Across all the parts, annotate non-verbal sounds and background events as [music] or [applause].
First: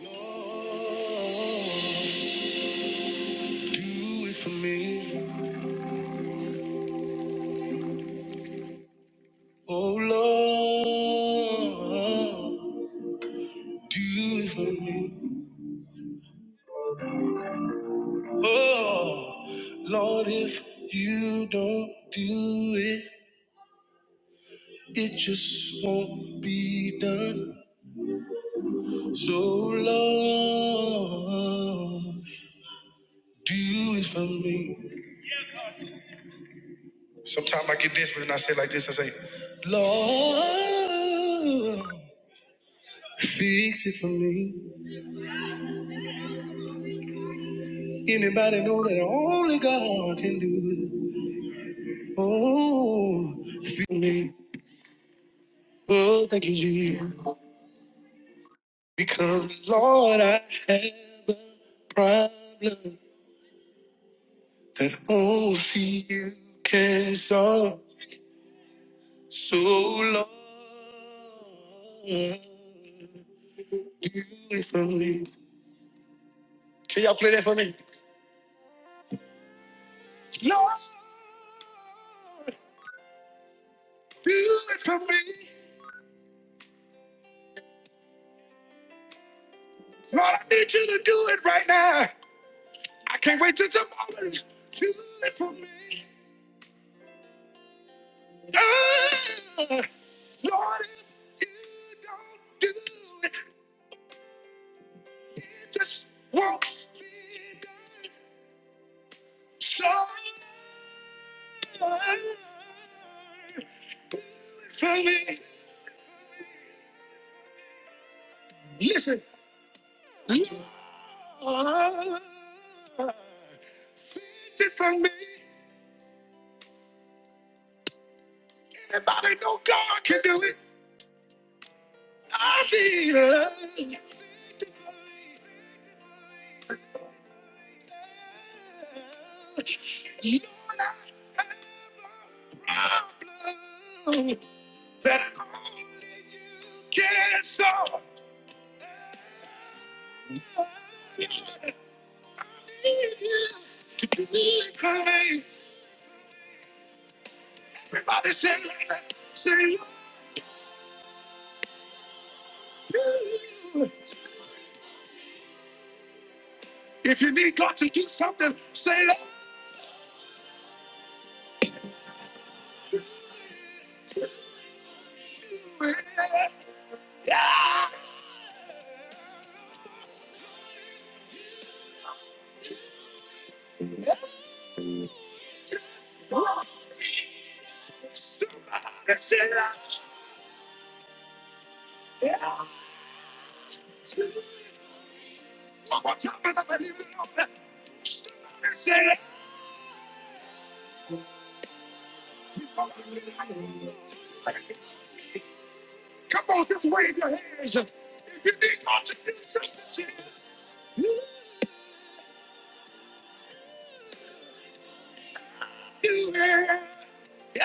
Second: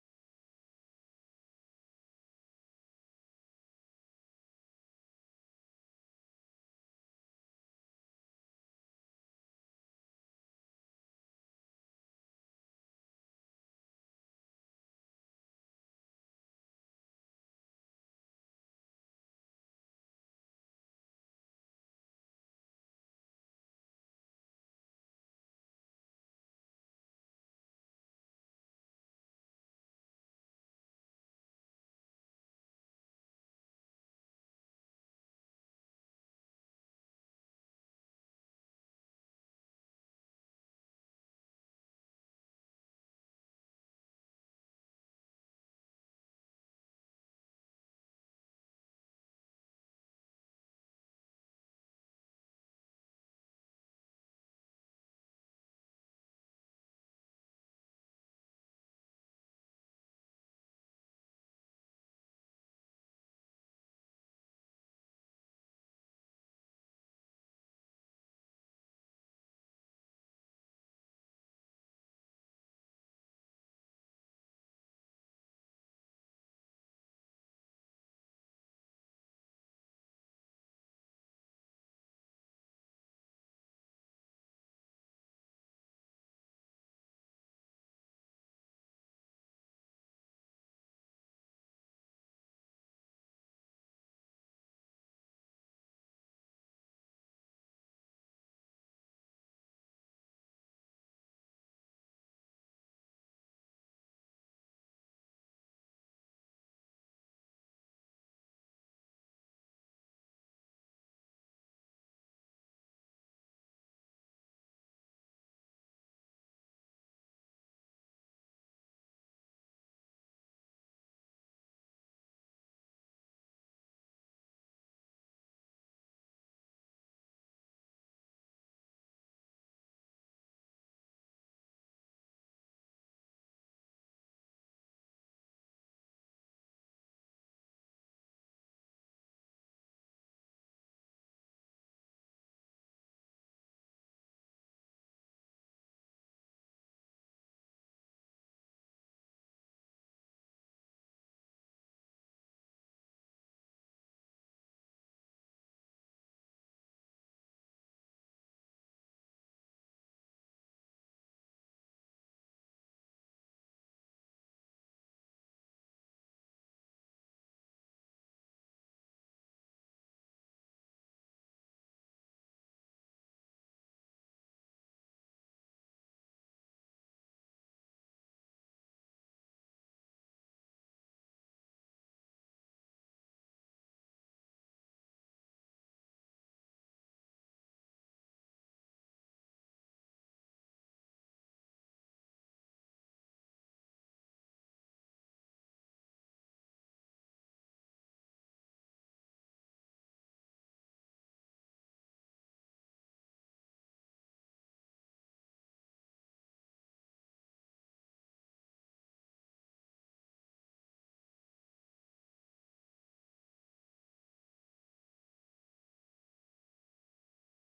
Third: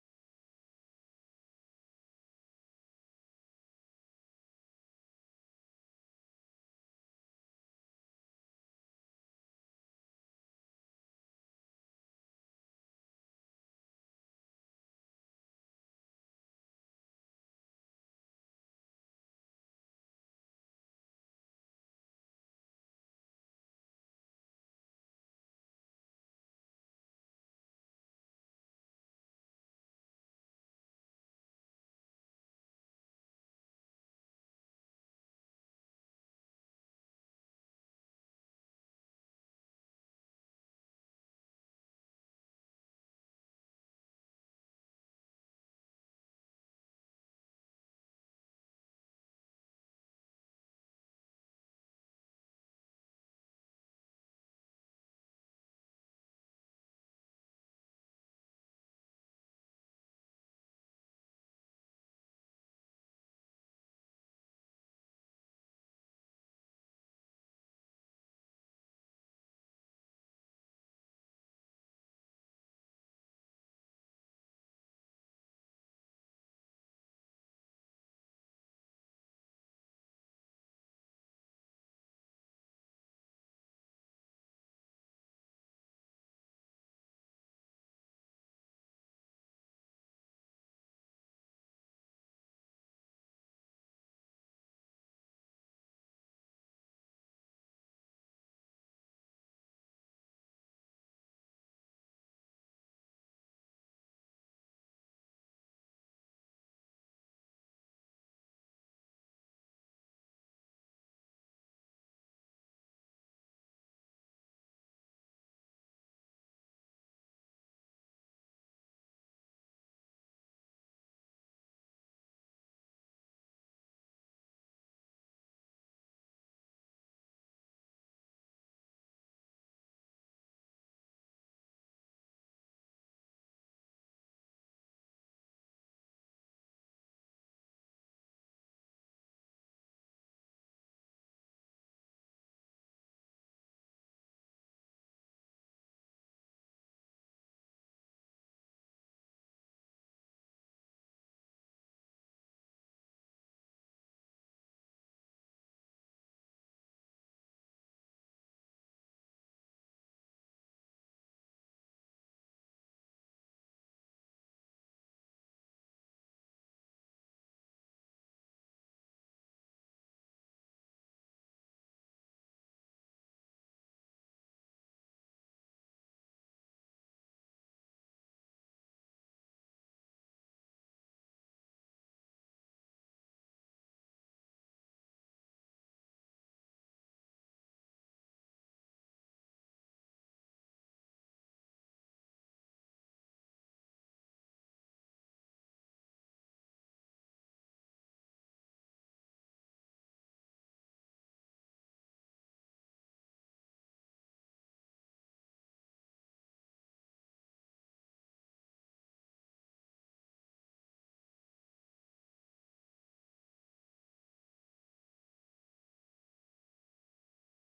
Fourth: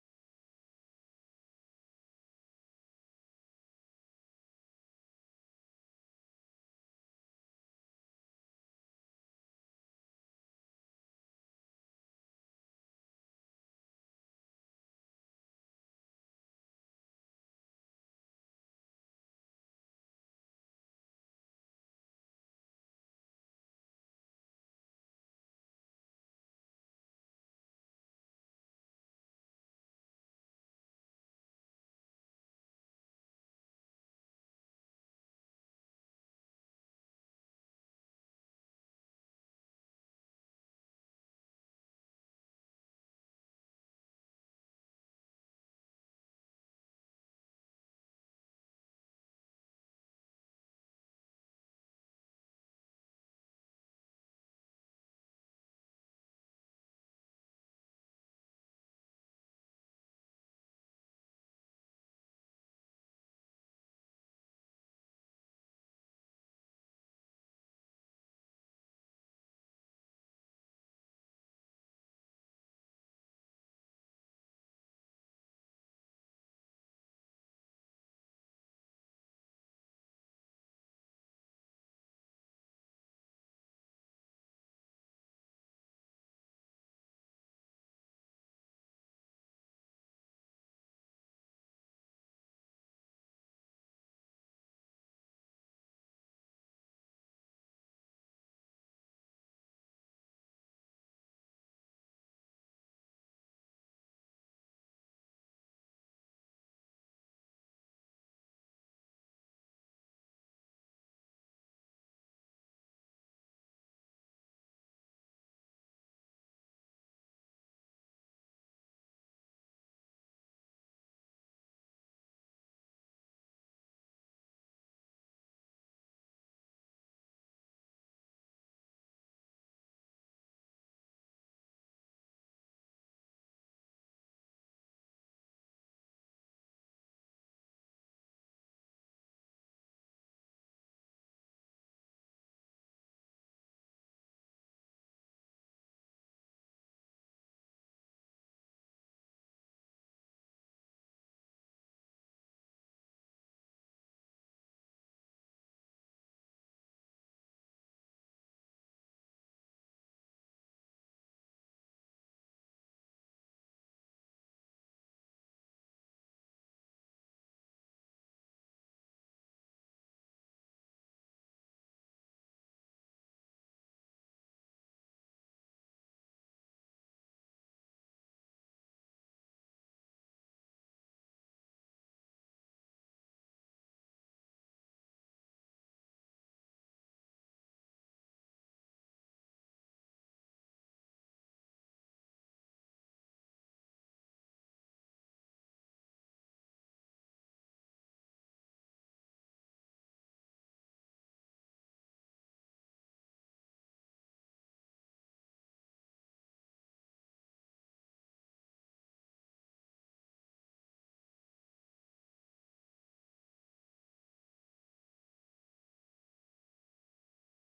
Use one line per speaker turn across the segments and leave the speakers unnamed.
Do it for me. Oh Lord, do it for me. Oh Lord, if you don't do it, it just won't be done. So Lord, do it for me. Sometimes I get desperate and I say like this, I say, Lord, fix it for me. Anybody know that only God can do it? Oh, feel me. Oh, thank you, Jesus. Because, Lord, I have a problem that only you can solve. So, Lord, do it for me. Can y'all play that for me? Lord, do it for me. Lord, I need you to do it right now. I can't wait till tomorrow. Do it for me. Ah, Lord, if you don't do it, it just won't be done. So, for me, listen, Lord, it's it for me. Anybody know God can do it? I did. You don't have a problem that only you can solve. To be kind. Everybody say, say, Lord. if you need God to do something, say, Lord. Yeah. Just want somebody say, Lord. Come on, just wave your hands. If you think God to do something, do it. Yeah.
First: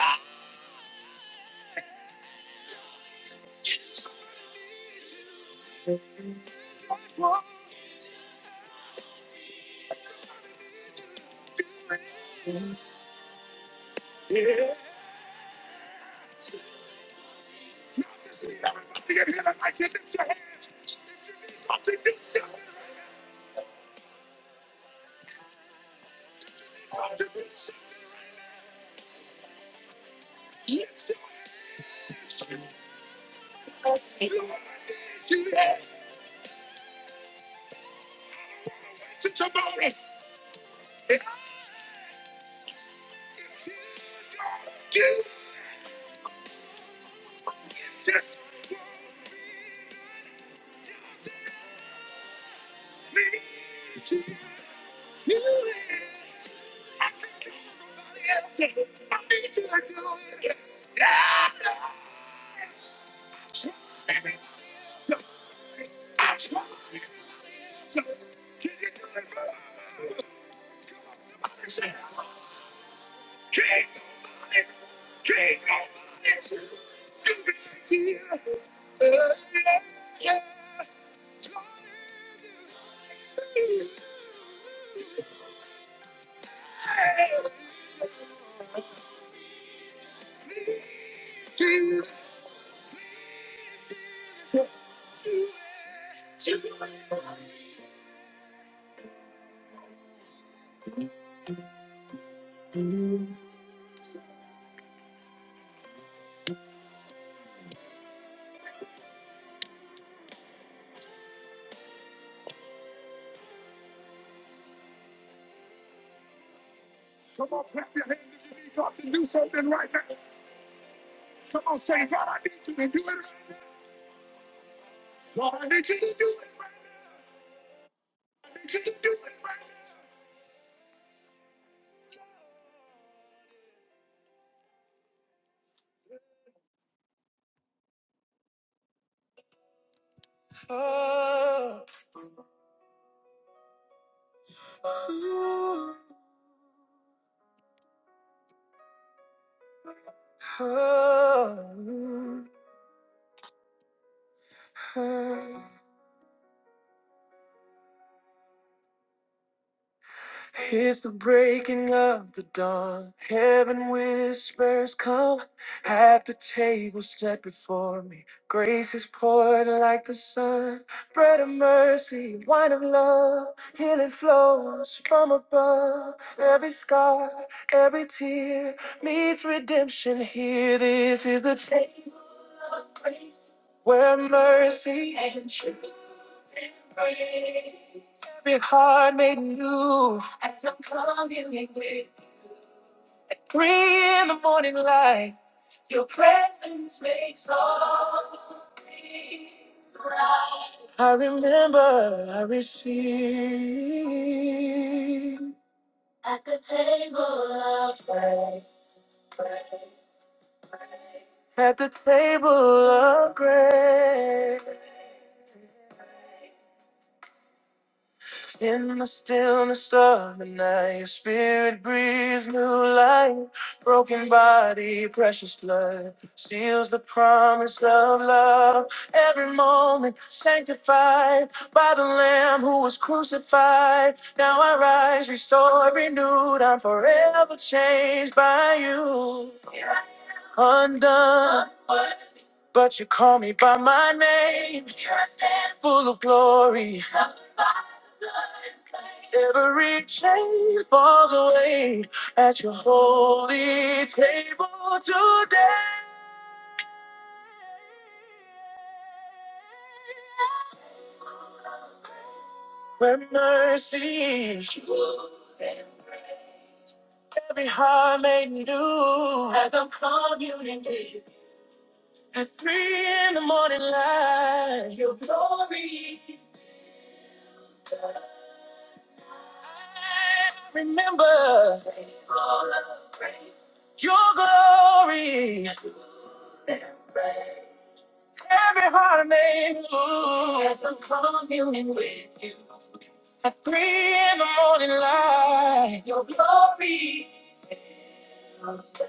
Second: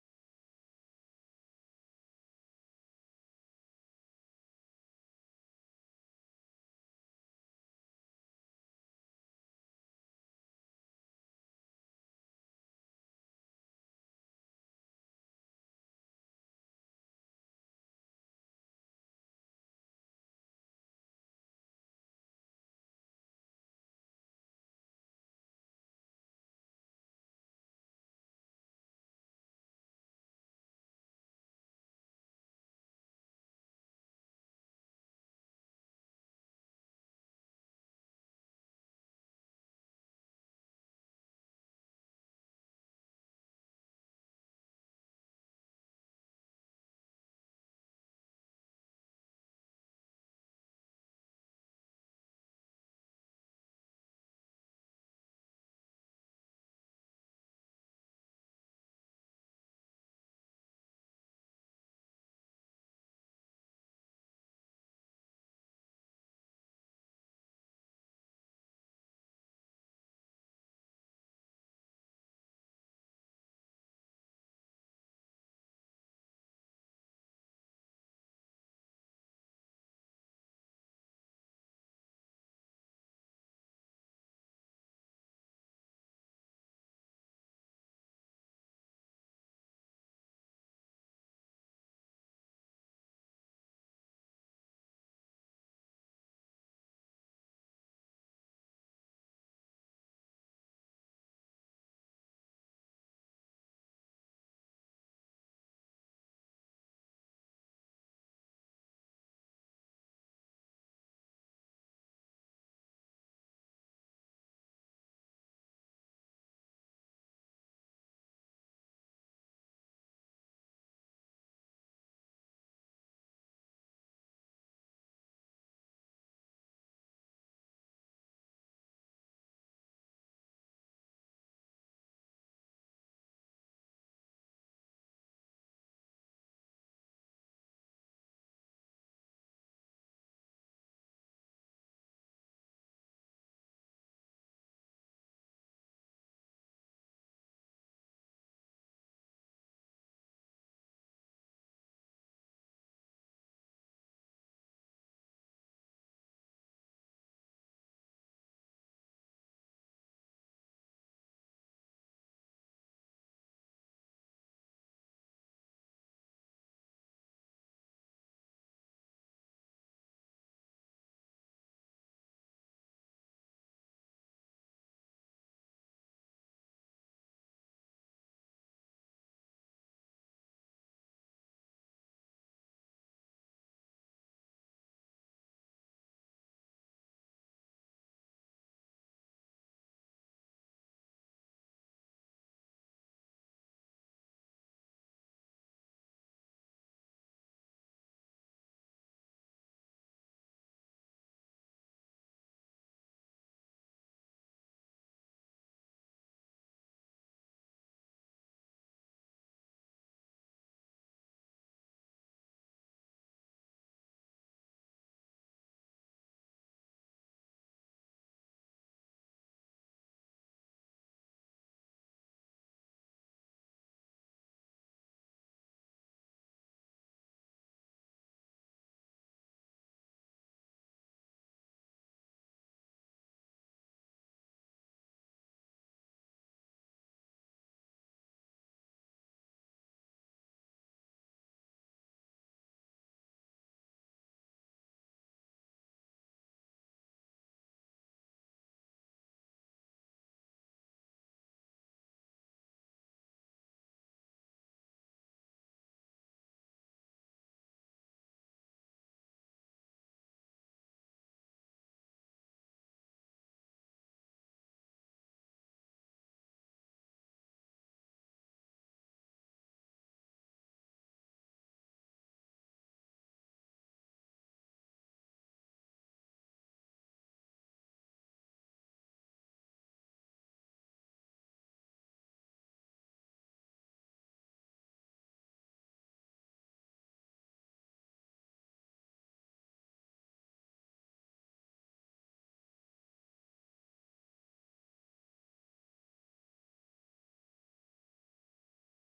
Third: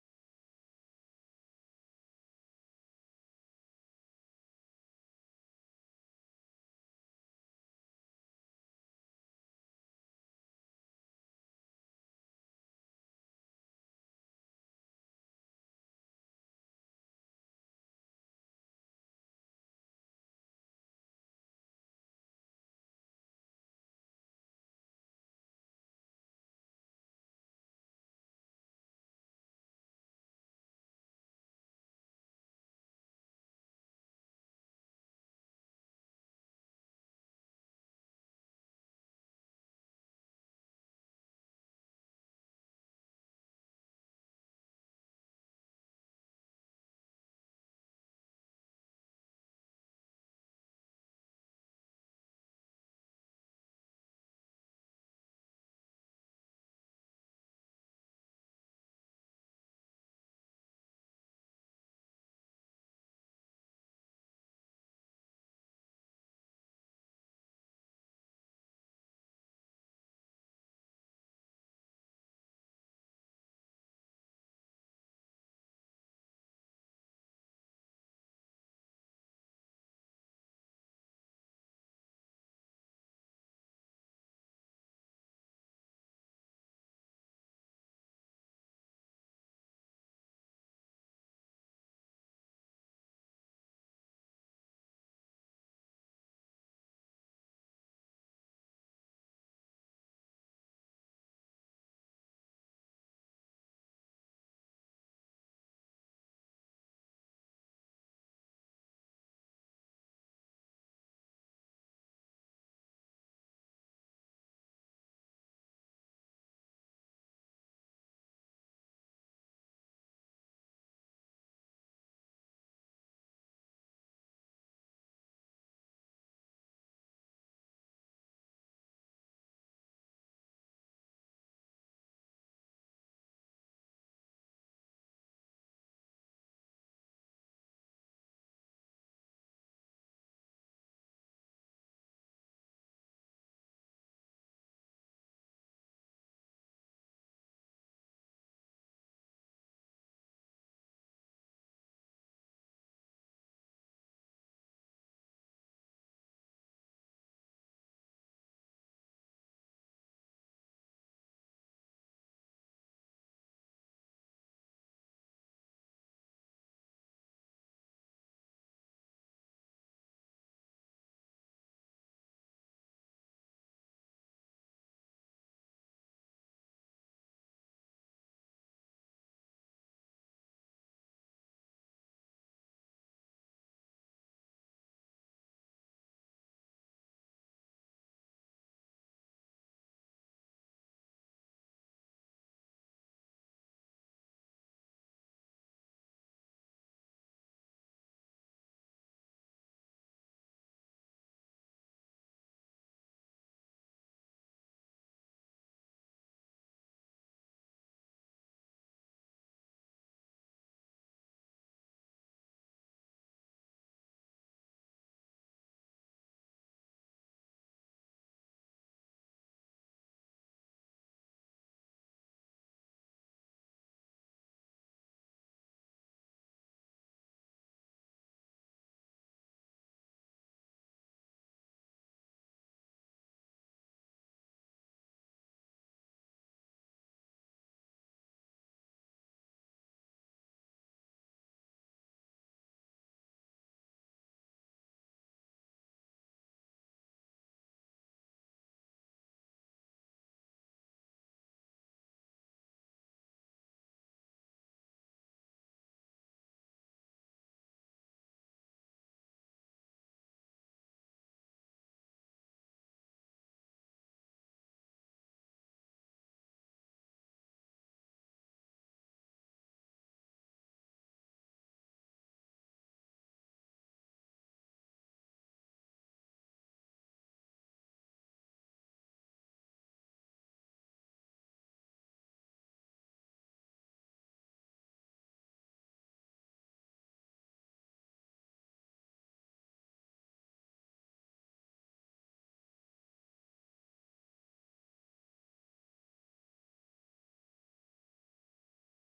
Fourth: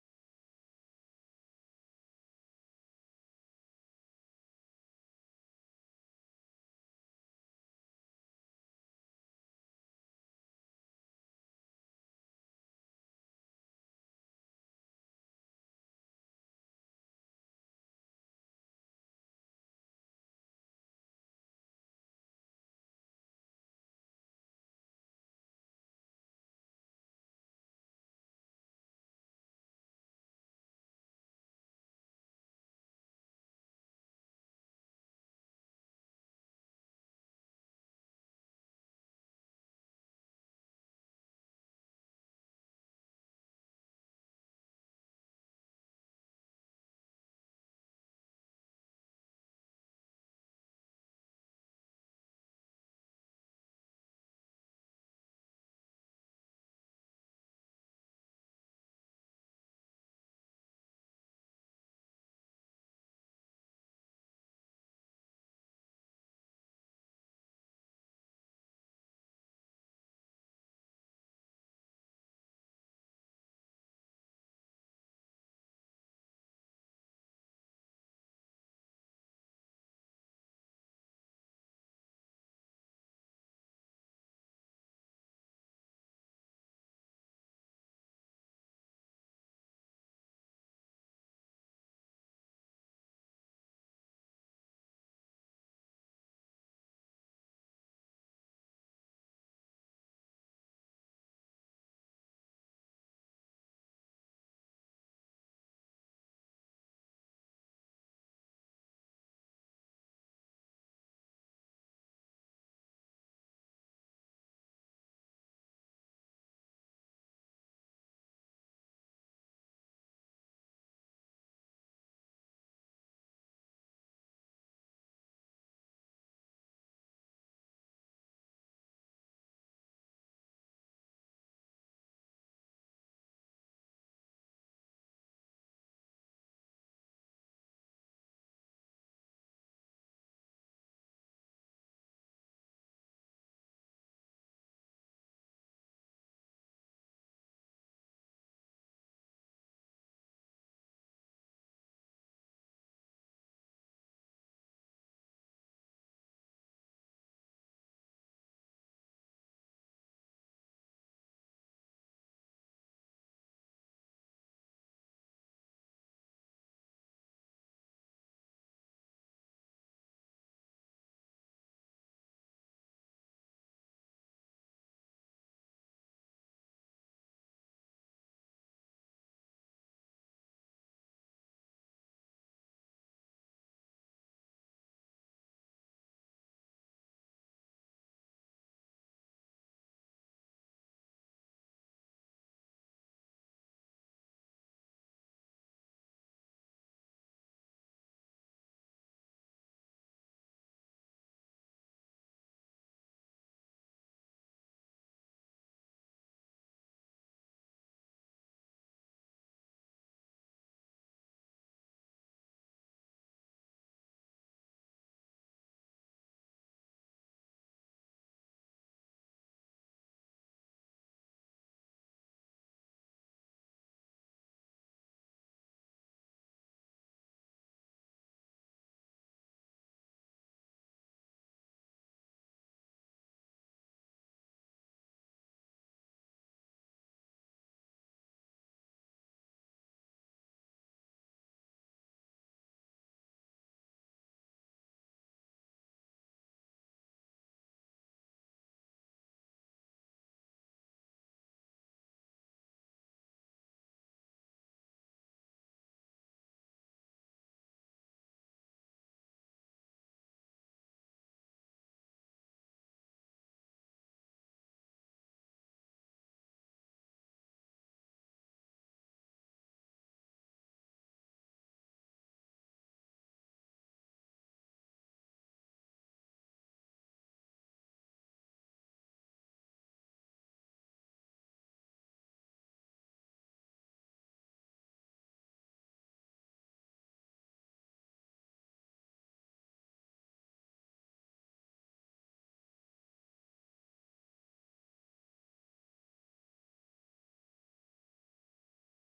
Somebody wrong, do it. Now just need everybody in here tonight to lift your hands. If you need God to do something right now, if you need God to do something right now, lift your hands. You already did it. I don't want to wait till tomorrow. Yeah. Do just oh, oh, oh, oh. It's the breaking of the dawn. Heaven whispers, Come, at the table set before me. Grace is poured like the sun. Bread of mercy, wine of love. Healing flows from above. Every scar, every tear meets redemption here. This is the table where mercy, every heart made new. As I'm coming with three in the morning light. Your presence makes all things right. I remember I received at the table of grace. At the table of grace. In the stillness of the night, your spirit breathes new life. Broken body, precious blood, seals the promise of love. Every moment sanctified by the Lamb who was crucified. Now I rise, restored, renewed. I'm forever changed by you. Undone, but you call me by my name. Here I stand, Full of glory. Every chain falls away at your holy table today. Where mercy, every heart made new. As unity. At three in the morning light, you'll be. I remember your glory. Every heart may move am communing with you. At three in the morning light, your glory. comes back.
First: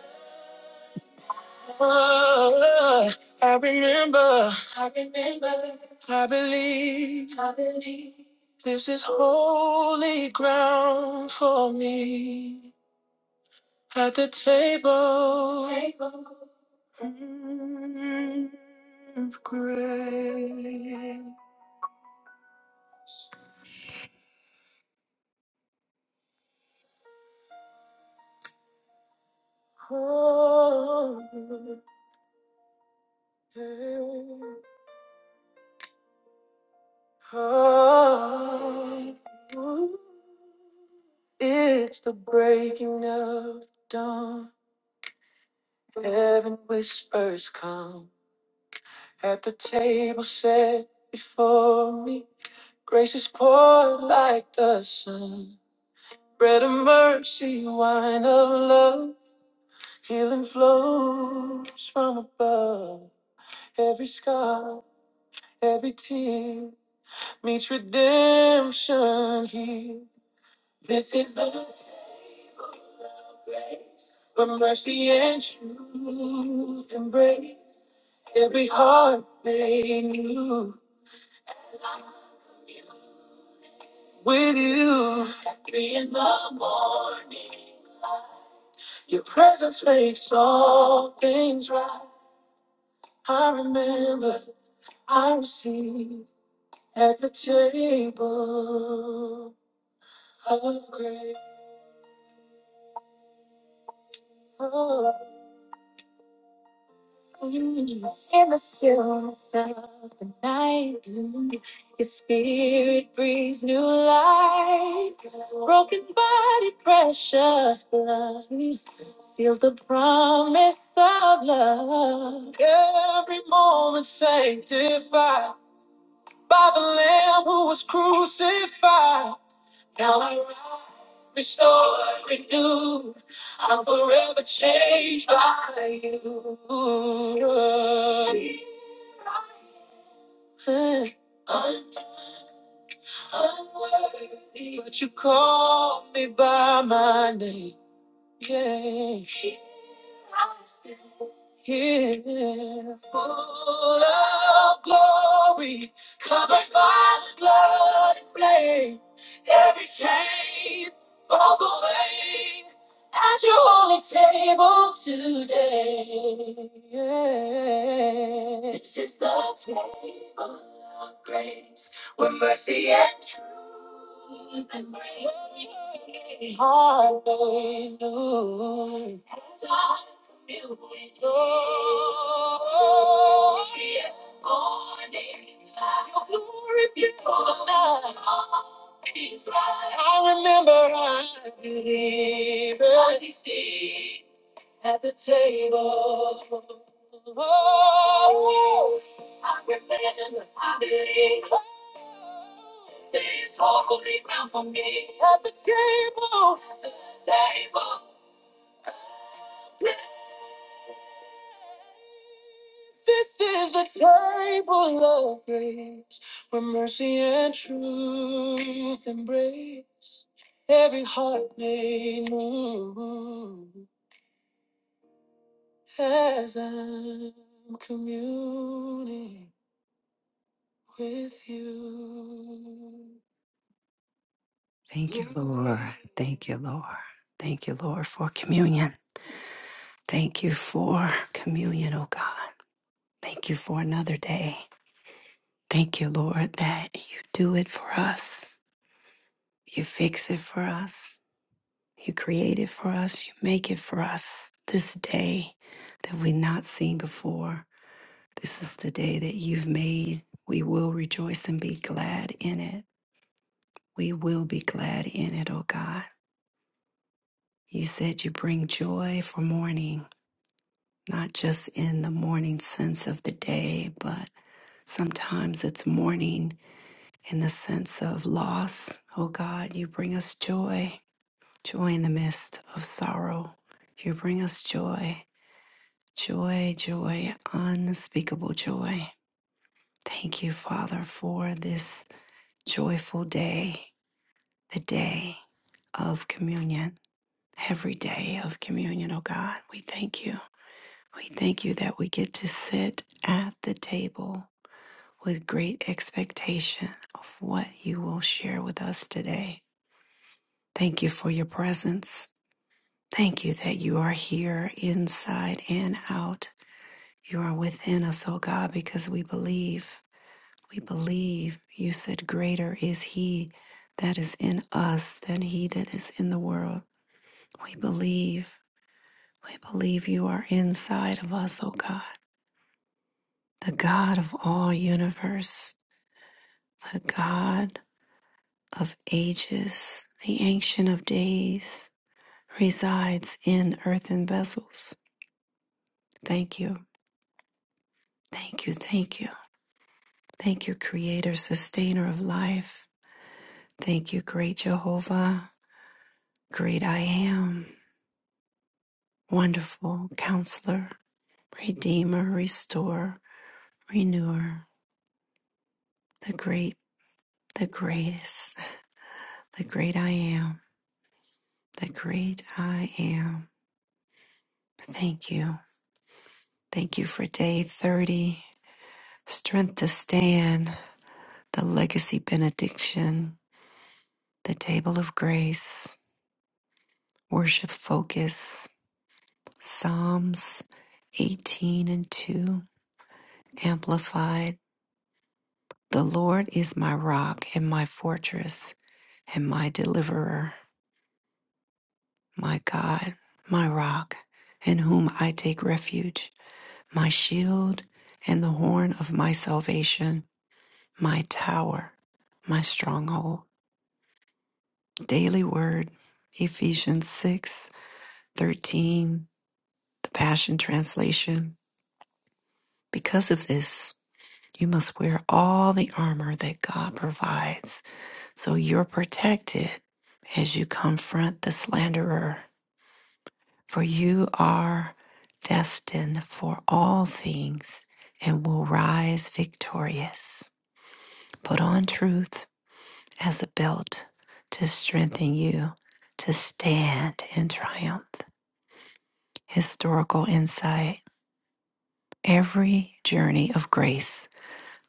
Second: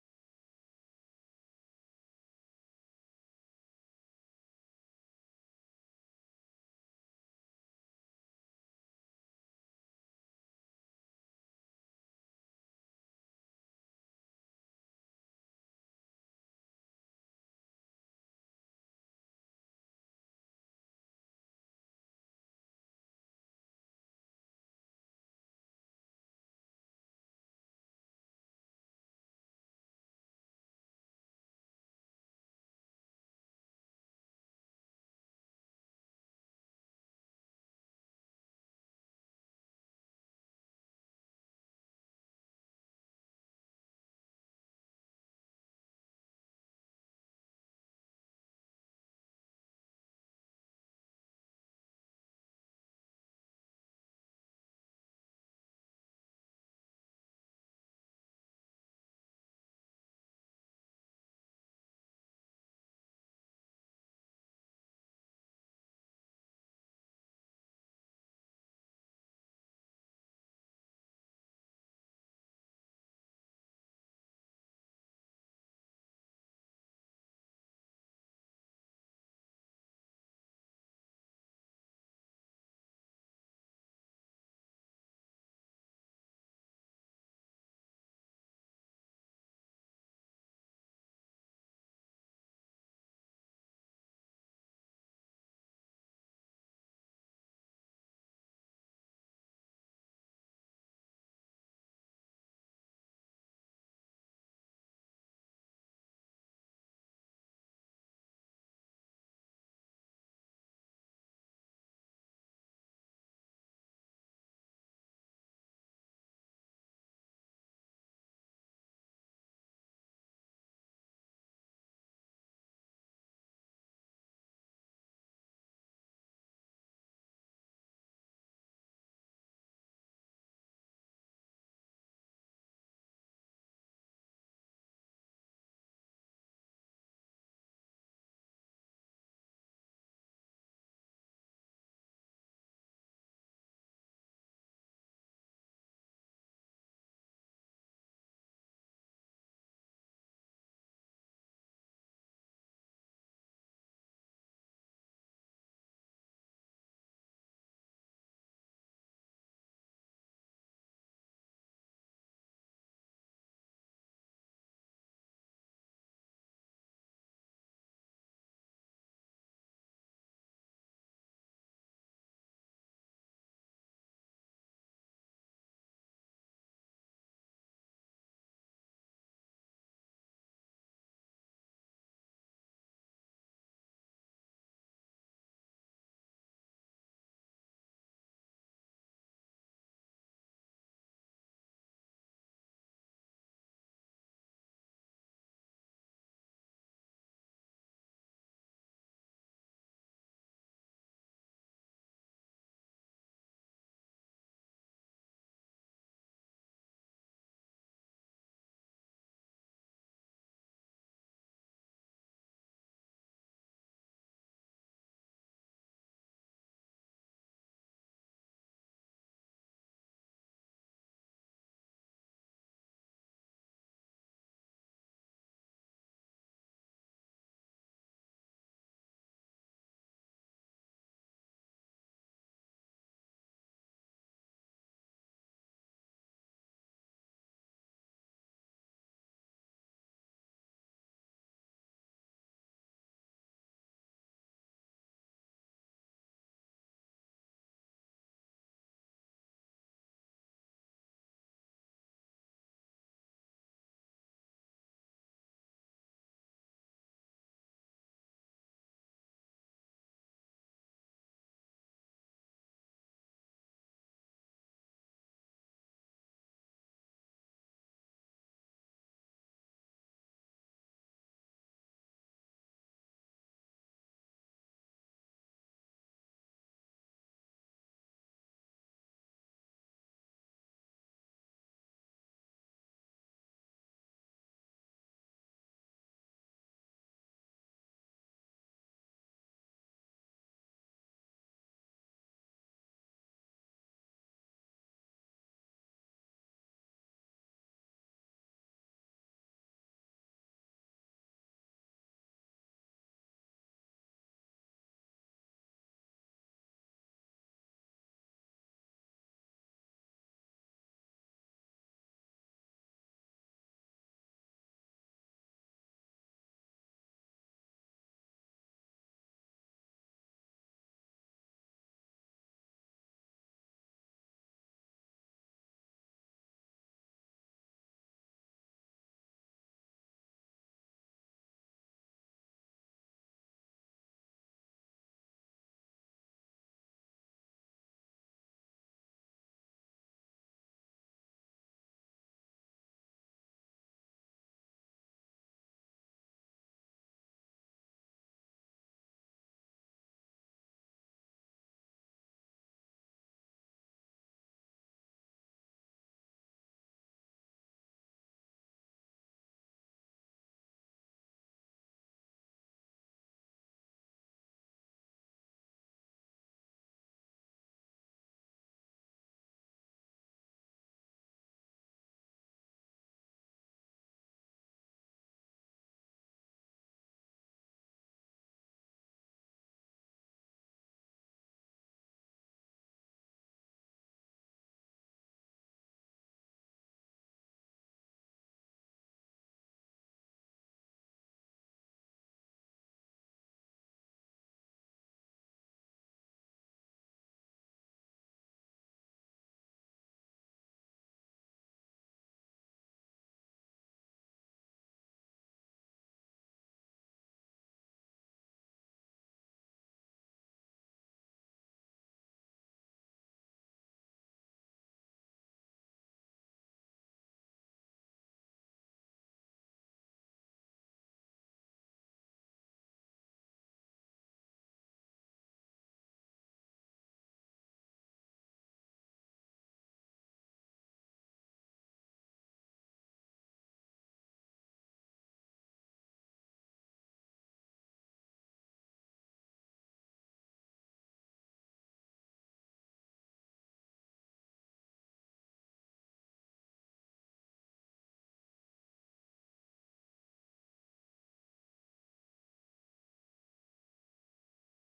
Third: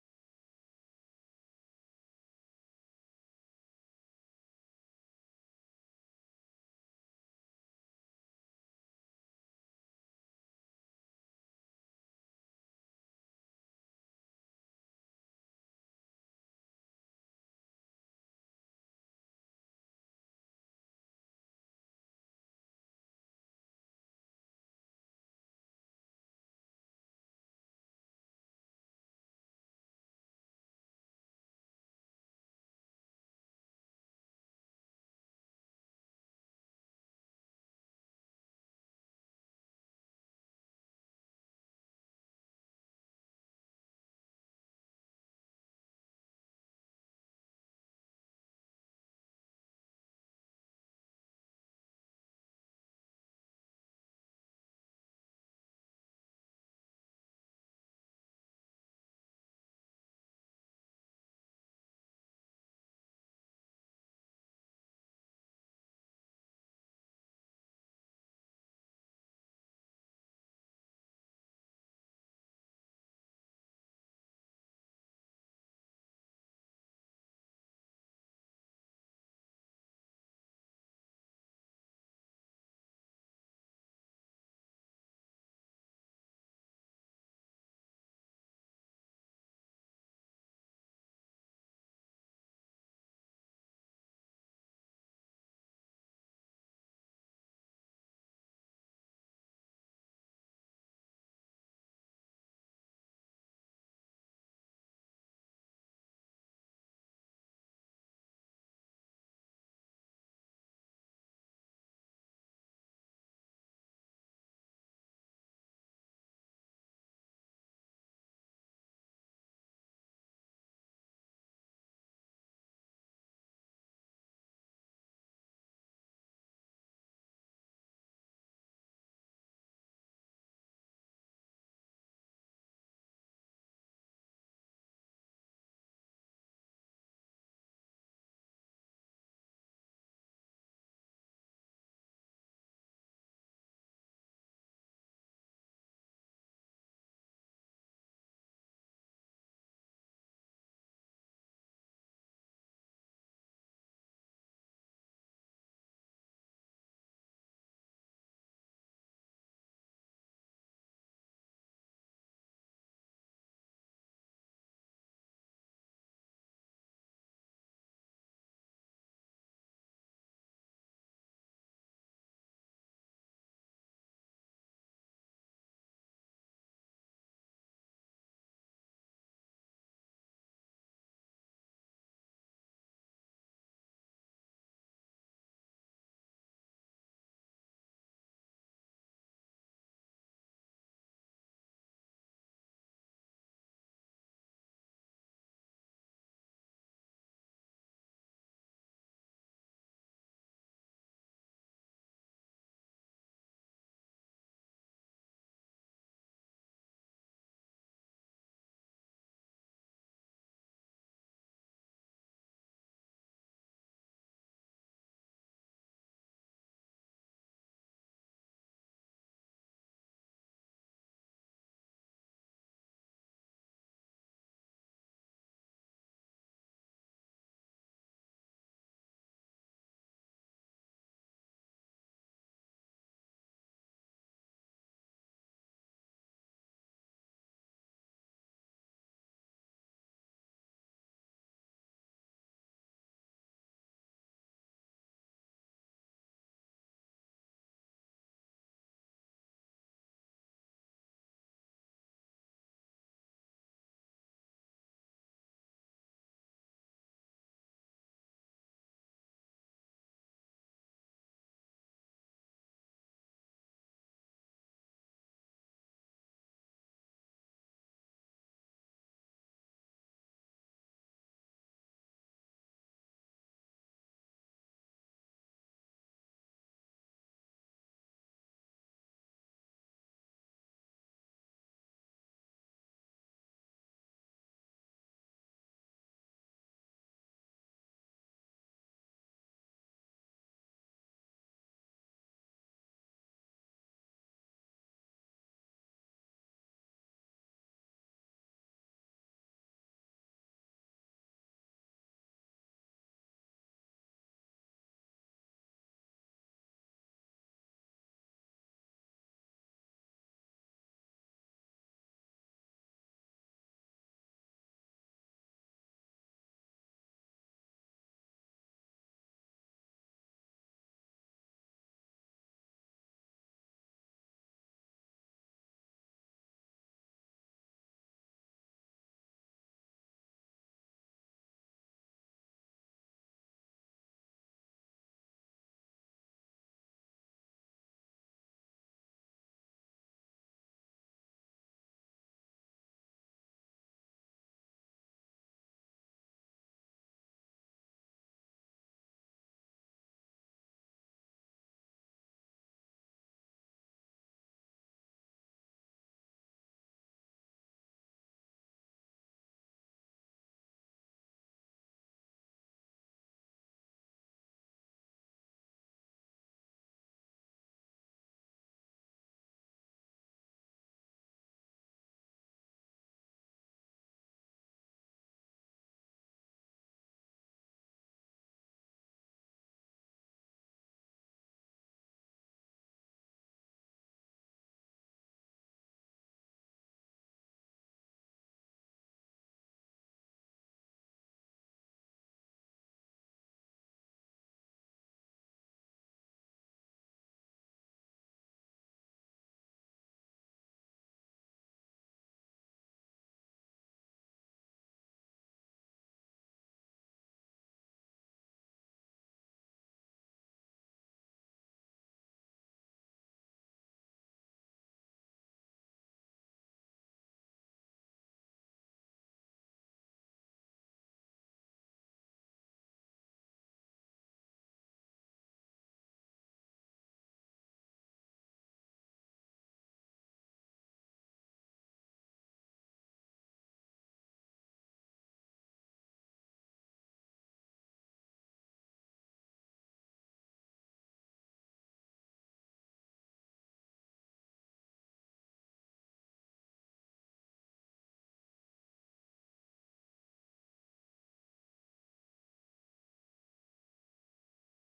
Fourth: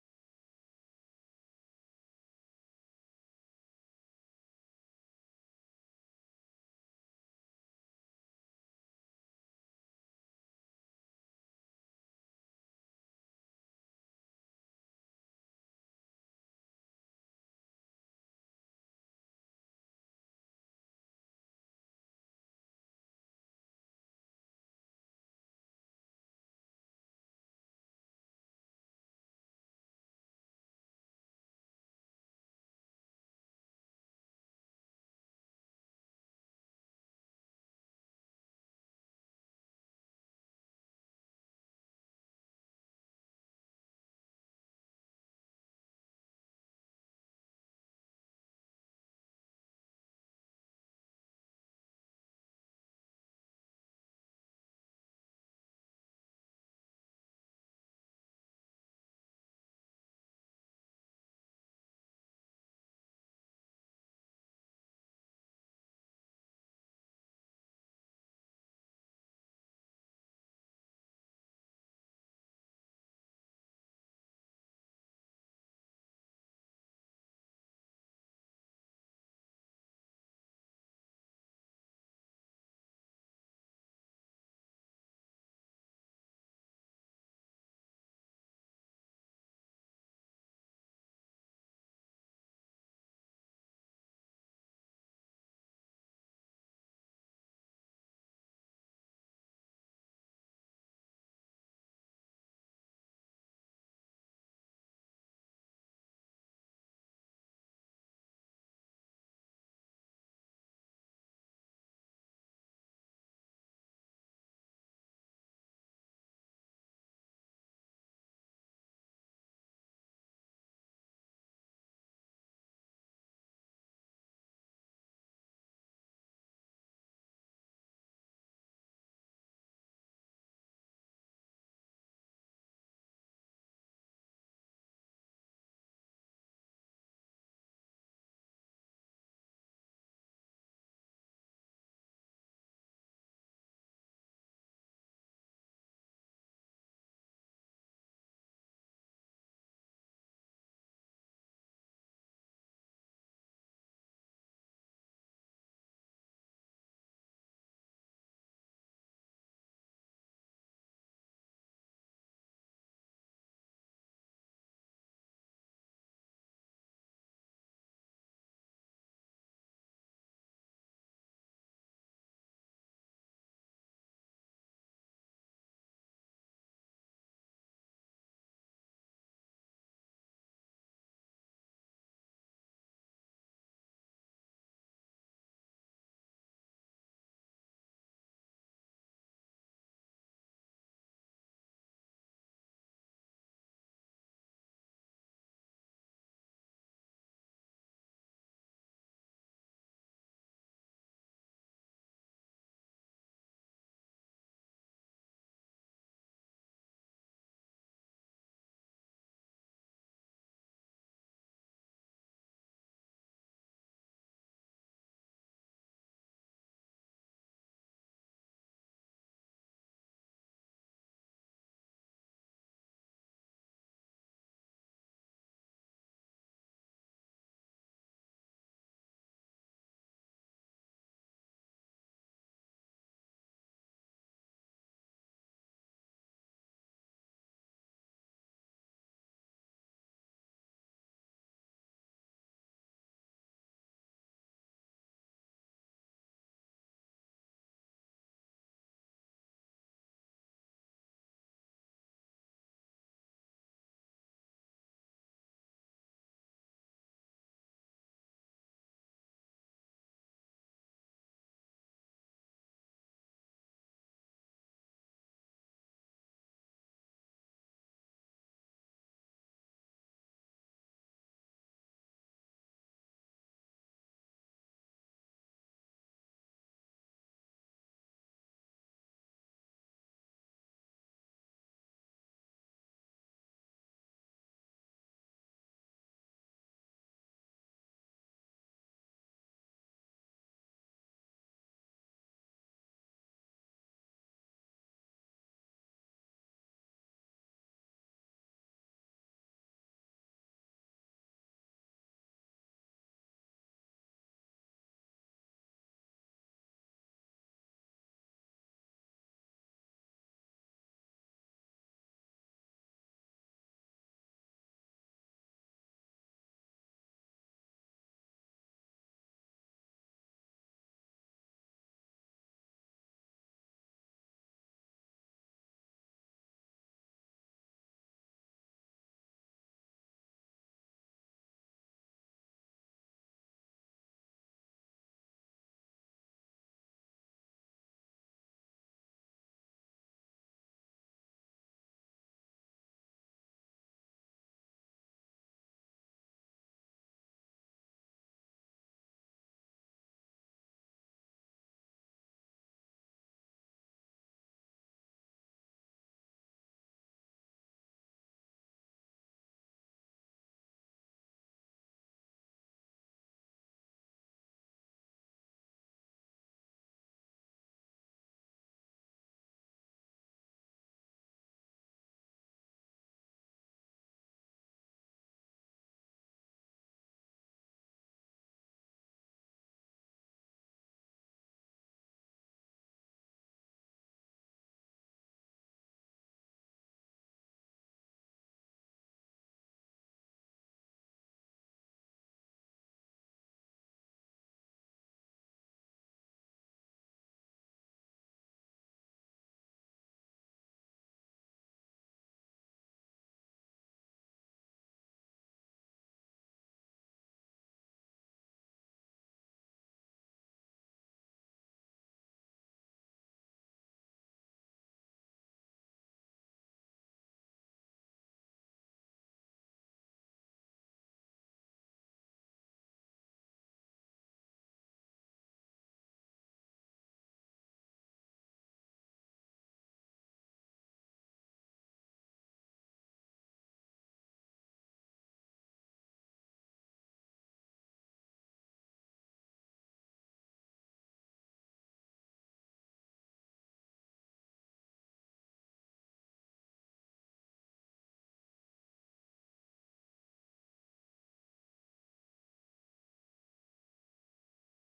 Oh, I remember. I remember. I believe. I believe. This is holy ground for me. At the table, table. mm, of grace. Oh, oh, oh, oh. It's the breaking of dawn. Heaven whispers come at the table set before me. Grace is poured like the sun. Bread of mercy, wine of love. Healing flows from above. Every scar, every tear. meets redemption here. This is the table of grace, where mercy and truth embrace every heart made new. With you at three in the morning, your presence makes all things right. I remember I received at the table of grace. In the stillness of the night, your spirit brings new life. Broken body, precious blood seals the promise of love. Every moment sanctified by the Lamb who was crucified. Now I rise, restored, renewed. I'm forever changed by you. Unworthy, but you call me by my name. Yeah. I'm here, full of glory, covered by the blood and flame. Every chain falls away at your holy table today. This is the table of grace with mercy and truth and grace. Hallelujah. As I commune with Oh. you, we see it morning light. Your glory before the night. I remember I believed I see at the table. Oh, I believe. Sing at the table. This is the table of grace where mercy and truth embrace every heart may move as I'm communing with you. Thank you, Lord. Thank you, Lord. Thank you, Lord, for communion. Thank you for communion, oh God. Thank you for another day. Thank you, Lord, that you do it for us. You fix it for us. You create it for us. You make it for us. This day that we've not seen before, this is the day that you've made. We will rejoice and be glad in it. We will be glad in it, oh God. You said you bring joy for mourning, not just in the morning sense of the day, but sometimes it's mourning in the sense of loss. Oh God, you bring us joy Joy in the midst of sorrow. You bring us joy, joy, joy, unspeakable joy. Thank you, Father, for this joyful day, the day of communion, every day of communion, oh God. We thank you. We thank you that we get to sit at the table with great expectation of what you will share with us today. Thank you for your presence. Thank you that you are here inside and out You are within us, O God, because we believe. We believe. You said, Greater is He that is in us than He that is in the world. We believe. We believe you are inside of us, O God, the God of all universe, the God of ages, the Ancient of Days, resides in earthen vessels. Thank you. Thank you. Thank you. Thank you, Creator, Sustainer of life. Thank you, great Jehovah, great I am, wonderful counselor, redeemer, restore, renewer, the great, the greatest, the great I am, the great I am. Thank you. Thank you for day 30, strength to stand, the legacy benediction, the table of grace, worship focus, Psalms 18 and 2, amplified The Lord is my rock and my fortress and my deliverer, my God, my rock, in whom I take refuge, my shield and the horn of my salvation, my tower, my stronghold. Daily Word, Ephesians 6 13, the Passion Translation. Because of this, you must wear all the armor that God provides So you're protected as you confront the slanderer, for you are destined for all things and will rise victorious. Put on truth as a belt to strengthen you to stand in triumph. Historical insight every journey of grace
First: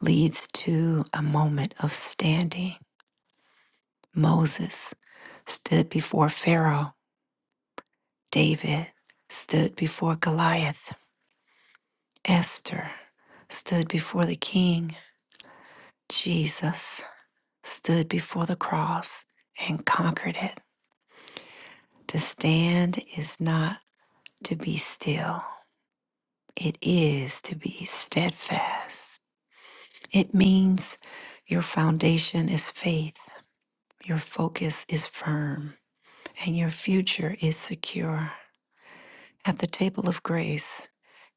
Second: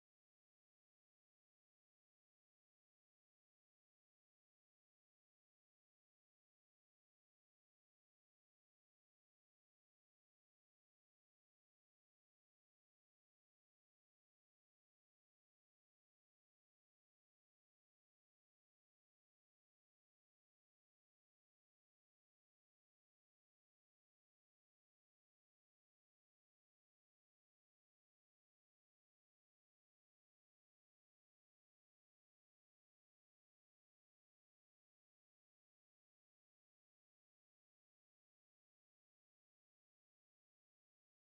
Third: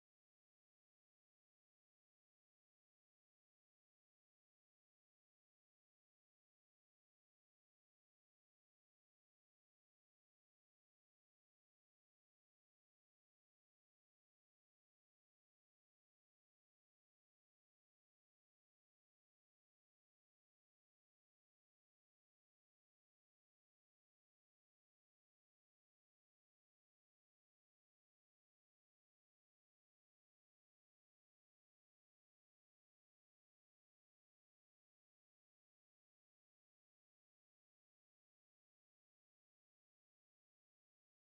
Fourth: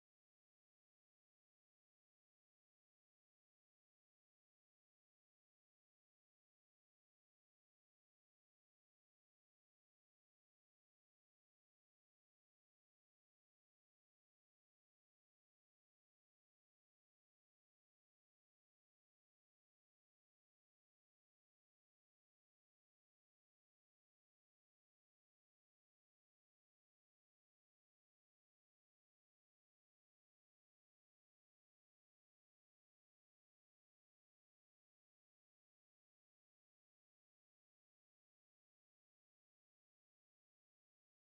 leads to a moment of standing. Moses stood before Pharaoh David stood before Goliath. Esther stood before the king. Jesus stood before the cross and conquered it. To stand is not to be still, it is to be steadfast. It means your foundation is faith, your focus is firm, and your future is secure. At the table of grace,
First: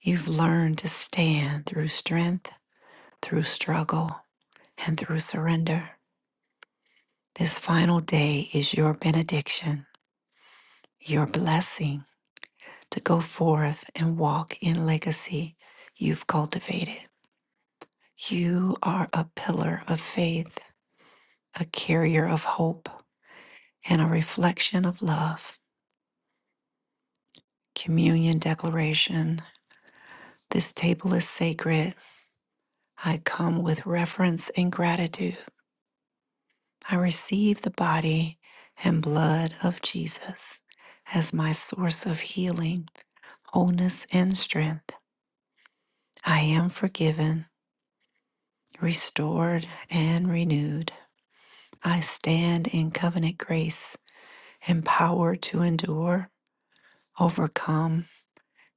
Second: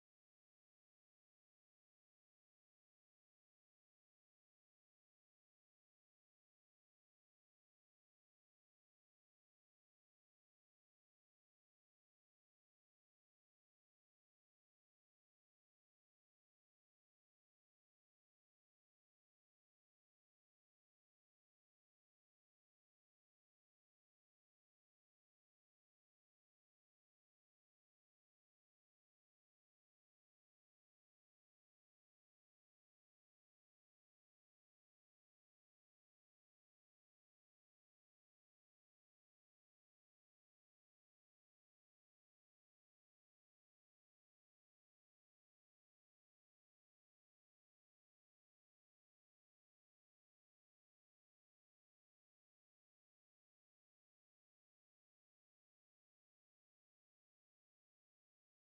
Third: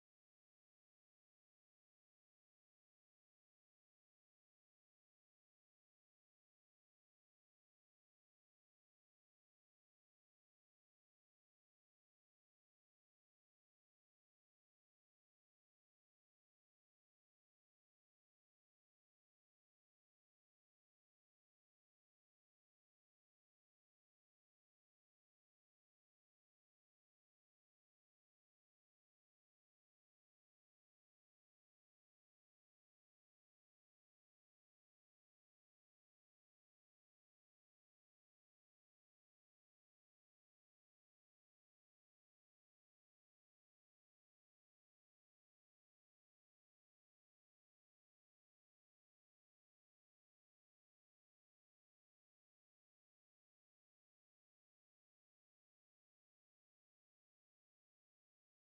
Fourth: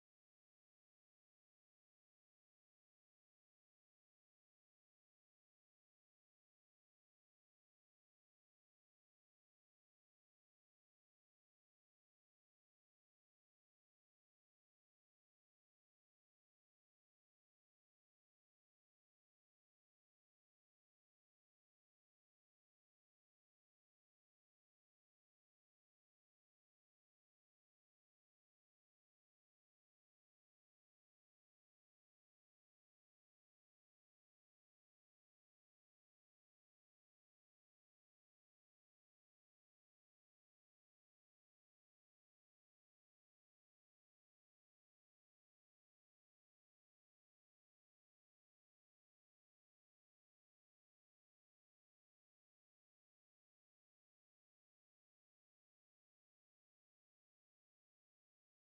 you've learned to stand through strength through struggle and through surrender. This final day is your benediction, your blessing to go forth and walk in legacy you've cultivated. You are a pillar of faith, a carrier of hope, and a reflection of love. Communion Declaration This table is sacred. I come with reverence and gratitude. I receive the body and blood of Jesus as my source of healing, wholeness, and strength. I am forgiven, restored, and renewed. I stand in covenant grace, empowered to endure, overcome,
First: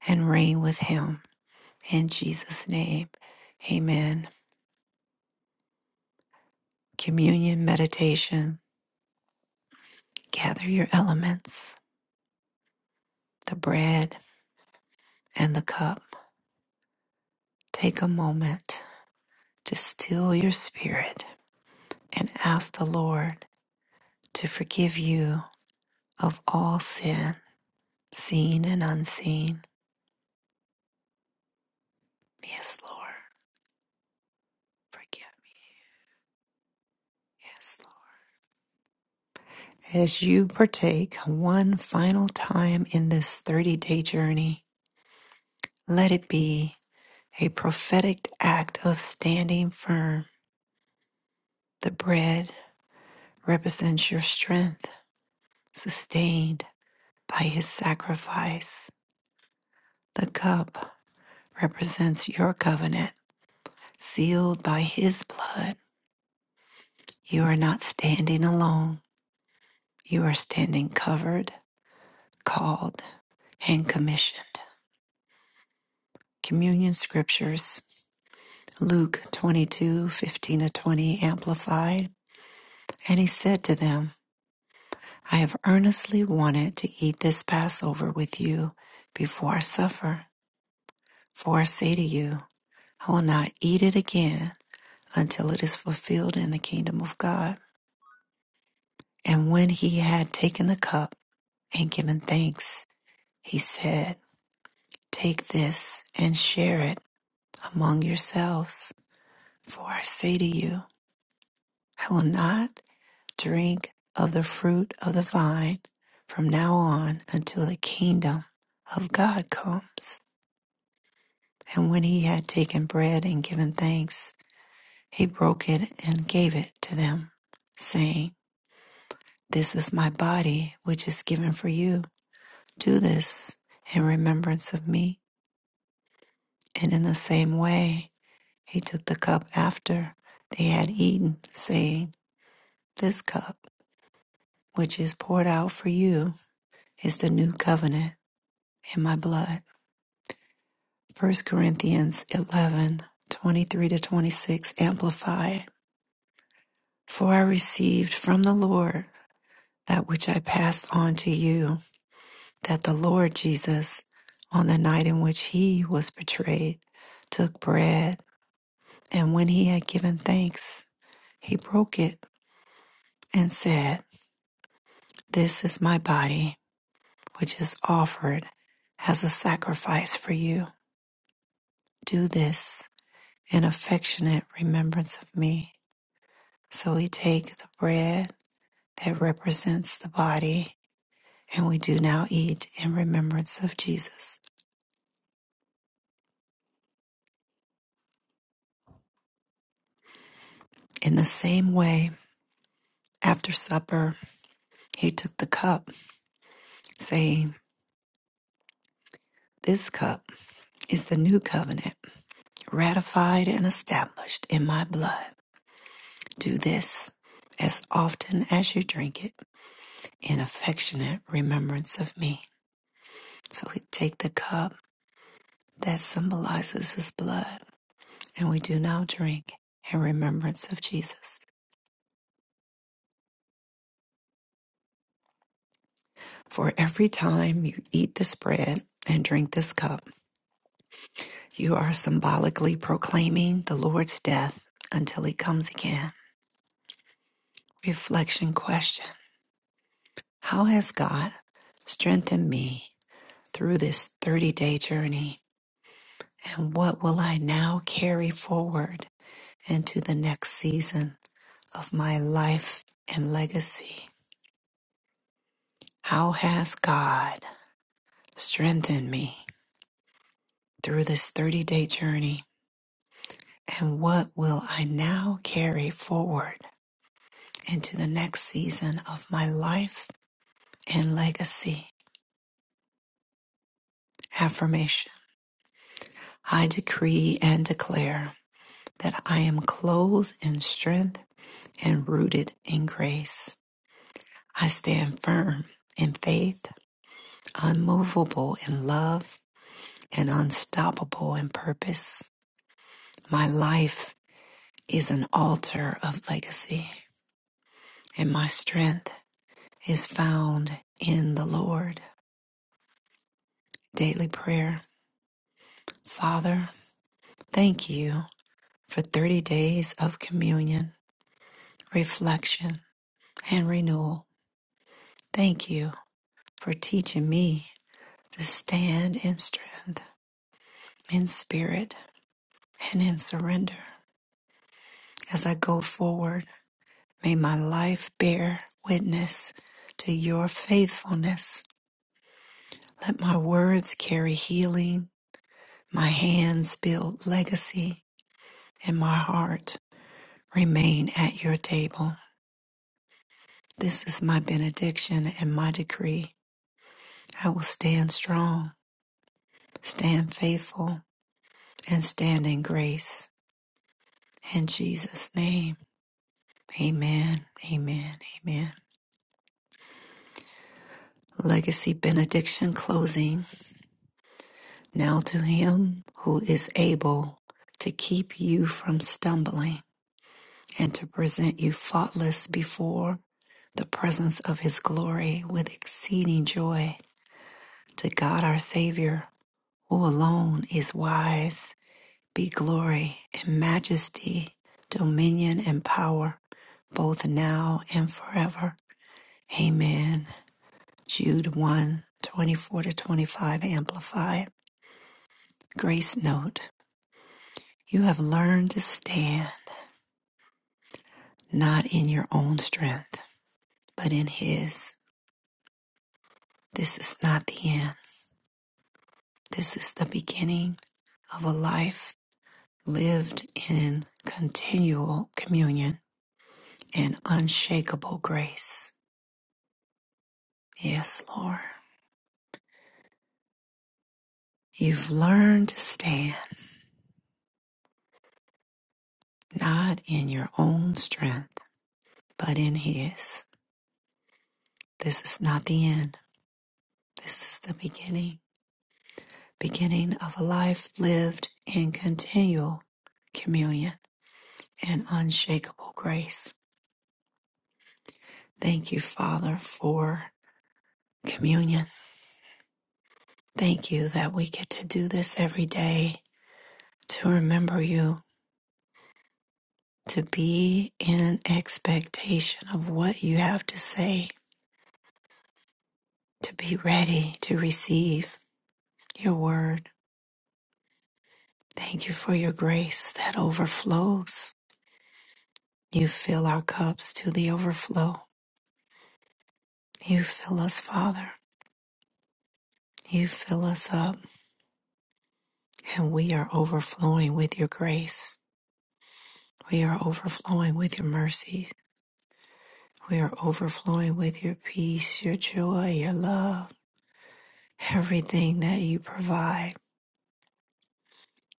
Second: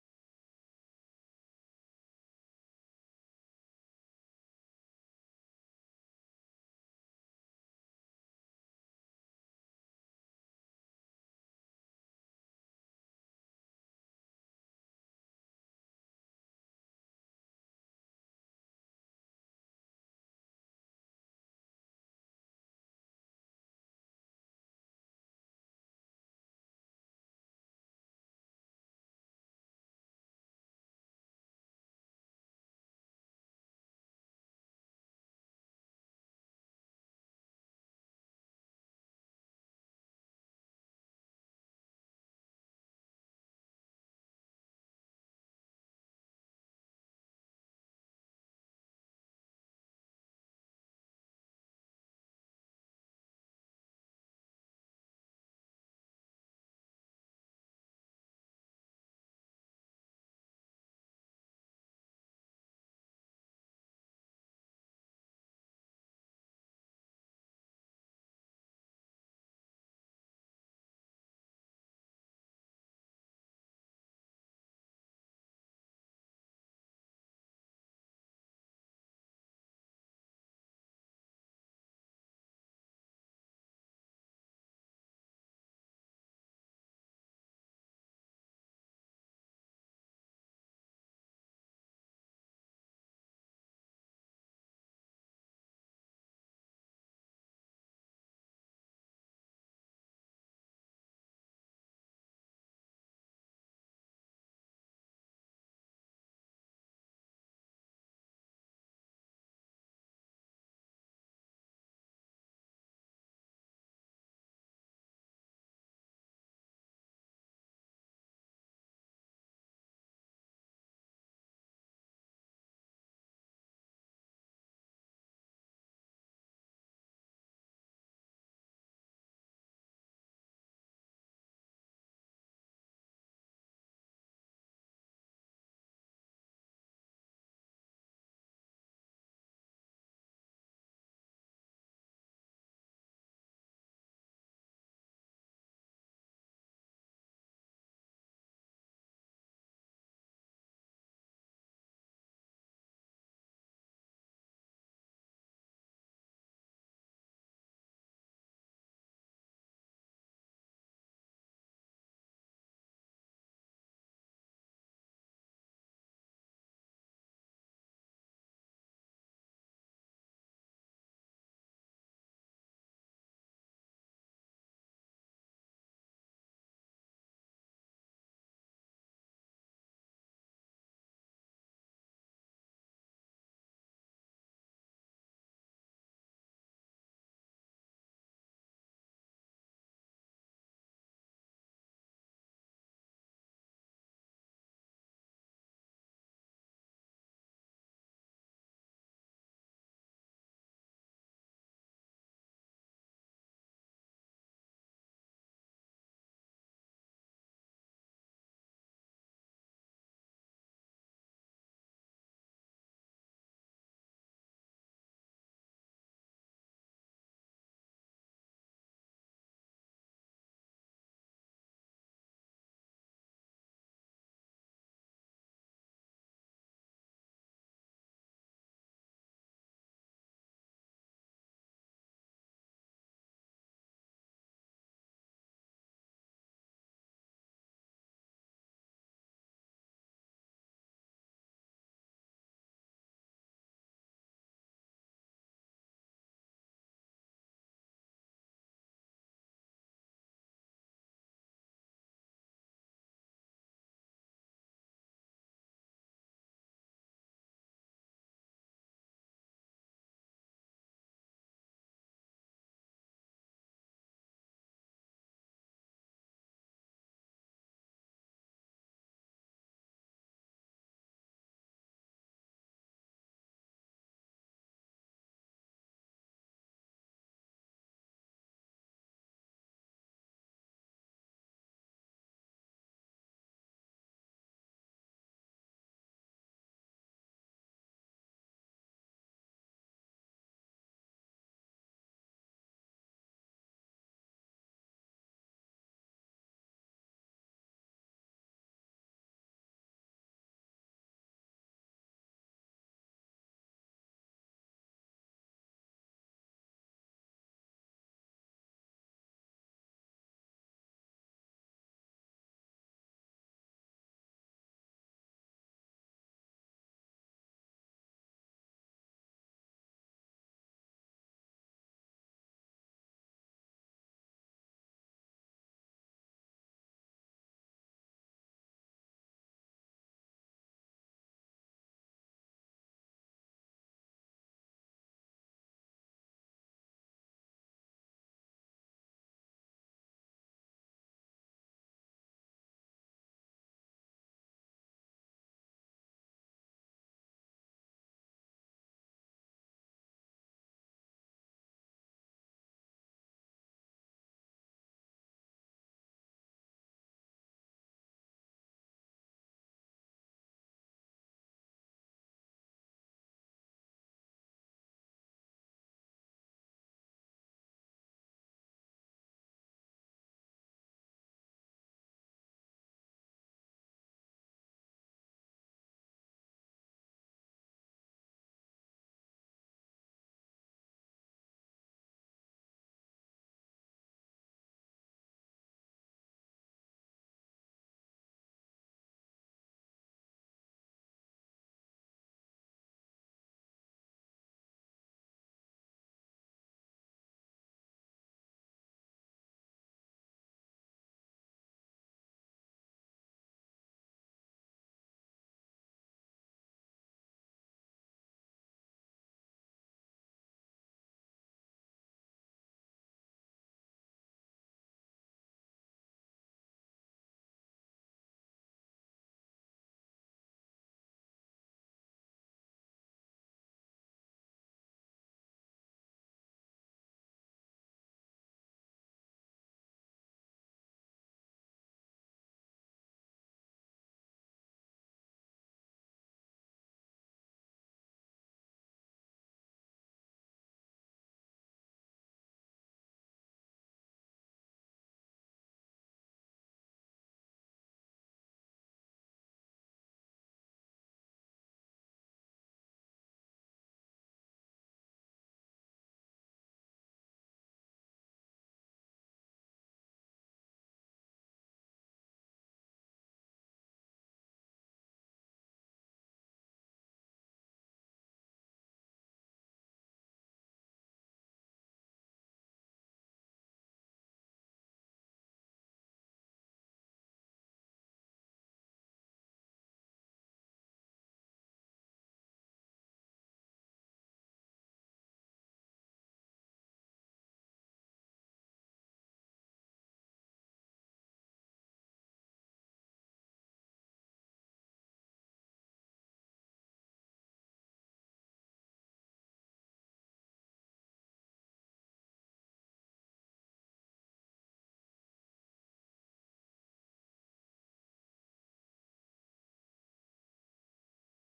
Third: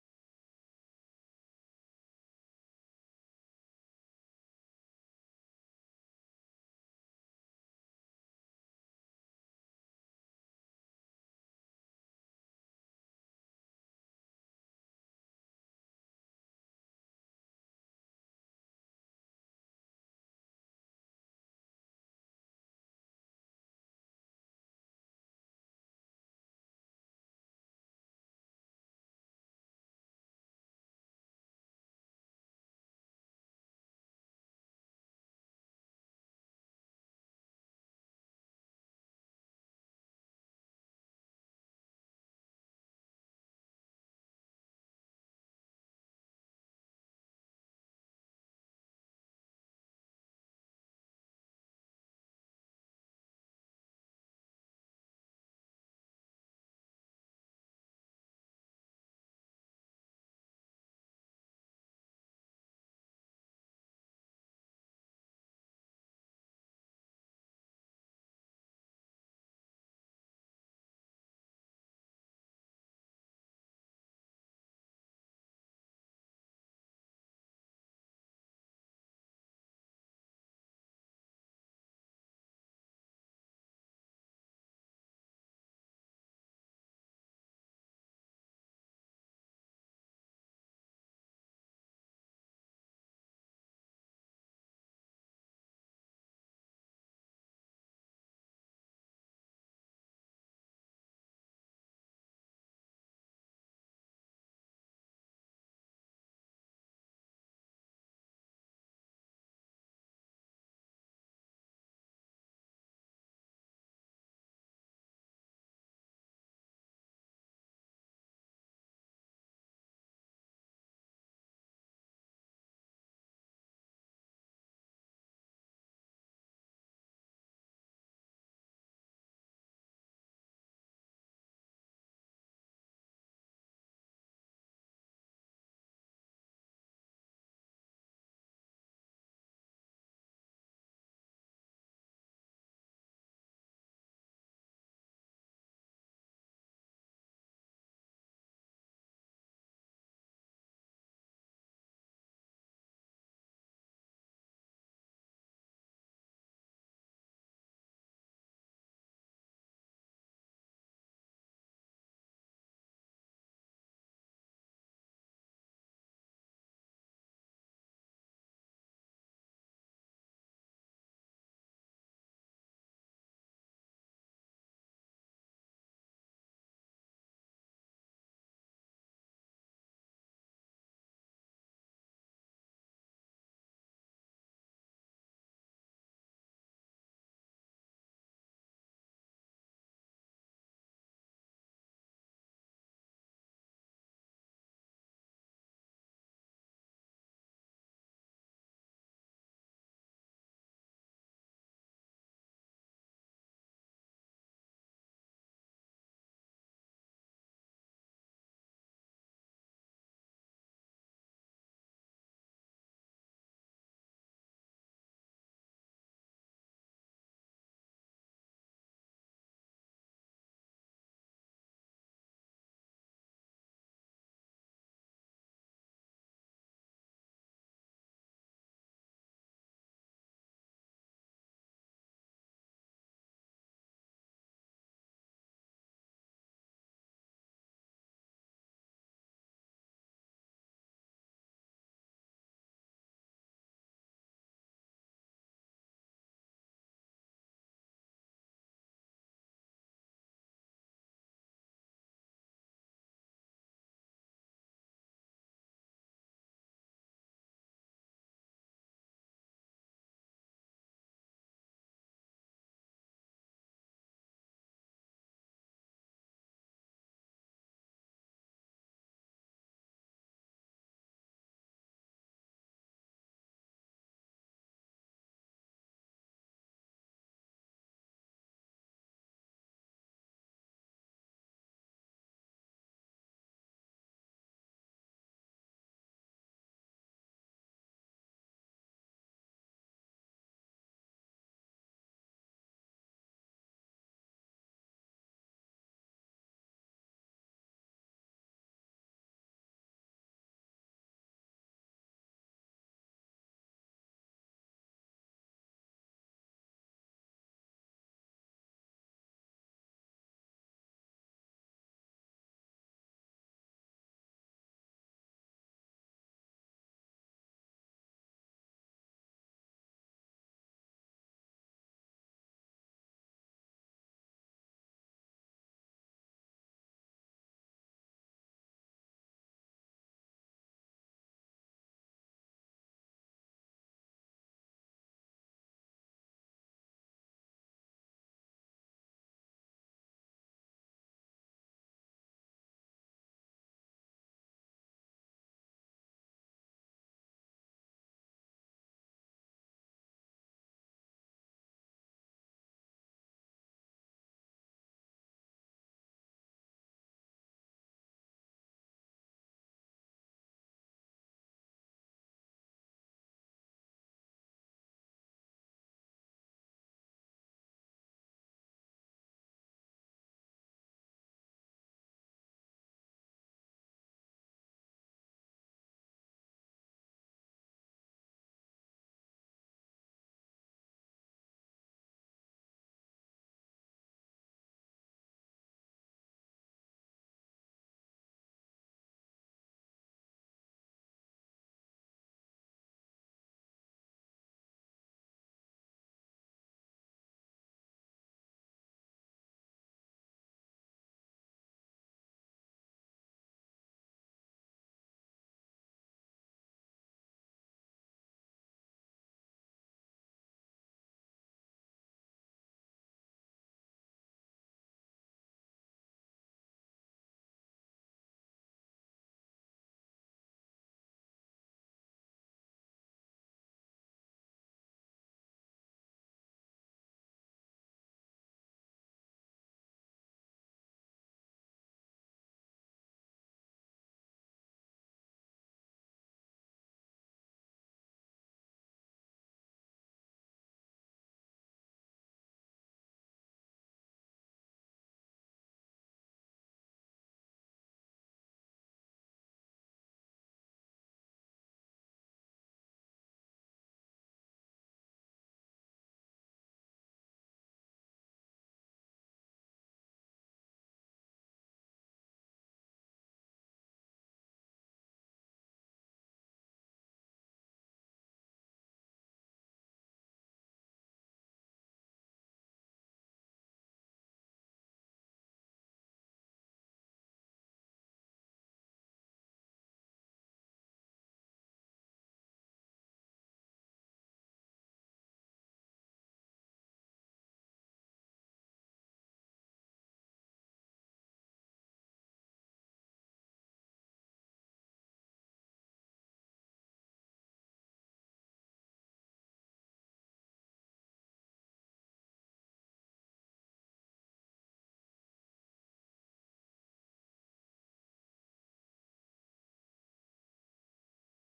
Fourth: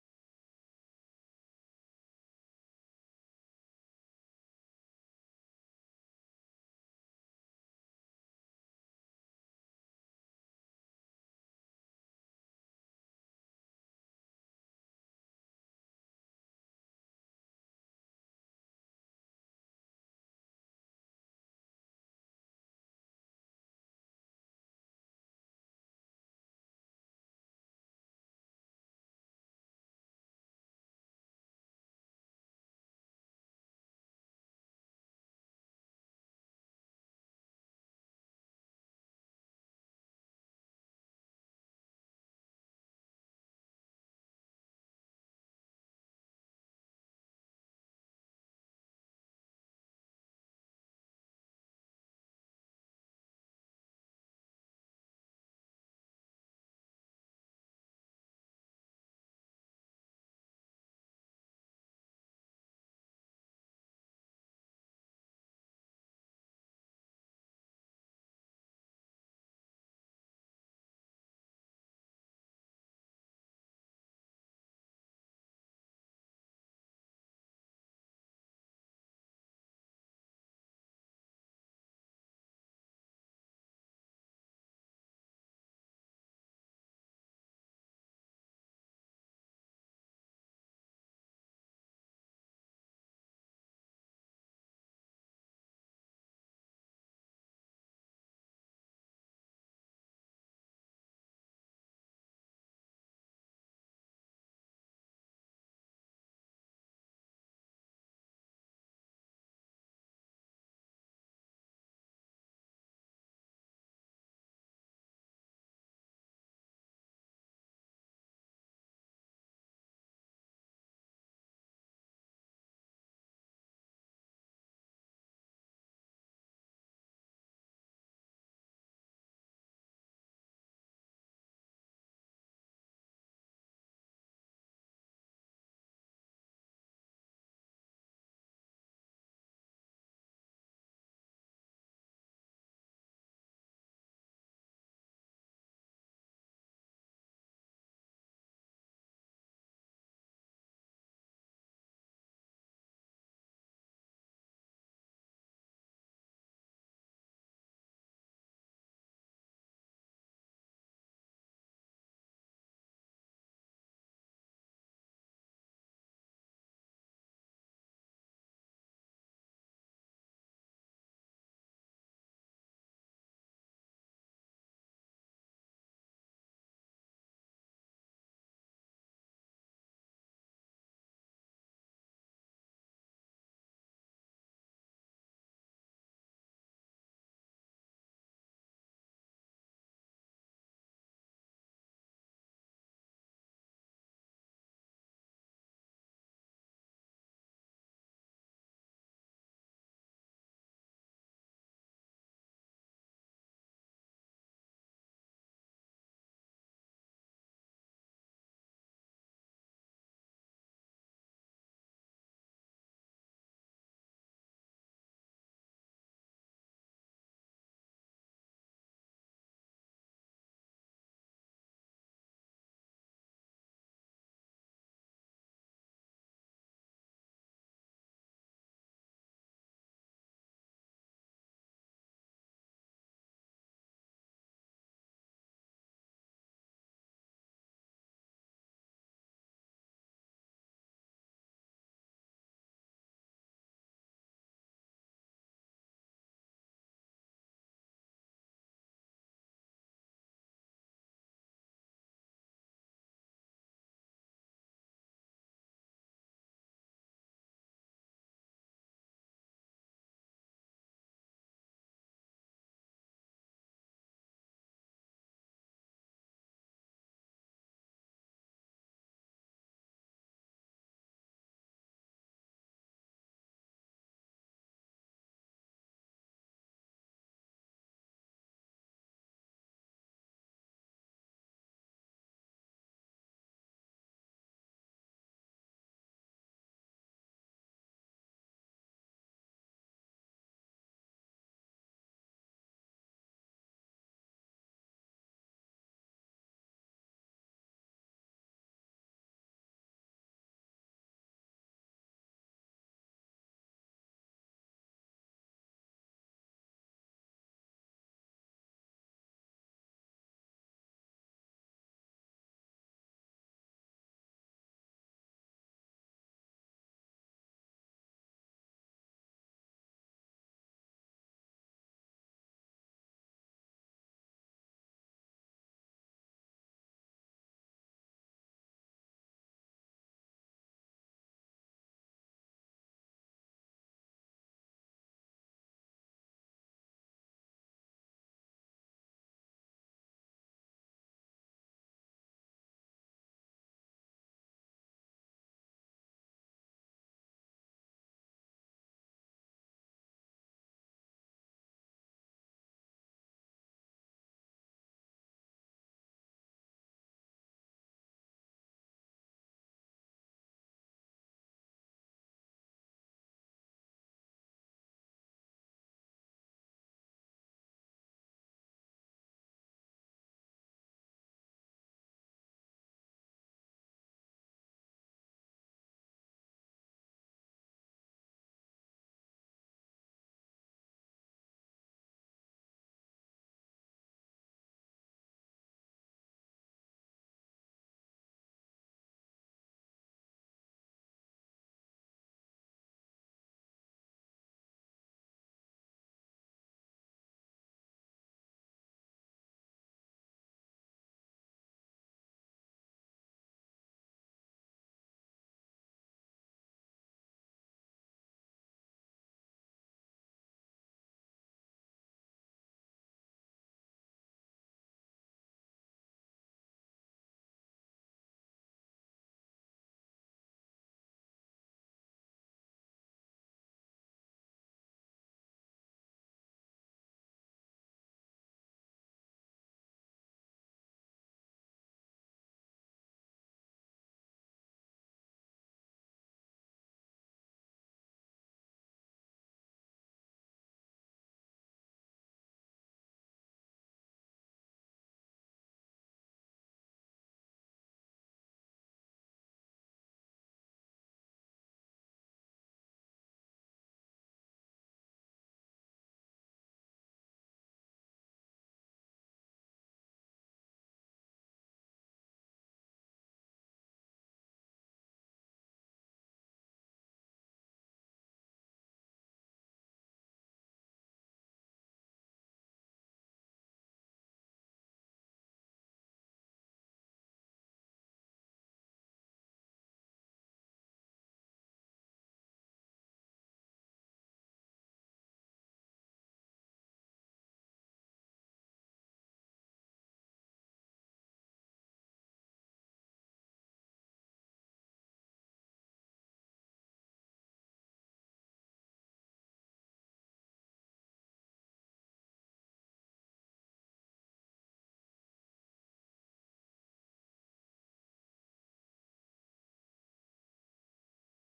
and reign with Him. In Jesus' name, amen. Communion meditation. Gather your elements, the bread and the cup. Take a moment to still your spirit and ask the Lord to forgive you of all sin, seen and unseen. Yes, Lord, forgive me. Yes, Lord. As you partake one final time in this 30 day journey, let it be a prophetic act of standing firm. The bread represents your strength, sustained by his sacrifice. The cup represents your covenant, sealed by his blood. You are not standing alone. You are standing covered, called, and commissioned. Communion scriptures, Luke 2215 to 20, amplified. And he said to them, I have earnestly wanted to eat this Passover with you before I suffer. For I say to you, I will not eat it again until it is fulfilled in the kingdom of God. And when he had taken the cup and given thanks, he said, Take this and share it among yourselves. For I say to you, I will not drink of the fruit of the vine from now on until the kingdom of God comes. And when he had taken bread and given thanks, he broke it and gave it to them, saying, This is my body, which is given for you. Do this in remembrance of me. And in the same way, he took the cup after they had eaten, saying, This cup, which is poured out for you, is the new covenant in my blood. First Corinthians 11 23 to 26, Amplify. For I received from the Lord that which I passed on to you, that the Lord Jesus, on the night in which he was betrayed, took bread, and when he had given thanks, he broke it and said, This is my body, which is offered as a sacrifice for you. Do this in affectionate remembrance of me. So we take the bread that represents the body, and we do now eat in remembrance of Jesus. In the same way, after supper, he took the cup, saying, This cup is the new covenant, ratified and established in my blood. Do this as often as you drink it in affectionate remembrance of me. So we take the cup that symbolizes his blood, and we do now drink in remembrance of Jesus. For every time you eat this bread and drink this cup, you are symbolically proclaiming the Lord's death until he comes again. Reflection question How has God strengthened me through this 30 day journey? And what will I now carry forward into the next season of my life and legacy? How has God strengthened me through this 30 day journey? And what will I now carry forward into the next season of my life and legacy? Affirmation I decree and declare that I am clothed in strength and rooted in grace. I stand firm in faith, unmovable in love, and unstoppable in purpose. My life is an altar of legacy, and my strength is found in the Lord. Daily prayer. Father, thank you for 30 days of communion, reflection, and renewal. Thank you for teaching me to stand in strength, in spirit, and in surrender. As I go forward, may my life bear witness to your faithfulness. Let my words carry healing, my hands build legacy, and my heart remain at your table. This is my benediction and my decree. I will stand strong, stand faithful, and stand in grace. In Jesus' name, amen, amen, amen. Legacy benediction closing. Now to him who is able to keep you from stumbling and to present you faultless before the presence of his glory with exceeding joy, to God our Savior, who alone is wise, be glory and majesty, dominion and power, both now and forever. Amen. Jude one 24 to 25 Amplified. Grace Note. You have learned to stand. not in your own strength, but in His. This is not the end. This is the beginning of a life lived in continual communion and unshakable grace. Yes, Lord. You've learned to stand not in your own strength, but in His. This is not the end. This is the beginning. Beginning of a life lived in continual communion and unshakable grace. Thank you, Father, for communion. Thank you that we get to do this every day to remember you, to be in expectation of what you have to say, to be ready to receive your word. Thank you for your grace that overflows. You fill our cups to the overflow. You fill us, Father. You fill us up, and we are overflowing with your grace. We are overflowing with your mercies. We are overflowing with your peace, your joy, your love, everything that you provide.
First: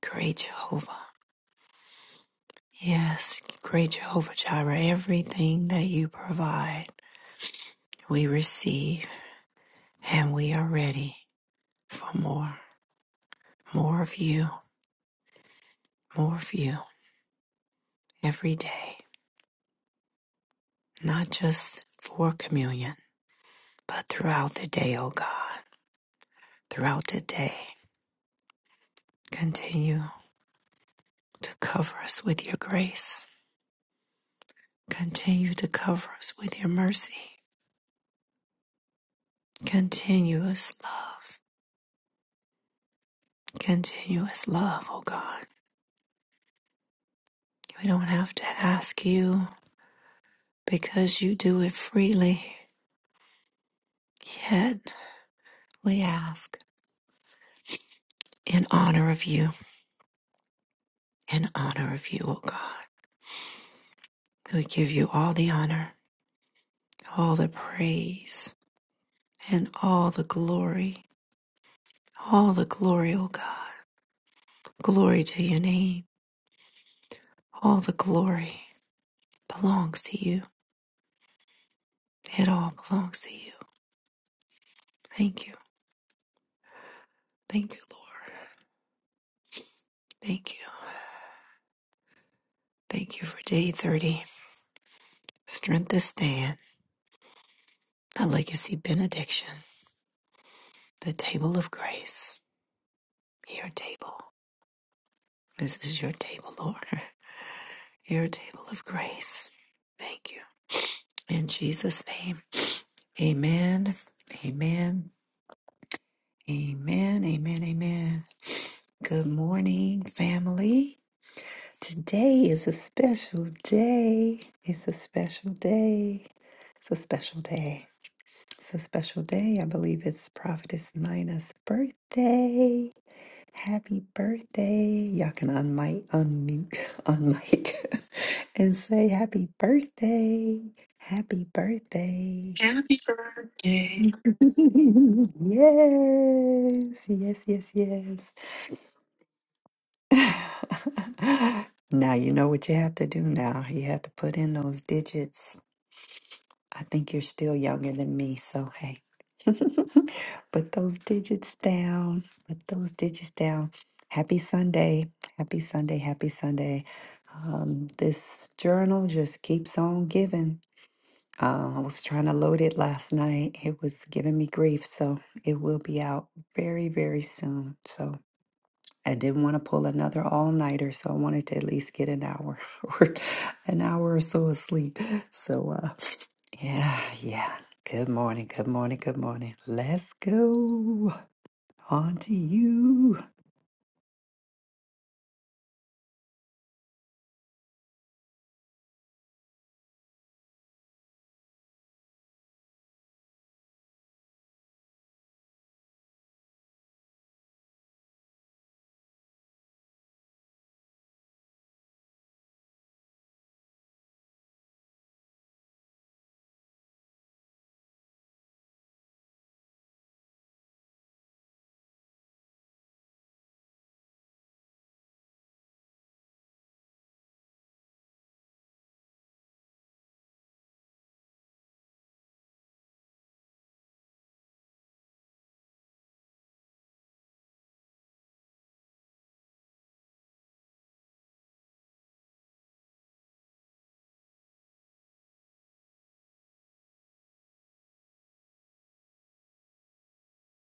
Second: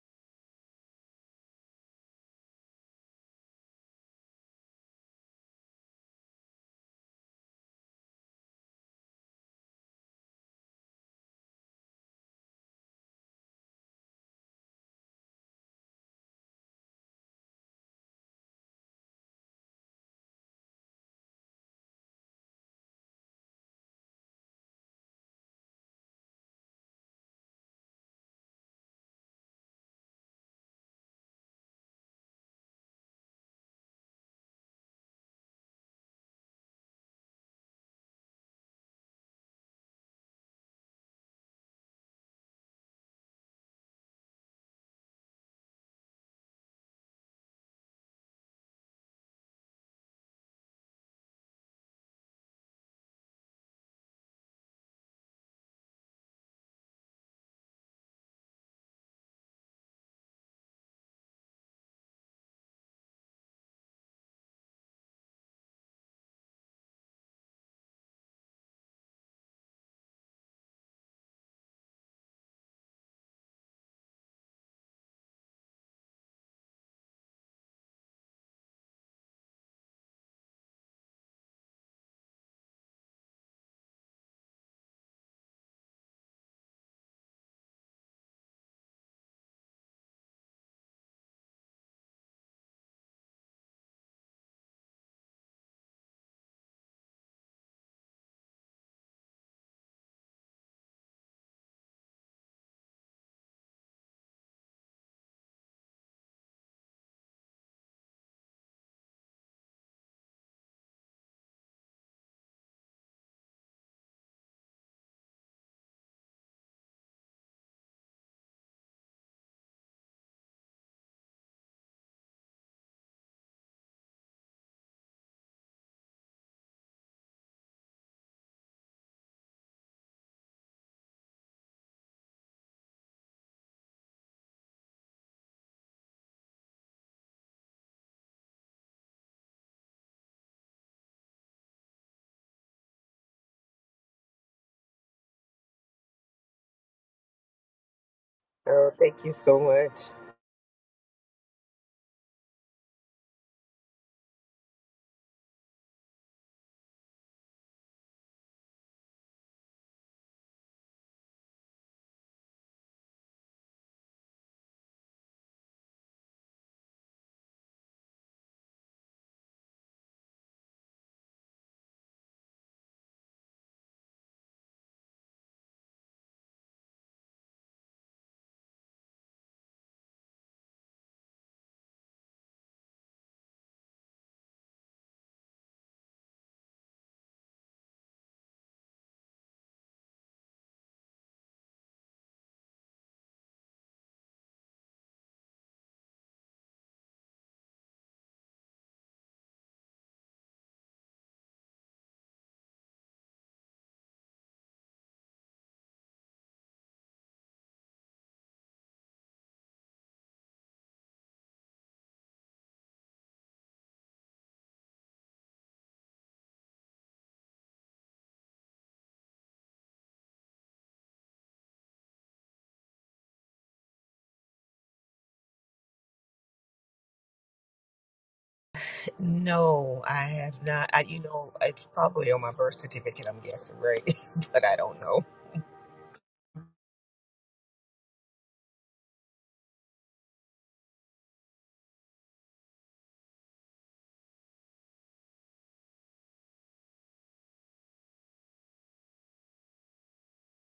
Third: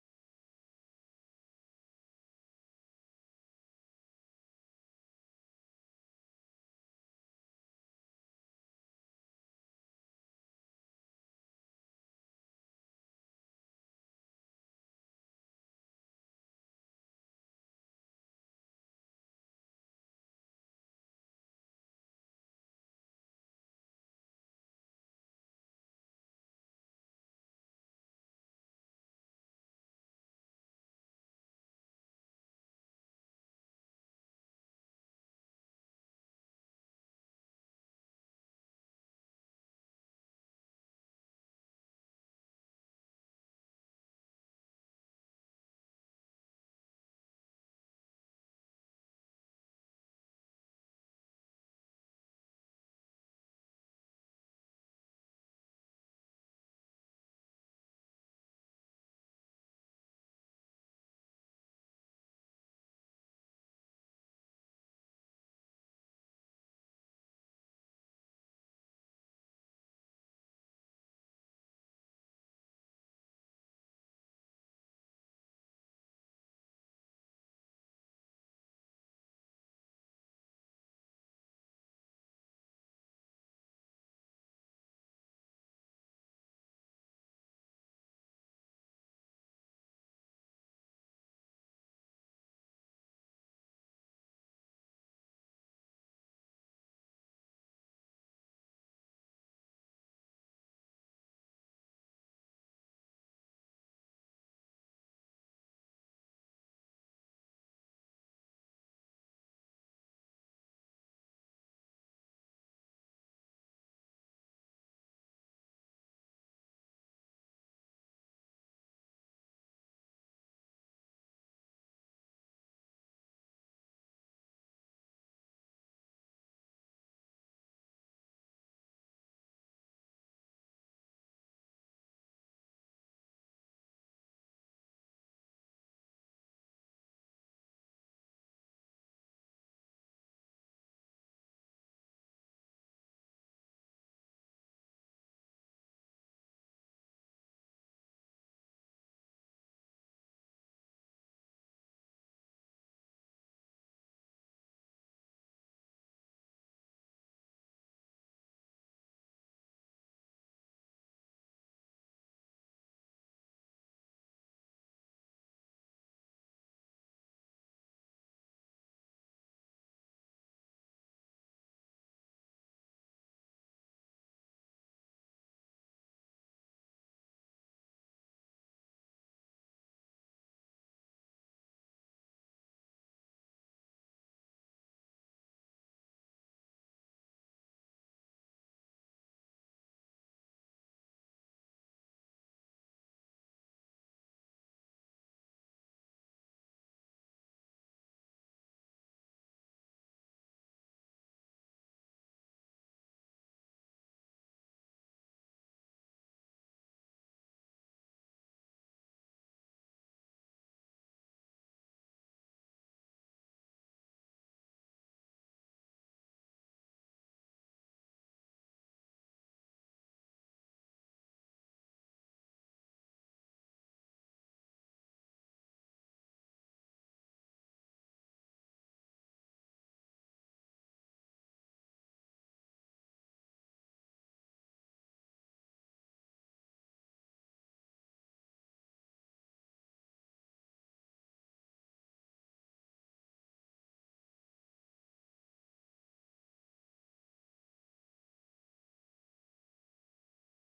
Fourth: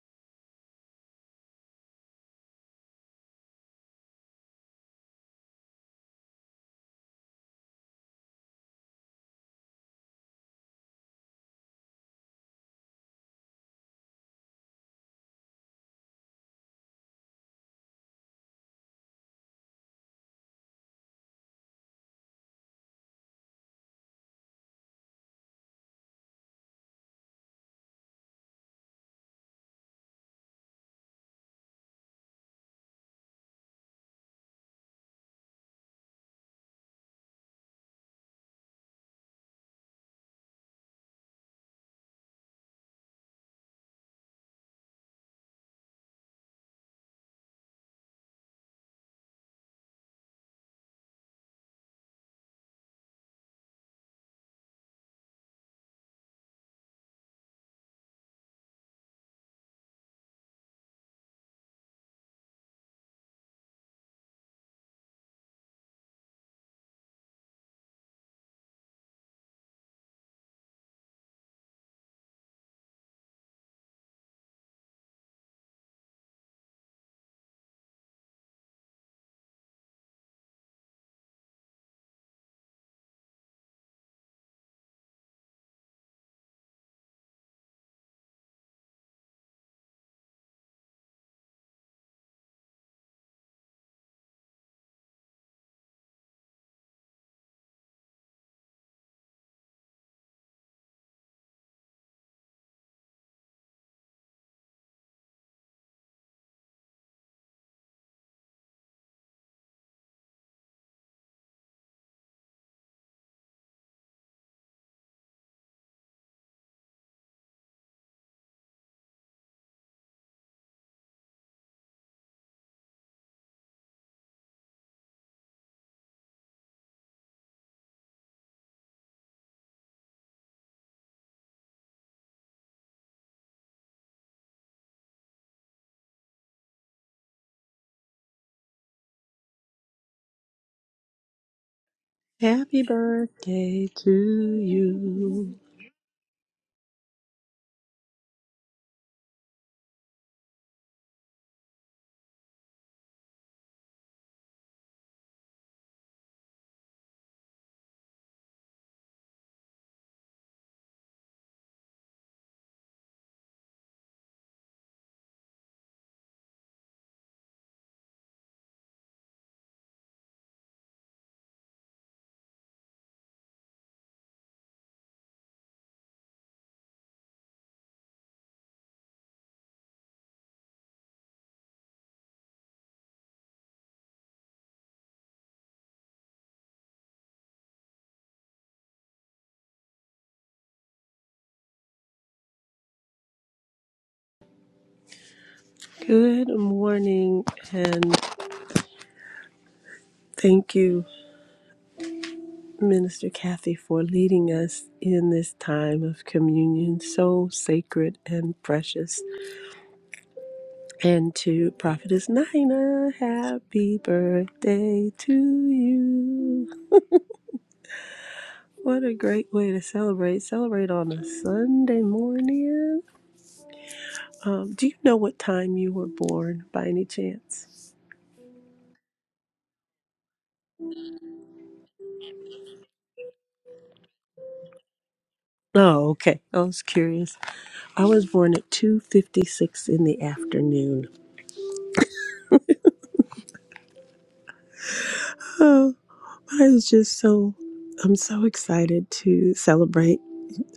Great Jehovah. Yes, great Jehovah Jireh, everything that you provide, we receive and we are ready for more. More of you, more of you every day, not just for communion, but throughout the day, O God, throughout the day. Continue to cover us with your grace Continue to cover us with your mercy. Continuous love. Continuous love, oh God. We don't have to ask you because you do it freely. Yet we ask in honor of you, in honor of you, O God. We give you all the honor, all the praise, and all the glory. All the glory, O God. Glory to your name. All the glory belongs to you. It all belongs to you. Thank you. Thank you, Lord. Thank you. Thank you for day 30. Strength to stand. The legacy benediction. The table of grace. Your table. This is your table, Lord. [laughs] Your table of grace. Thank you. In Jesus' name. Amen. Amen. Amen. Amen. Amen. Good morning, family. Today is a special day. It's a special day. It's a special day. It's a special day. I believe it's Prophetess Nina's birthday. Happy birthday. Y'all can unmic, unmute, [laughs] unmic, [laughs] and say happy birthday. Happy birthday. [laughs]
Happy birthday to
yes,
you.
yes, yes,
Oh, thank you so much.
yes. [laughs] now you know what you have to do now. You have to put in those digits I think you're still younger than me, so hey. [laughs] Put those digits down. Put those digits down. Happy Sunday. Happy Sunday. Happy Sunday. Um, this journal just keeps on giving. Uh, I was trying to load it last night. It was giving me grief, so it will be out very, very soon. So I didn't want to pull another all nighter, so I wanted to at least get an hour [laughs] or an hour or so of sleep. So, uh, yeah, yeah. Good morning, good morning, good morning. Let's go on to you.
Good morning, and thank you, Minister Kathy, for leading us in this time of communion, so sacred and precious. And to Prophetess Nina, happy birthday to you. What a great way to celebrate! Celebrate on a Sunday morning. Um, do you know what time you were born by any chance?
No, I have not. I, you know, it's probably on my birth certificate, I'm guessing, right? [laughs] but I don't know.
Oh, okay. I was curious. I was born at 2:56 in the afternoon. Oh, I was just so I'm so excited to celebrate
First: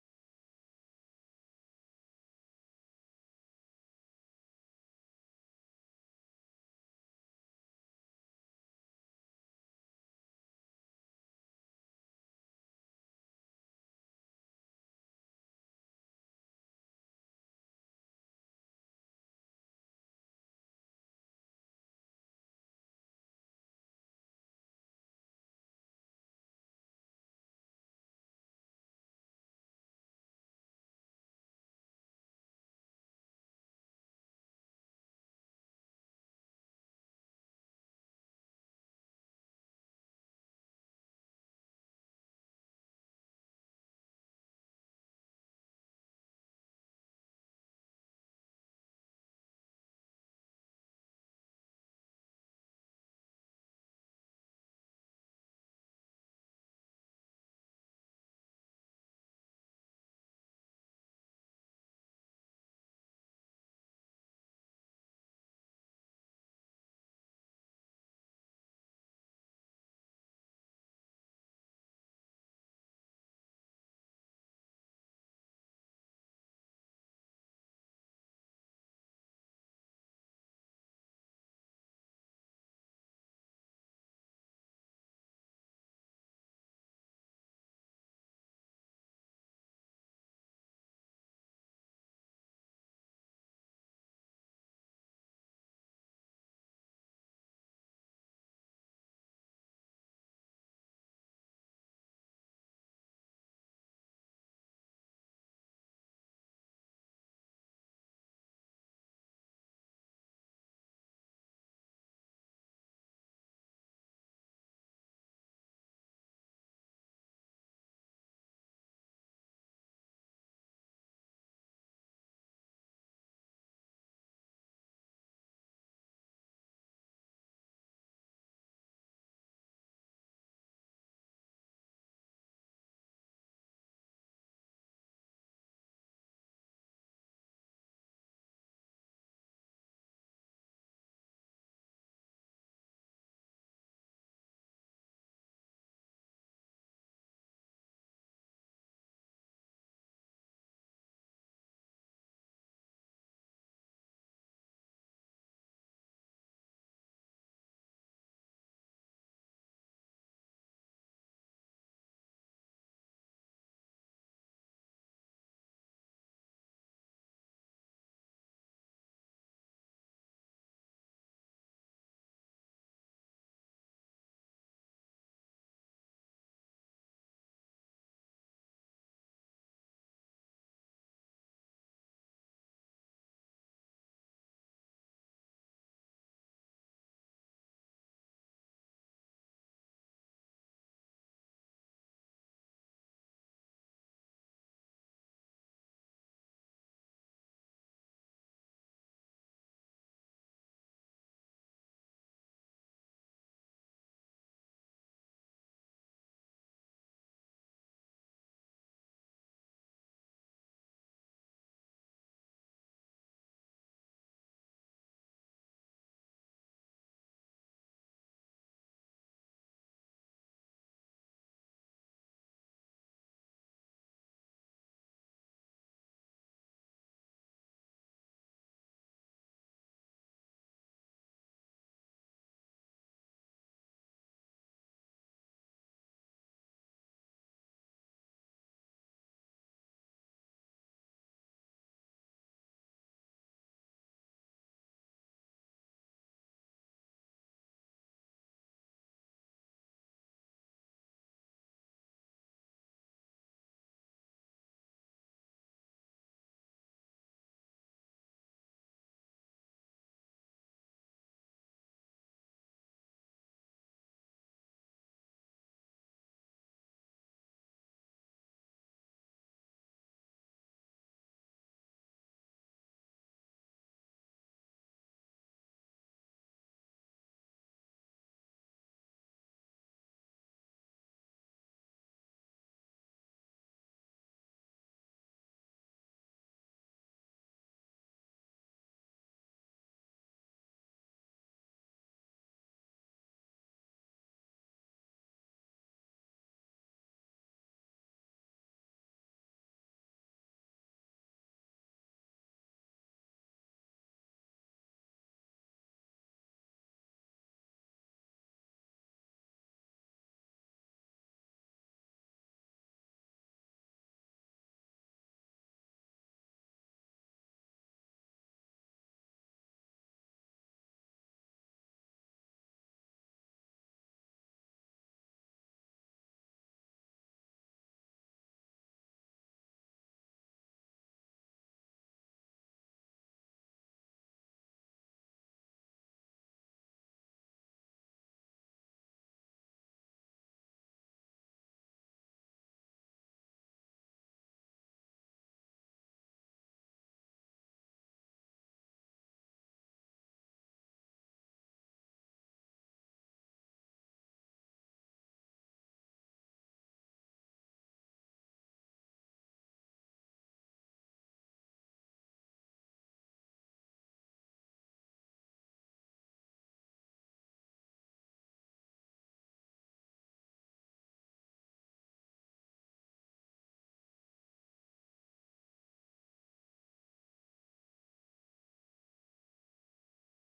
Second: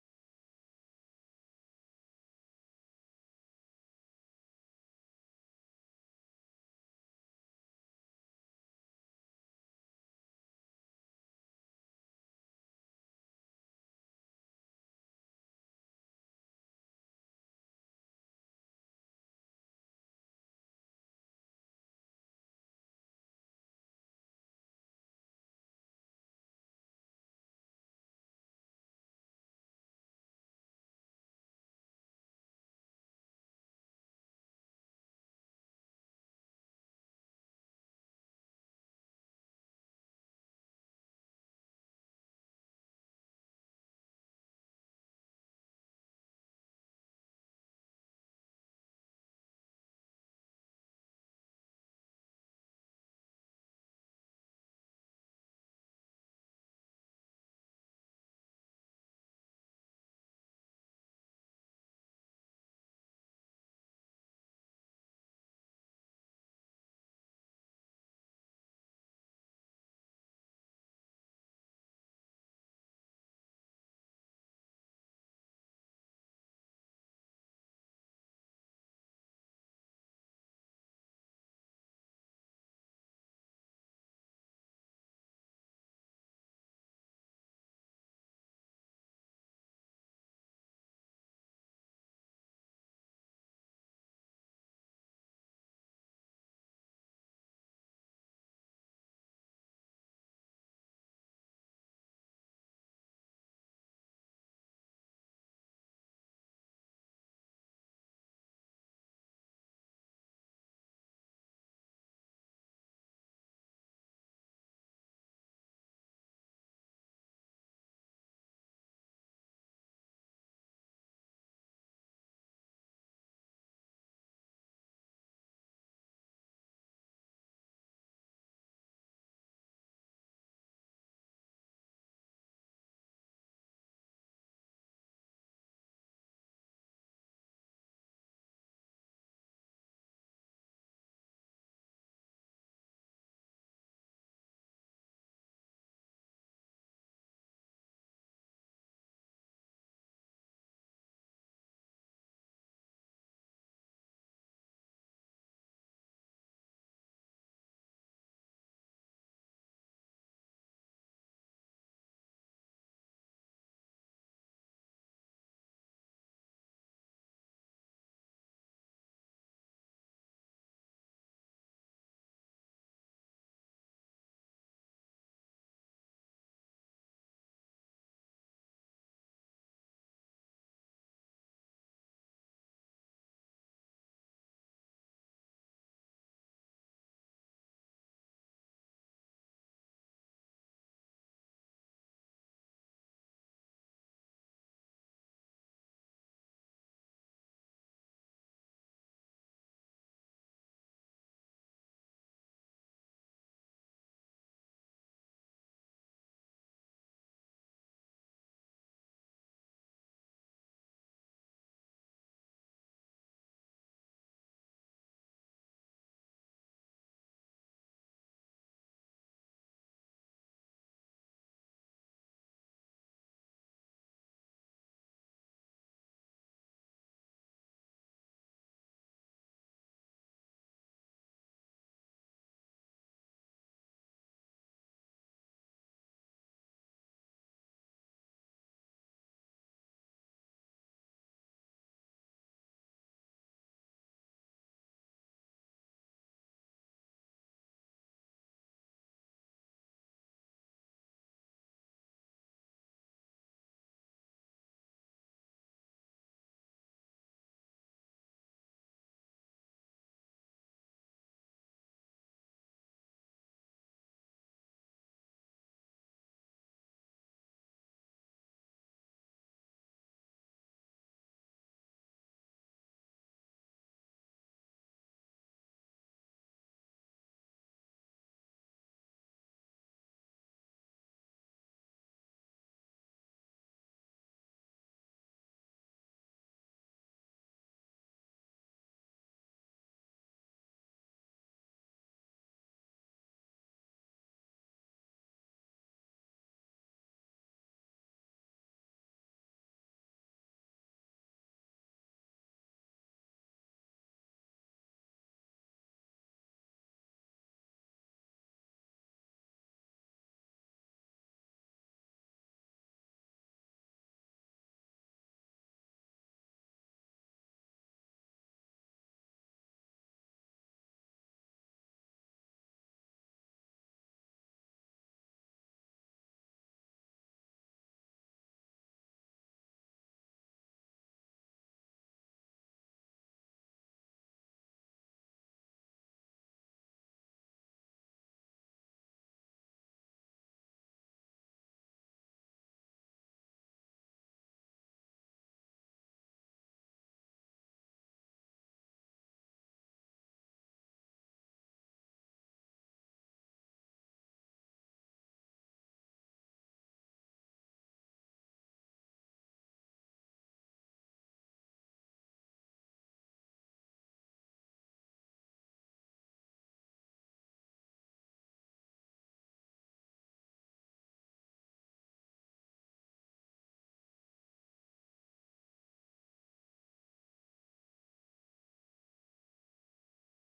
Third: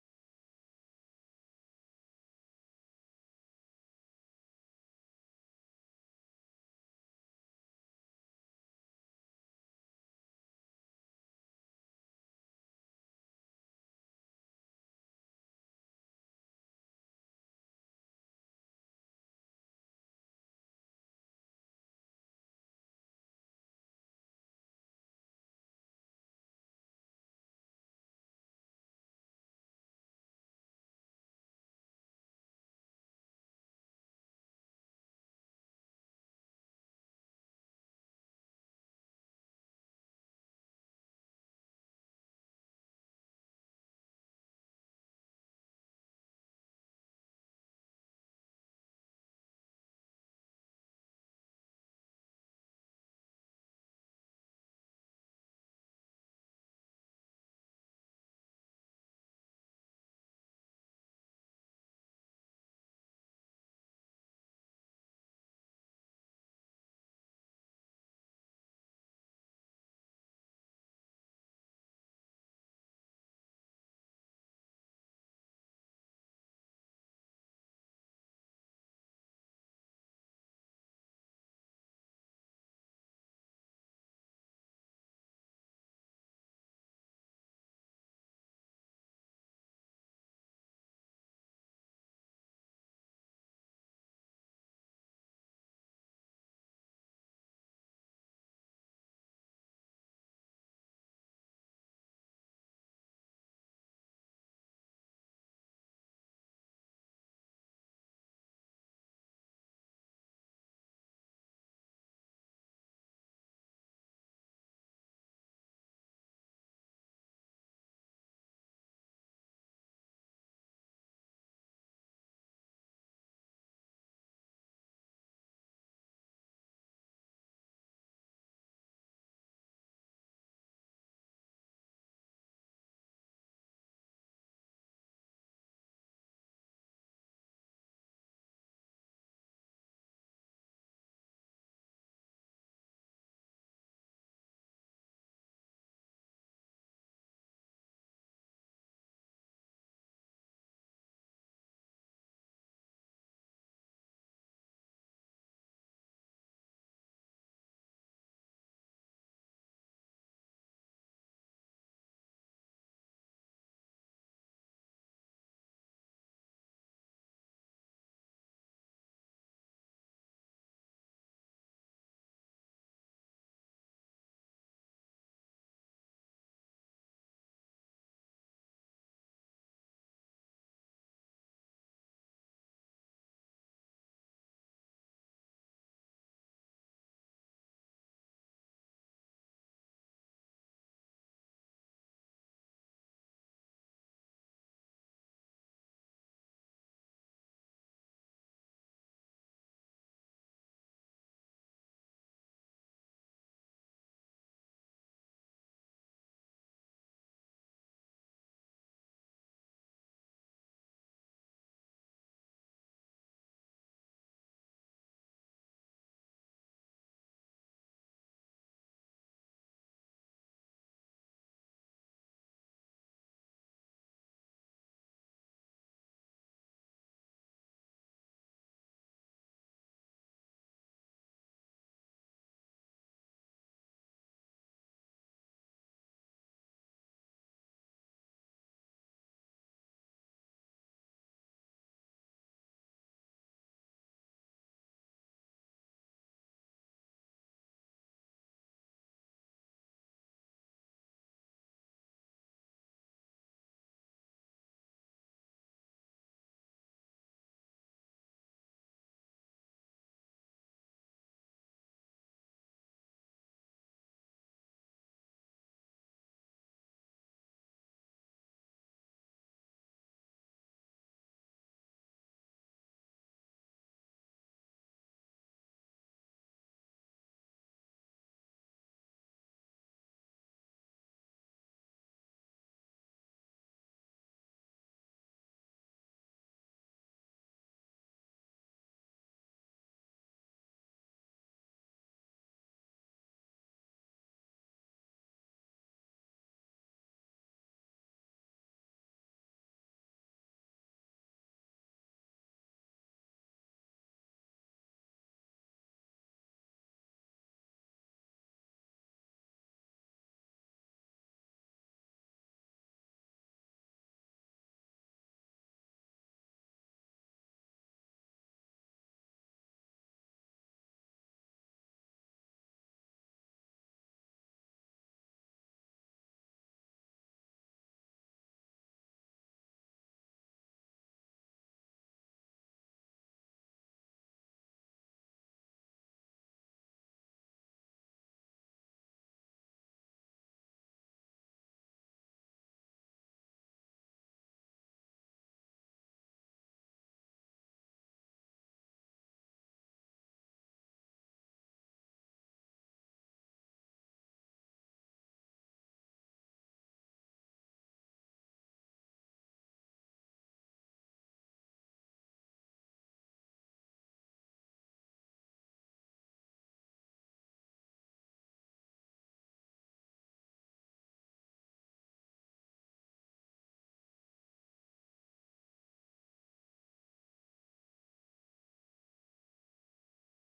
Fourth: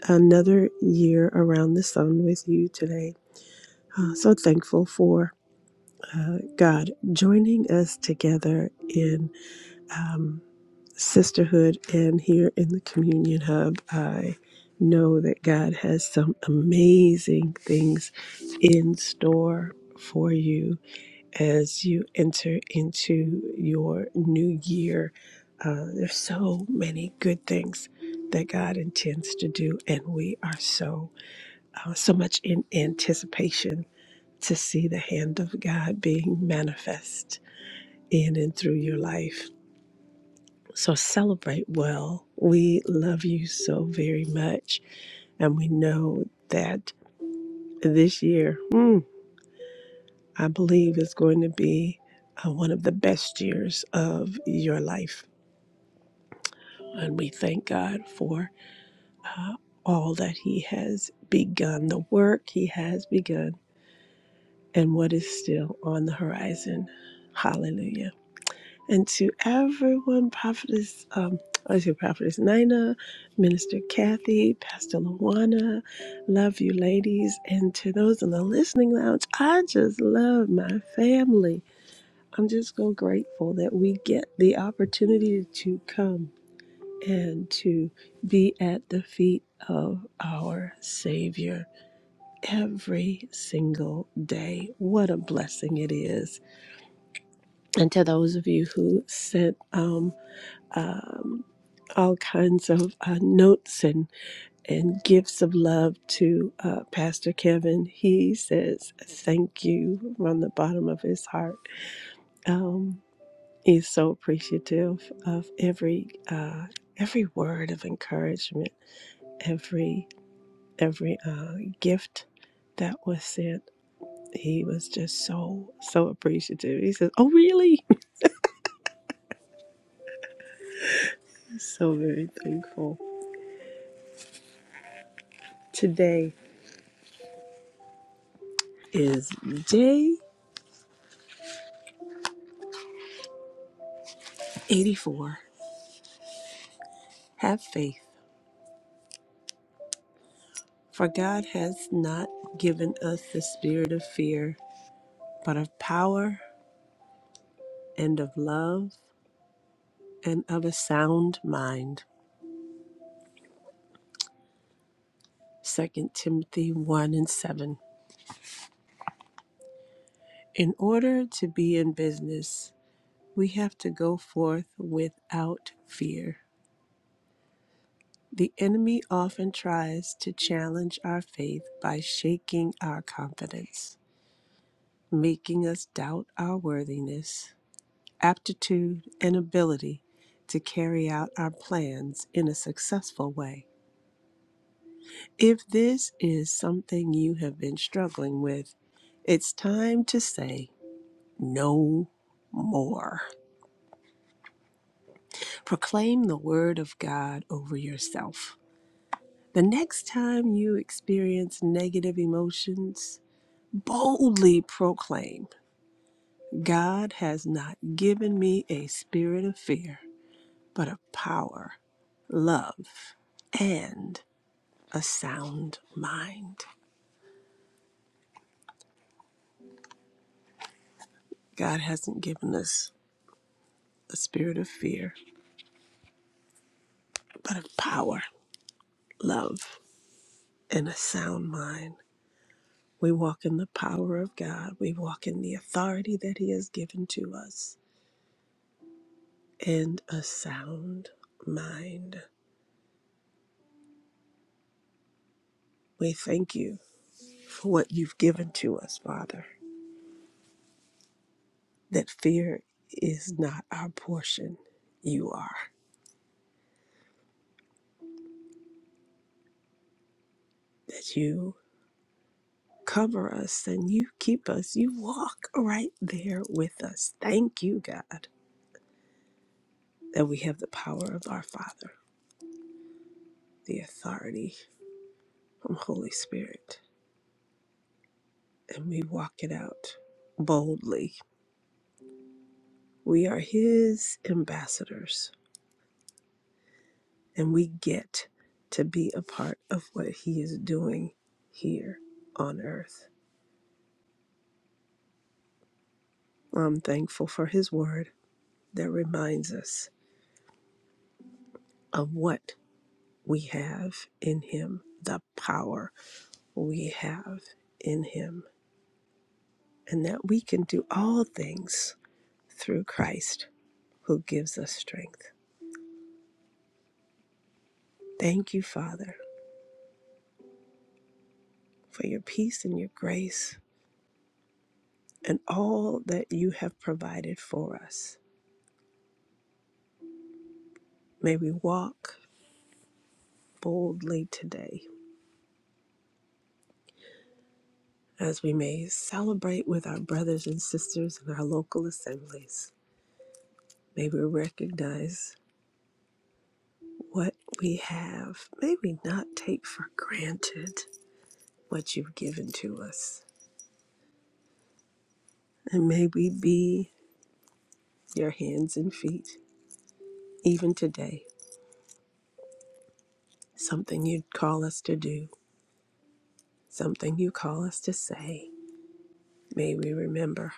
another year around the sun with you today. Uh, so thankful for uh, God joining us together in um, sisterhood and here in the communion hub. I know that God has some amazing things in store for you as you enter into your new year. Uh, there's so many good things that God intends to do, and we are so uh, so much in anticipation to see the hand of God being manifest in and through your life. So celebrate well. We love you so very much, and we know that this year, mm, I believe, is going to be uh, one of the best years of your life And we thank God for uh, all that He has begun, the work He has begun, and what is still on the horizon. Hallelujah. And to everyone, Prophetess, um, I say Prophetess Nina, Minister Kathy, Pastor Luana, love you ladies. And to those in the listening lounge, I just love my family. I'm just so grateful that we get the opportunity to come and to be at the feet of our Savior every single day. What a blessing it is. And to those of you who sent um, um, all kinds of uh, notes and, and gifts of love to uh, Pastor Kevin, he says thank you from the bottom of his heart. Um, he's so appreciative of every uh, every word of encouragement, every every uh, gift that was sent. He was just so, so appreciative. He says, Oh, really? [laughs] so very thankful. Today is day 84. Have faith, for God has not given us the spirit of fear, but of power and of love and of a sound mind. Second Timothy 1 and 7. In order to be in business, we have to go forth without fear. The enemy often tries to challenge our faith by shaking our confidence, making us doubt our worthiness, aptitude, and ability to carry out our plans in a successful way. If this is something you have been struggling with, it's time to say no more. Proclaim the word of God over yourself. The next time you experience negative emotions, boldly proclaim God has not given me a spirit of fear, but of power, love, and a sound mind. God hasn't given us a spirit of fear, but of power, love, and a sound mind. We walk in the power of God. We walk in the authority that He has given to us and a sound mind. We thank you for what you've given to us, Father. that fear is not our portion. You are. That you cover us and you keep us. You walk right there with us. Thank you, God, that we have the power of our Father, the authority from Holy Spirit, and we walk it out boldly. We are His ambassadors, and we get to be a part of what He is doing here on earth. I'm thankful for His word. that reminds us of what we have in Him, the power we have in Him, and that we can do all things through Christ who gives us strength. Thank you, Father, for your peace and your grace and all that you have provided for us. May we walk boldly today as we may celebrate with our brothers and sisters in our local assemblies. May we recognize what we have. May we not take for granted what you've given to us. And may we be your hands and feet, even today. Something you'd call us to do, something you call us to say. May we remember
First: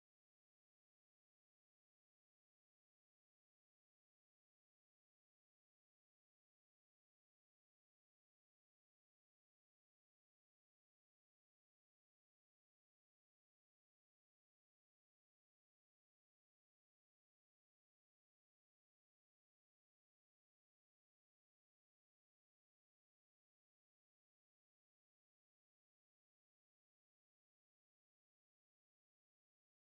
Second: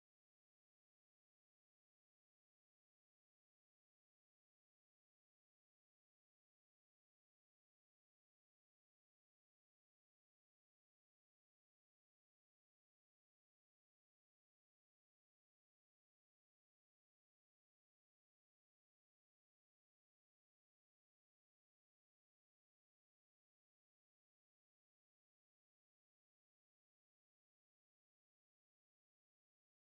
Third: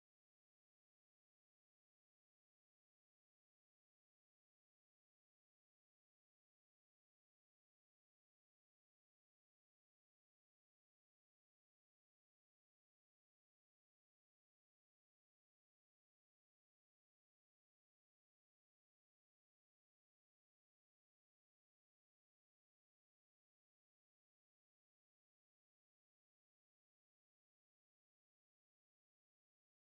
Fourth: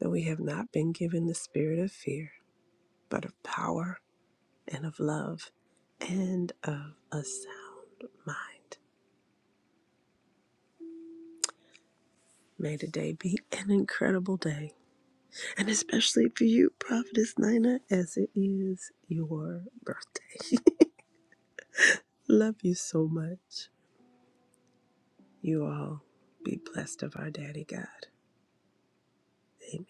that we have not been given the spirit of fear, but of power and of love and of a sound mind. May today be an incredible day and especially for you, Prophetess Nina, as it is your birthday. [laughs] Love you so much. You all be blessed of our Daddy God. Amen.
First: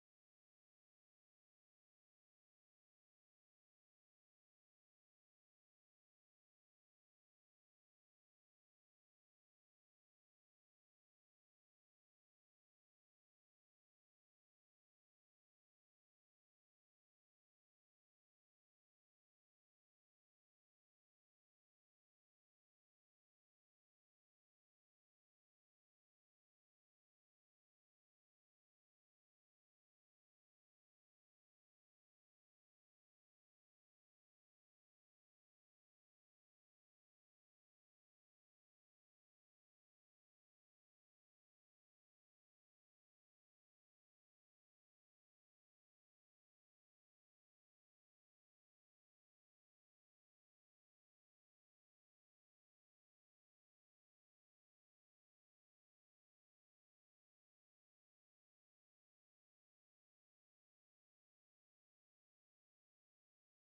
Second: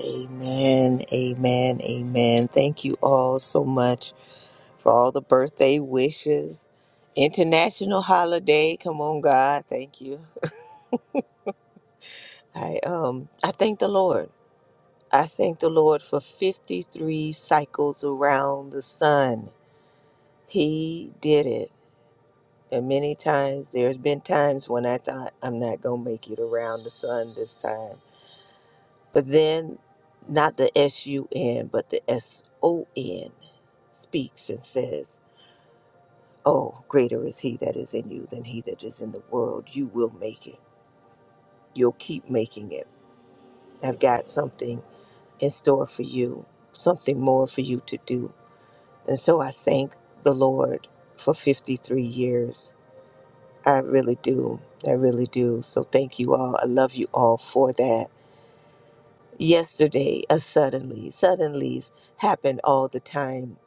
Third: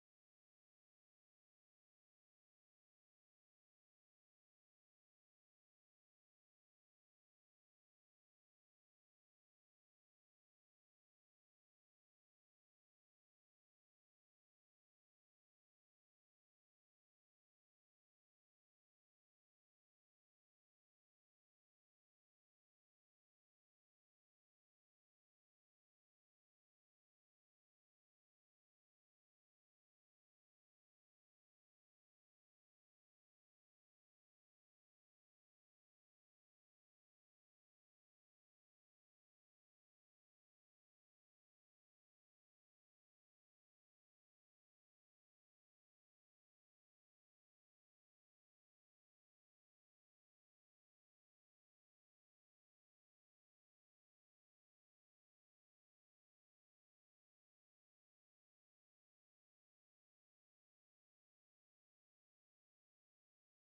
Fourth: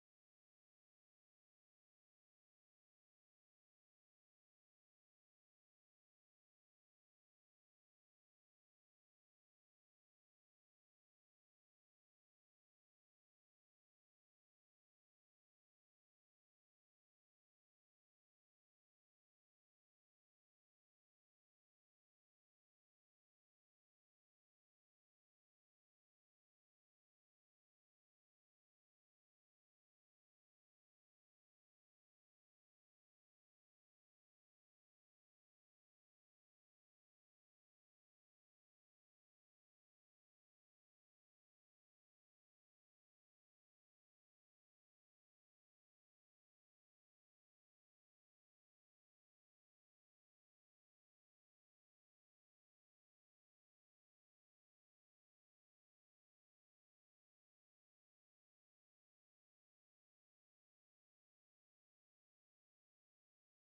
Amen, amen, amen. Thank you all so much for all the birthday wishes. International holiday, come on, God. Thank you. I um I thank the Lord. I thank the Lord for 53 cycles around the sun. He did it. And many times, there's been times when I thought, I'm not going to make it around the sun this time. But then, not the S U N, but the S O N speaks and says, Oh, greater is he that is in you than he that is in the world. You will make it. You'll keep making it. I've got something in store for you, something more for you to do. And so I thank the Lord for 53 years I really do. I really do. So thank you all. I love you all for that. Yesterday, a suddenly, suddenlies happen all the time.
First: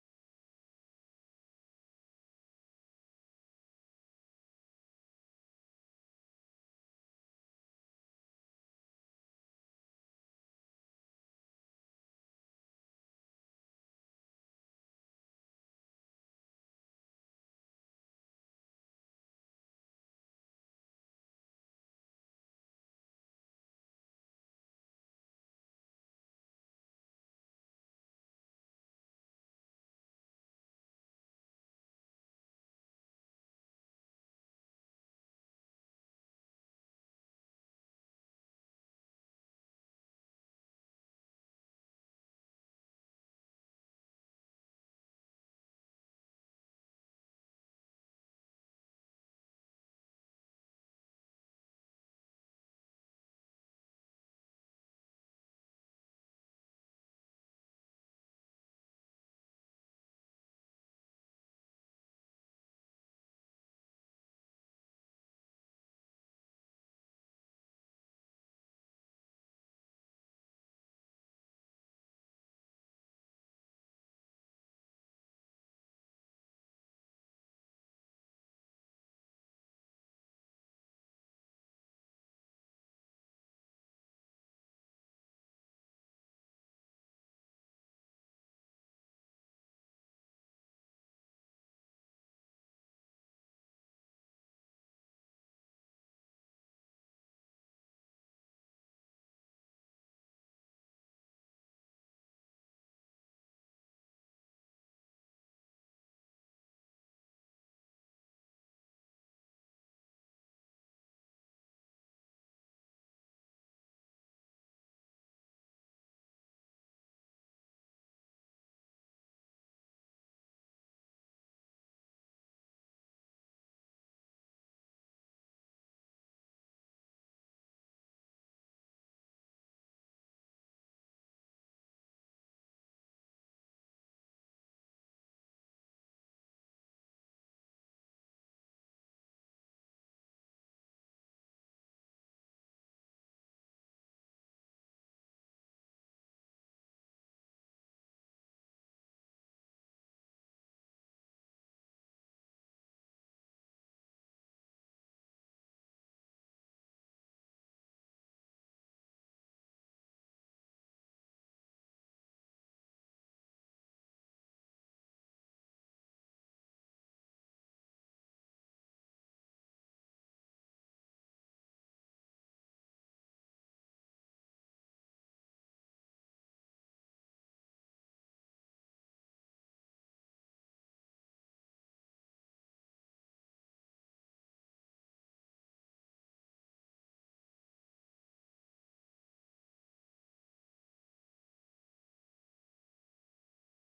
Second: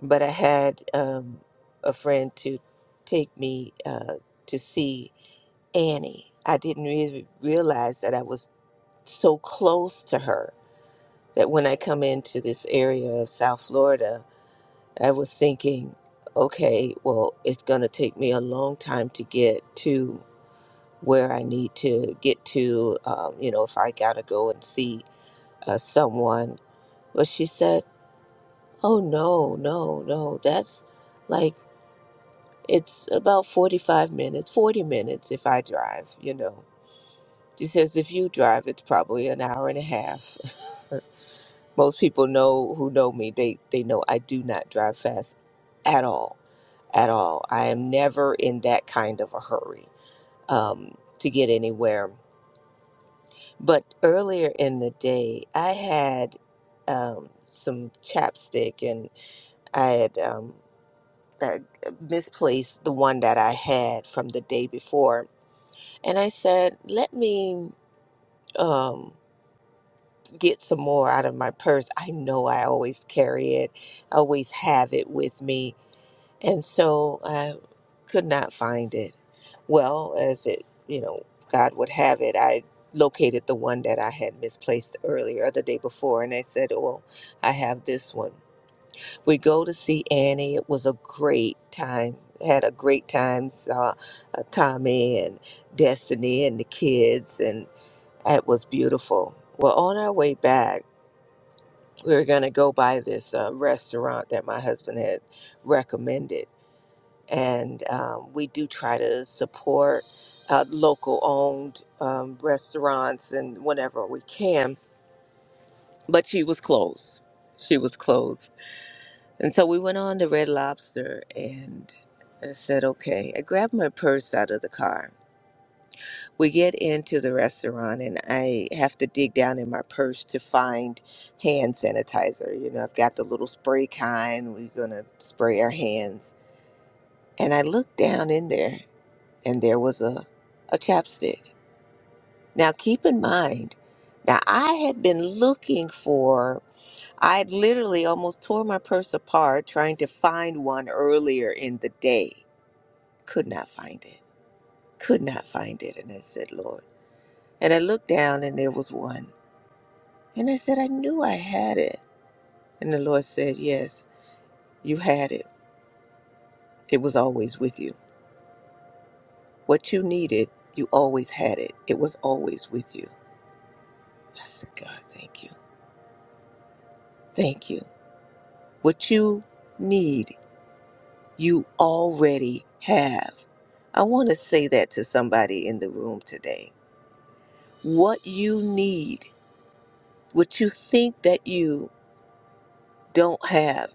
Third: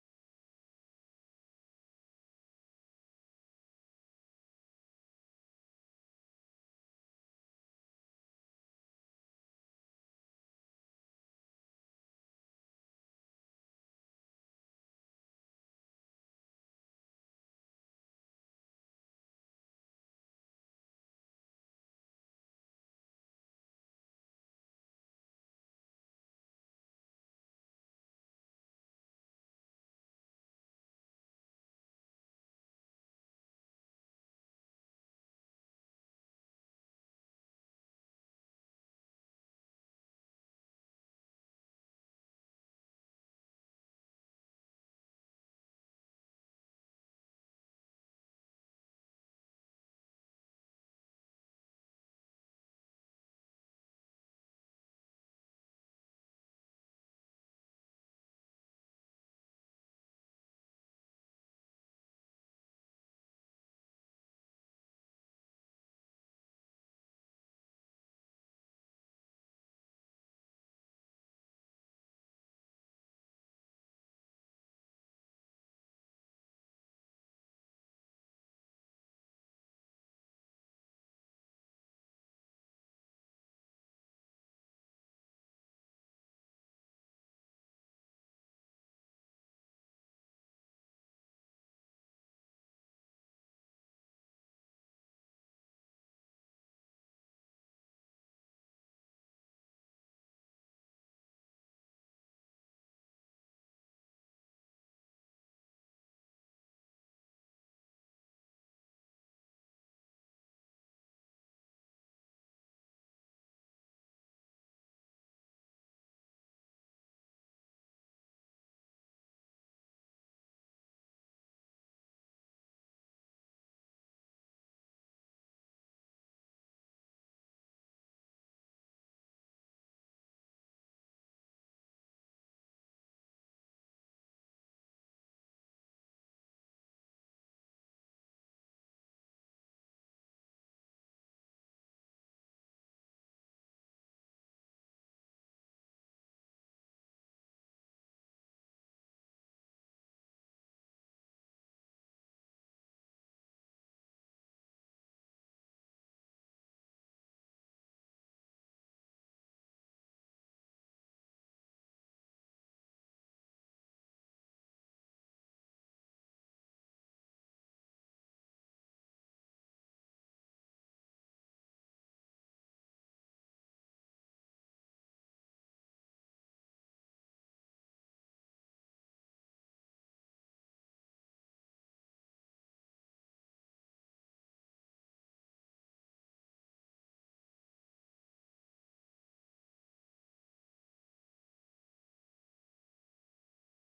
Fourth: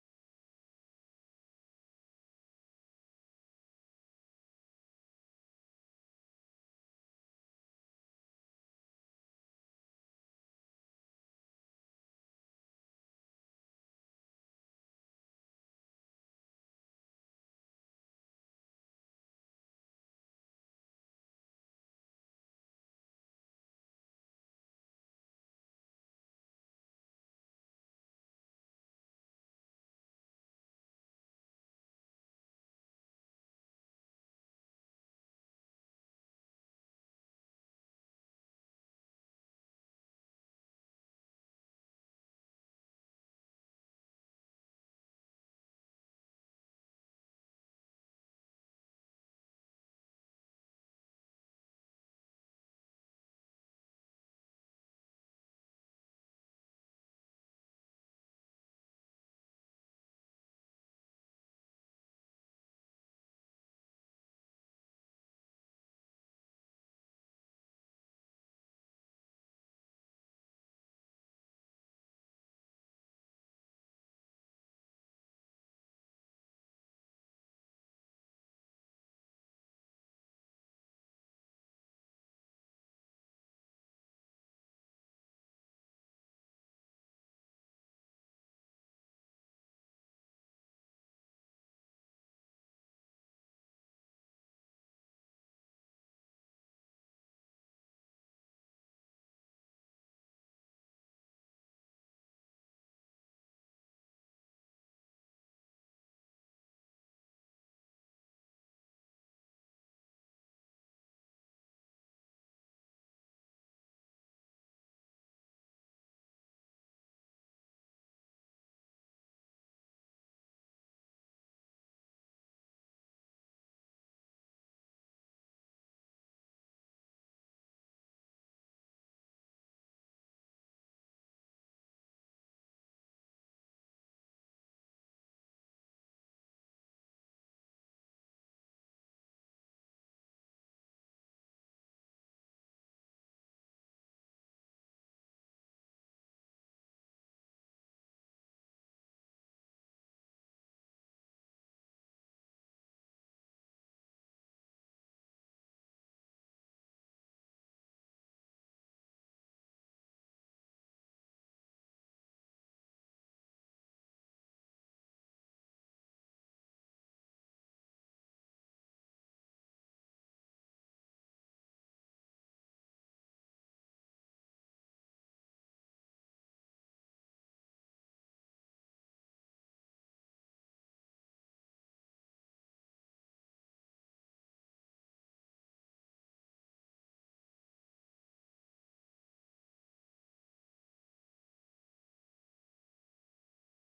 But I had um, a friend to take me uh, to see Annie. I didn't really realize that I was so close to her that when I come into this area of South Florida, I was thinking, okay, well, it's going to take me a long time to get to where I need to get to, um, you know, if I gotta go and see uh, someone. But she said, Oh, no, no, no, that's like, it's about 45 minutes, 40 minutes if I drive, you know. She says, if you drive, it's probably an hour and a half. [laughs] Most people know who know me, they, they know I do not drive fast at all, at all. I am never in that kind of a hurry um, to get anywhere But earlier in the day, I had um, some chapstick and I had um, uh, misplaced the one that I had from the day before. And I said, let me um, get some more out of my purse. I know I always carry it, I always have it with me. and so I could not find it. Well, as it, you know, God would have it, I located the one that I had misplaced earlier or the day before, and I said, "Well, I have this one." We go to see Annie. It was a great time. Had a great time. Saw uh, Tommy and Destiny and the kids, and it was beautiful. Well, on our way back, we were gonna go by this uh, restaurant that my husband had recommended and um, we do try to support uh, local owned um, restaurants and whenever we can. But she was closed. She was closed. And so we went on to Red Lobster and I said, okay. I grabbed my purse out of the car. We get into the restaurant and I have to dig down in my purse to find hand sanitizer. You know, I've got the little spray kind. We're going to spray our hands. And I look down in there and there was a, a chapstick. Now, keep in mind, now I had been looking for, I had literally almost tore my purse apart trying to find one earlier in the day. Could not find it. Could not find it. And I said, Lord. And I looked down and there was one. And I said, I knew I had it. And the Lord said, Yes, you had it. It was always with you. What you needed, you always had it. It was always with you. I said, God, thank you. Thank you. What you need, you already have. I want to say that to somebody in the room today. What you need, what you think that you don't have,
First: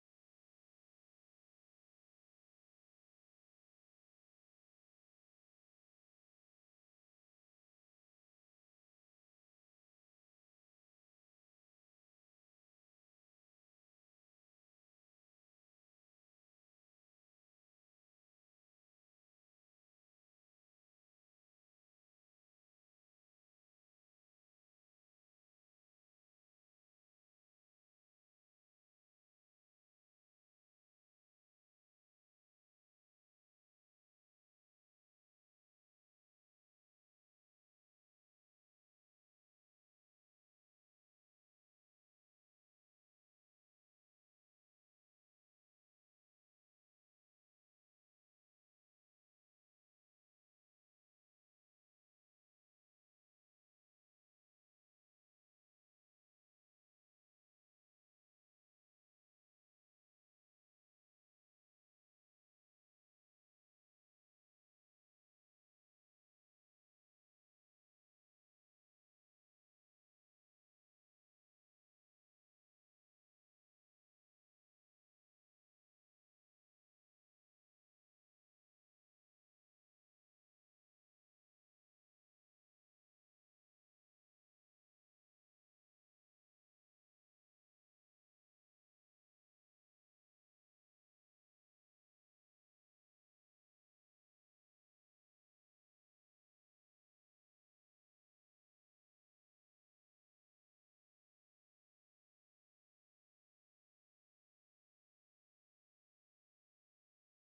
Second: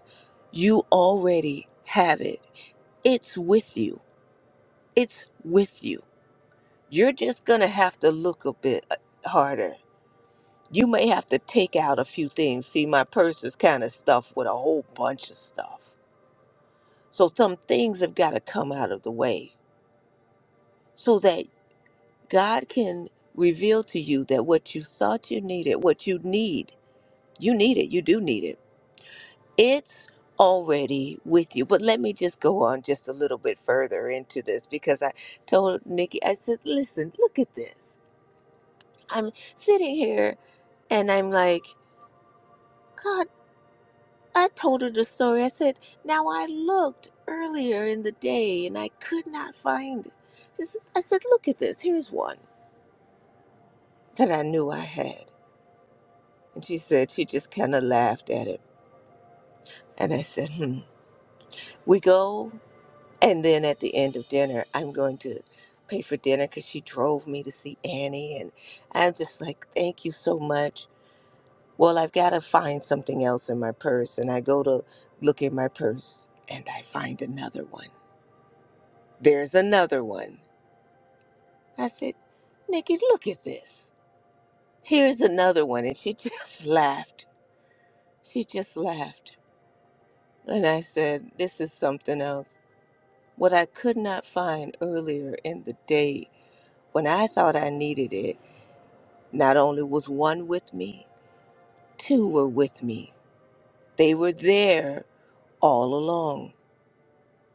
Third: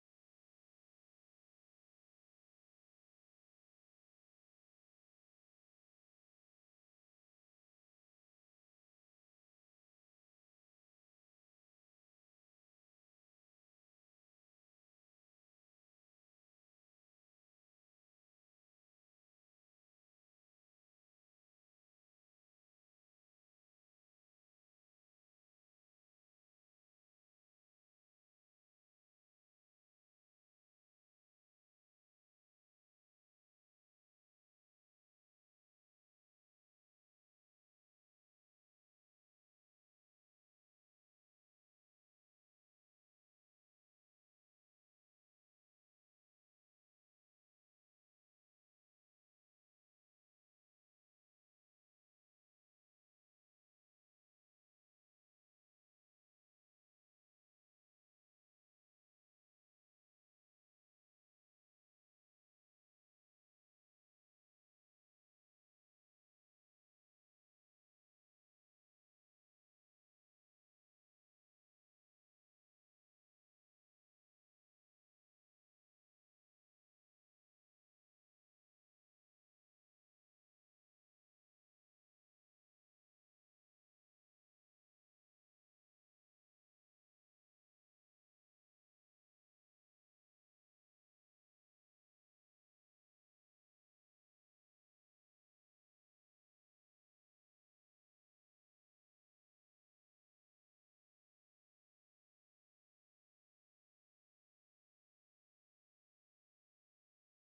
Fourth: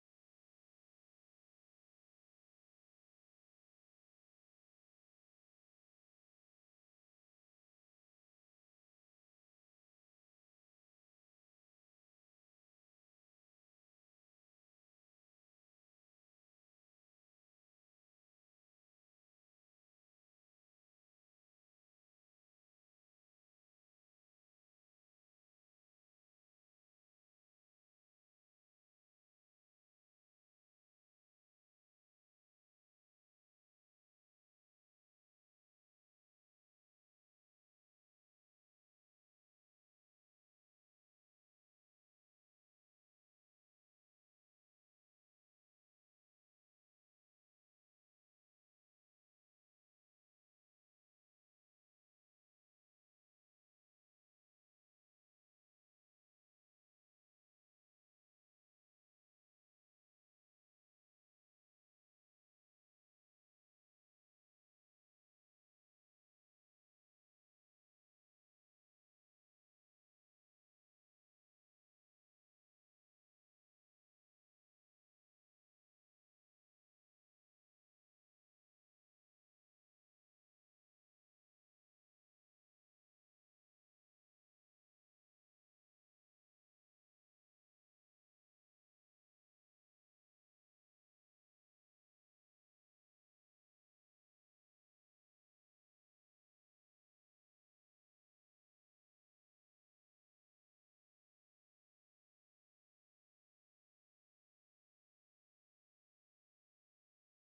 you already have it. It's with you. It's with you. You're just going to have to look a bit uh, harder. You may have to take out a few things. See, my purse is kind of stuffed with a whole bunch of stuff. So some things have got to come out of the way so that God can reveal to you that what you thought you needed, what you need, you need it, you do need it. It's already with you. But let me just go on just a little bit further into this because I told Nikki, I said, listen, look at this. I'm sitting here and I'm like, God, I told her the story. I said, now I looked earlier in the day and I could not find it. Just, I said, look at this. Here's one that I knew I had. And she said she just kind of laughed at it. And I said, hmm. We go, and then at the end of dinner, I'm going to pay for dinner because she drove me to see Annie. And I'm just like, thank you so much. Well, I've got to find something else in my purse. And I go to look in my purse, and I find another one. There's another one. I said, Nikki, look at this. Here's another one. And she [laughs] just laughed. She just laughed. And I said, this is something else. What I could not find earlier in the day when I thought I needed it, not only was one with me, two were with me. They were there all along.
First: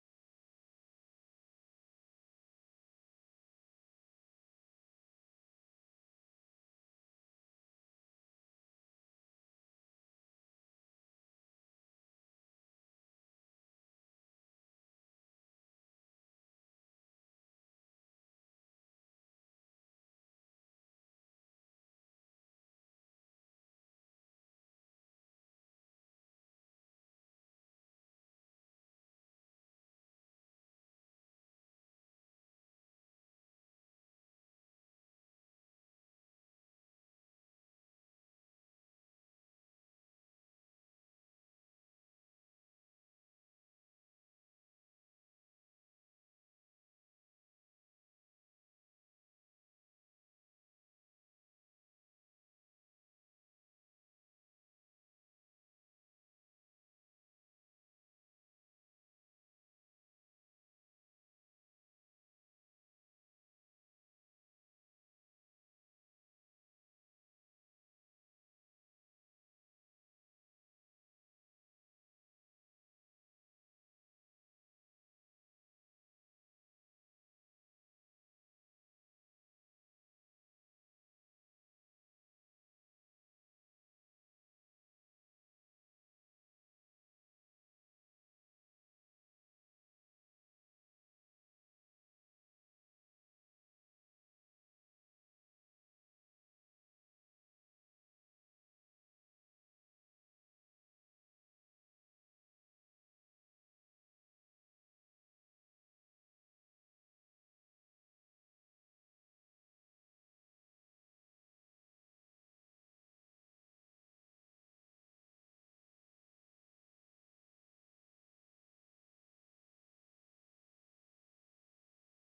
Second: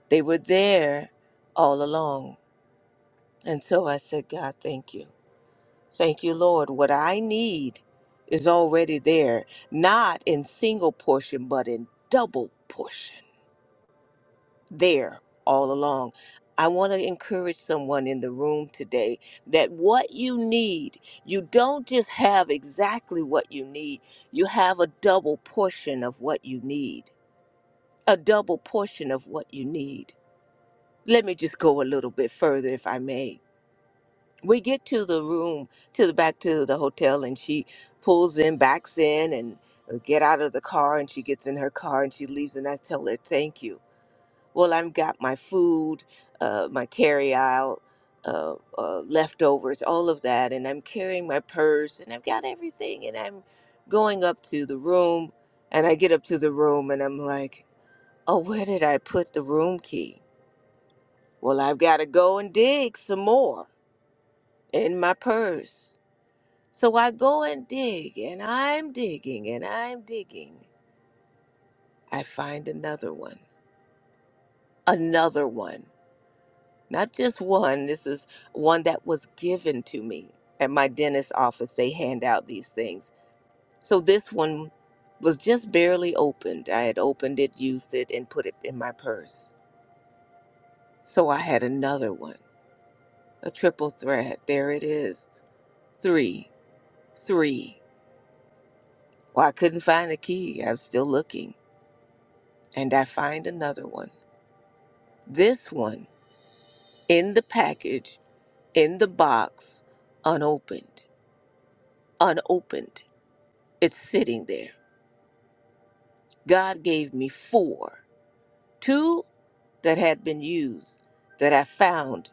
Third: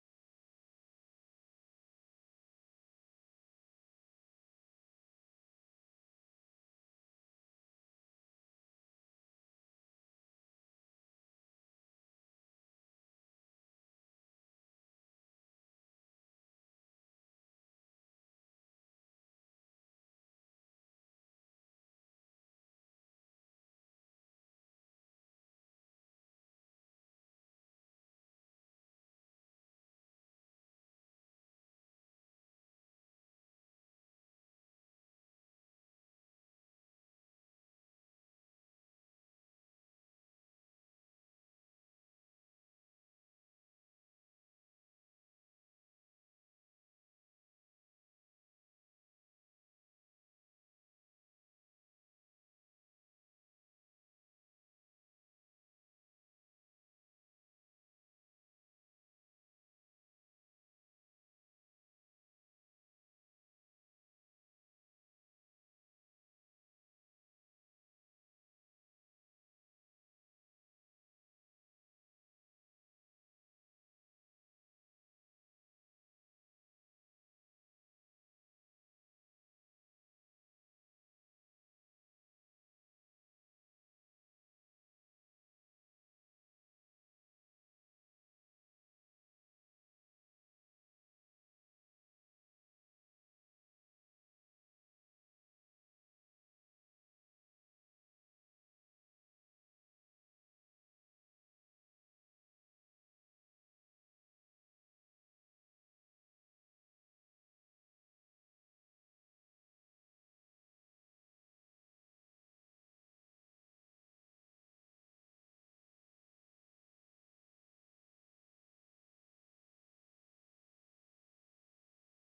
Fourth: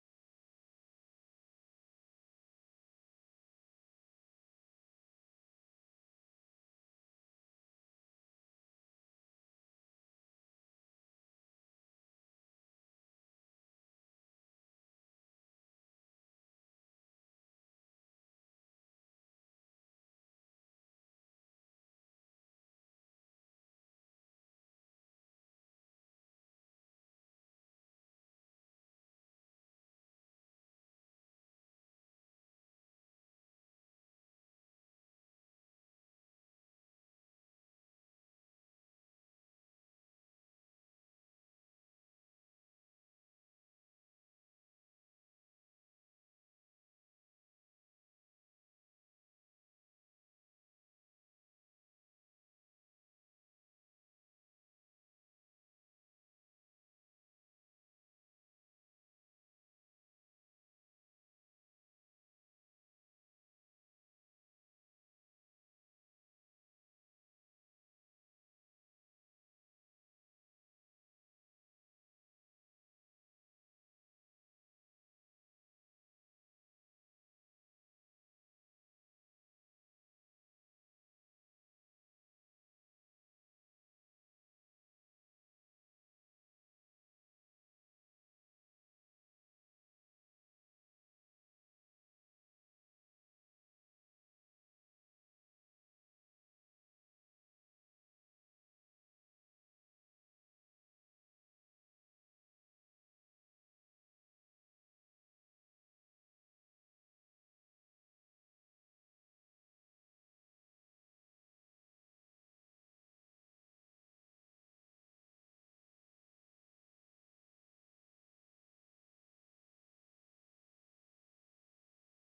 They were there all along. And so I said, God, thank you. Thank you, Lord. What I need is already there, not in single portion, but in double portion. there all along. I want to encourage someone in the room today that what you need, you don't just have exactly what you need, you have a double portion of what you need. A double portion of what you need. Let me just go a little bit further, if I may. We get to the room, to the back to the hotel, and she pulls in, backs in, and uh, get out of the car, and she gets in her car and she leaves, and I tell her thank you well i've got my food uh, my carry out uh, uh, leftovers all of that and i'm carrying my purse and i've got everything and i'm going up to the room and i get up to the room and i'm like oh where did i put the room key well i've got to go and dig some more in my purse so i go and dig and i'm digging and i'm digging i find another one another one not just one. This is one that was given to me at my dentist's office. They hand out these things. So this one was just barely opened. I had opened it, used it, and put it in my purse. So I had another one, a triple threat. There it is. Three, three. Well, I couldn't find the key. I was still looking. And I find another one. This one in the package, in the box, unopened, unopened. It's sitting there God gave me four, two that had been used that I found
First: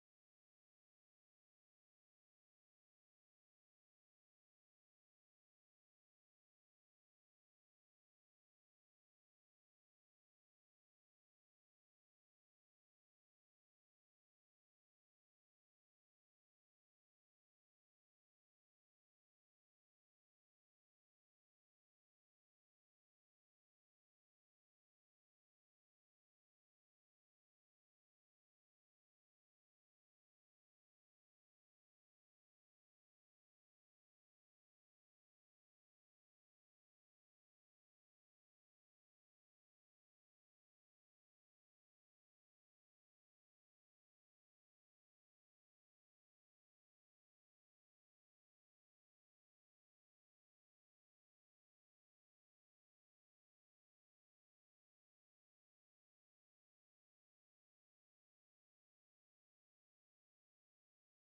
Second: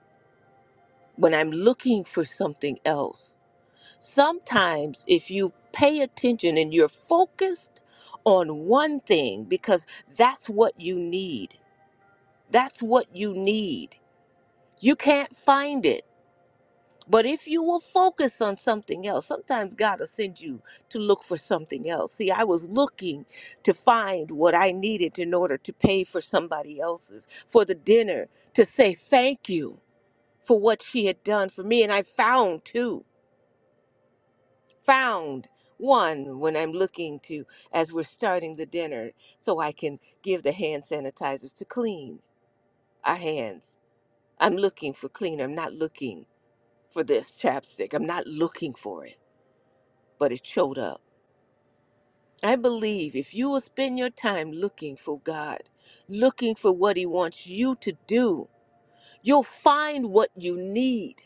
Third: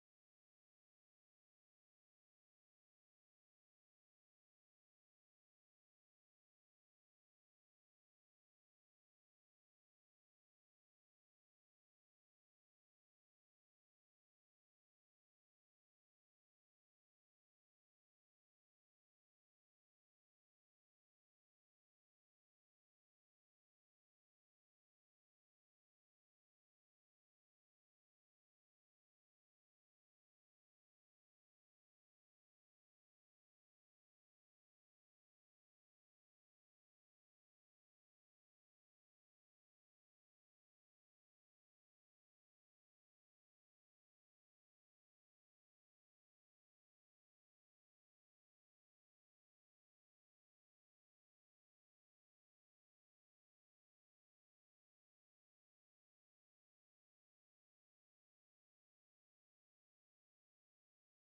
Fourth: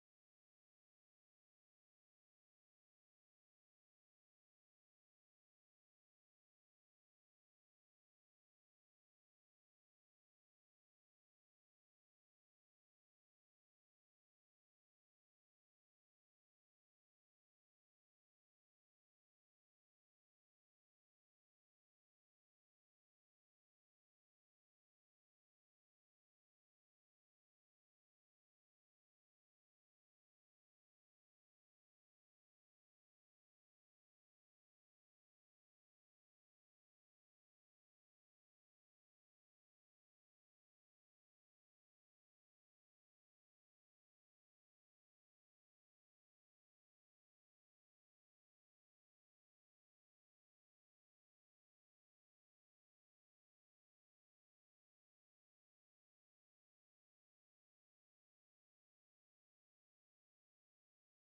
when I'm looking for something else. Sometimes, if you pay attention and you're focused on one thing because that's what you need, that's what you need, you can't find it But if you will focus on something else, sometimes God will send you to look for something else. See, I was looking to find what I needed in order to pay for somebody else's, for the dinner, to say thank you for what she had done for me. And I found two, found one when I'm looking to, as we're starting the dinner, so I can give the hand sanitizers to clean our hands. I'm looking for clean. I'm not looking for this chapstick. I'm not looking for it. but it showed up. I believe if you will spend your time looking for God, looking for what He wants you to do, you'll find what you need.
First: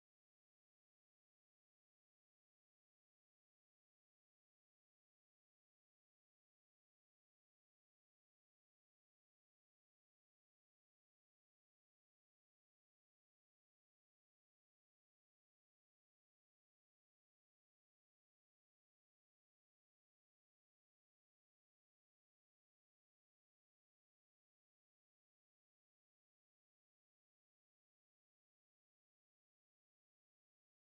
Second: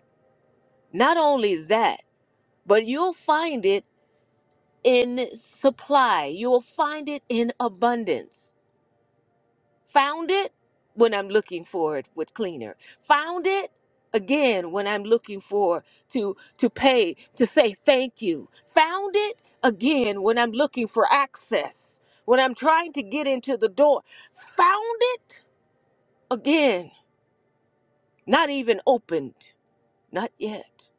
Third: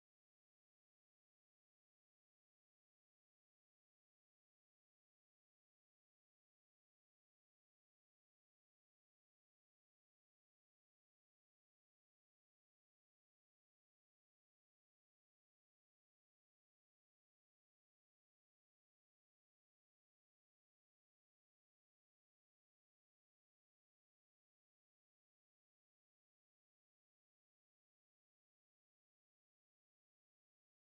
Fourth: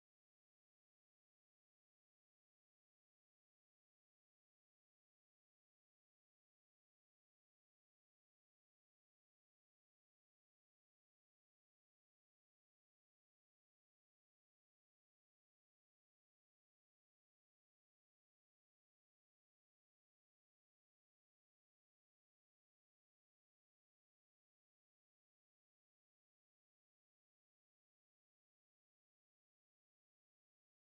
Not only that, but you'll find it in supply, you'll find it in abundance. Found it when I'm looking for it with cleaner. Found it again when I'm looking for to to pay to say thank you. Found it again when I'm looking for access. When I'm trying to get into the door. Found it again. Not even opened. Not yet.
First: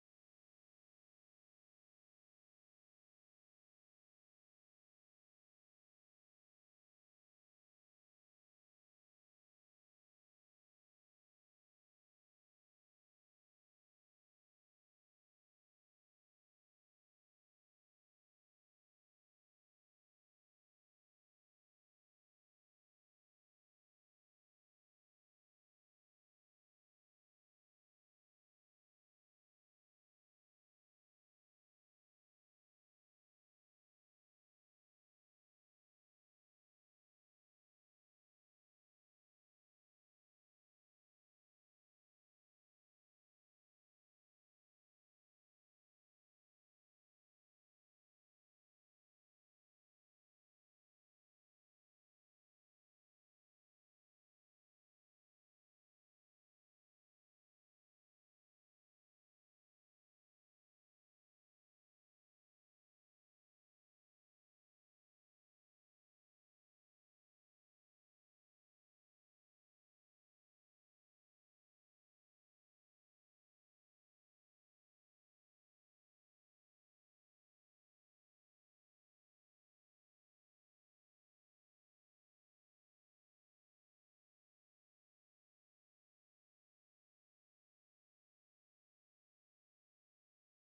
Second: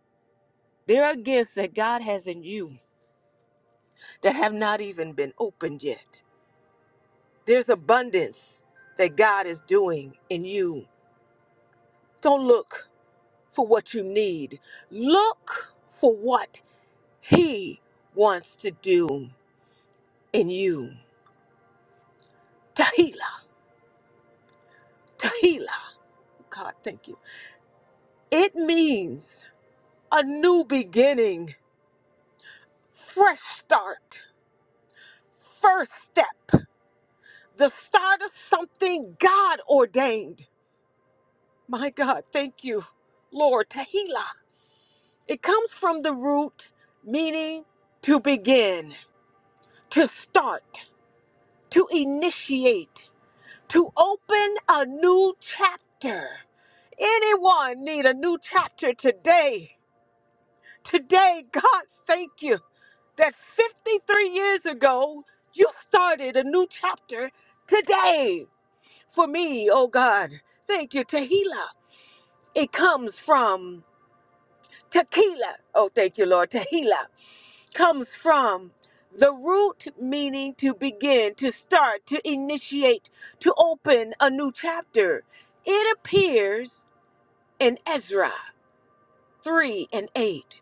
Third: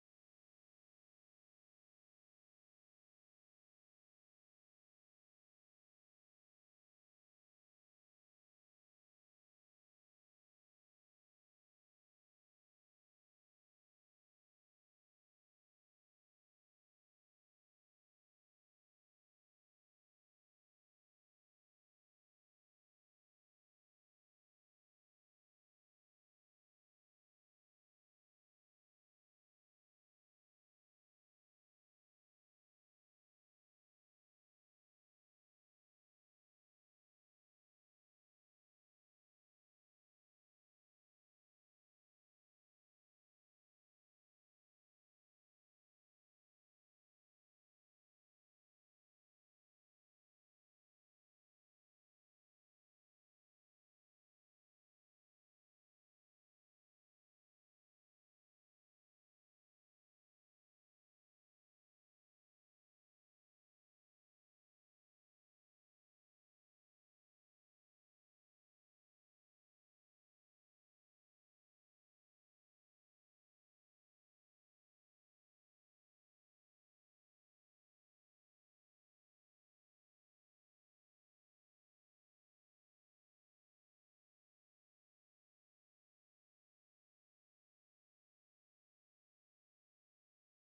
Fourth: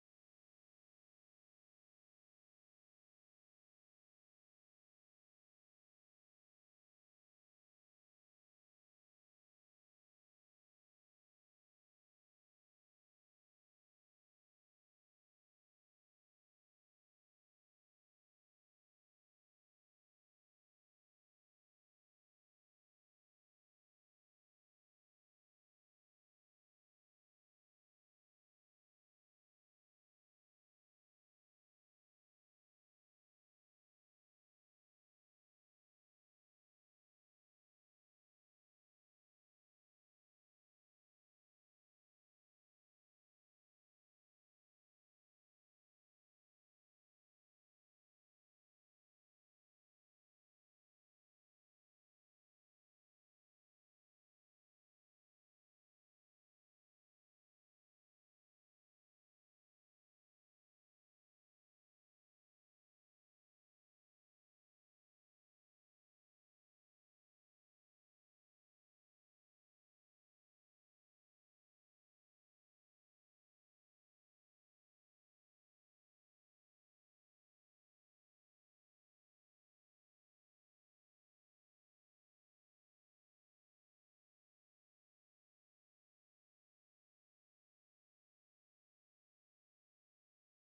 There are gifts that God has in you that have not even been opened yet. There's abundance that God is doing in you. Don't look. for what you need. Look for what He wants to do in you. Tahila, Tahila. God, thank you. It means a new beginning, fresh start, first step, the start of something God ordained. My God, thank you, Lord. Tahila. It comes from the root meaning to begin, to start, to initiate. to open a new chapter. Anyone need a new chapter today? Today, God, thank you that 53 years ago, you started a new chapter today. For me, oh God, thank you, Tehillah. It comes from tequila. Oh, thank you, Lord. Tehillah comes from the root meaning to begin, to start, to initiate, to open a new chapter. It appears in Ezra 3 and 8.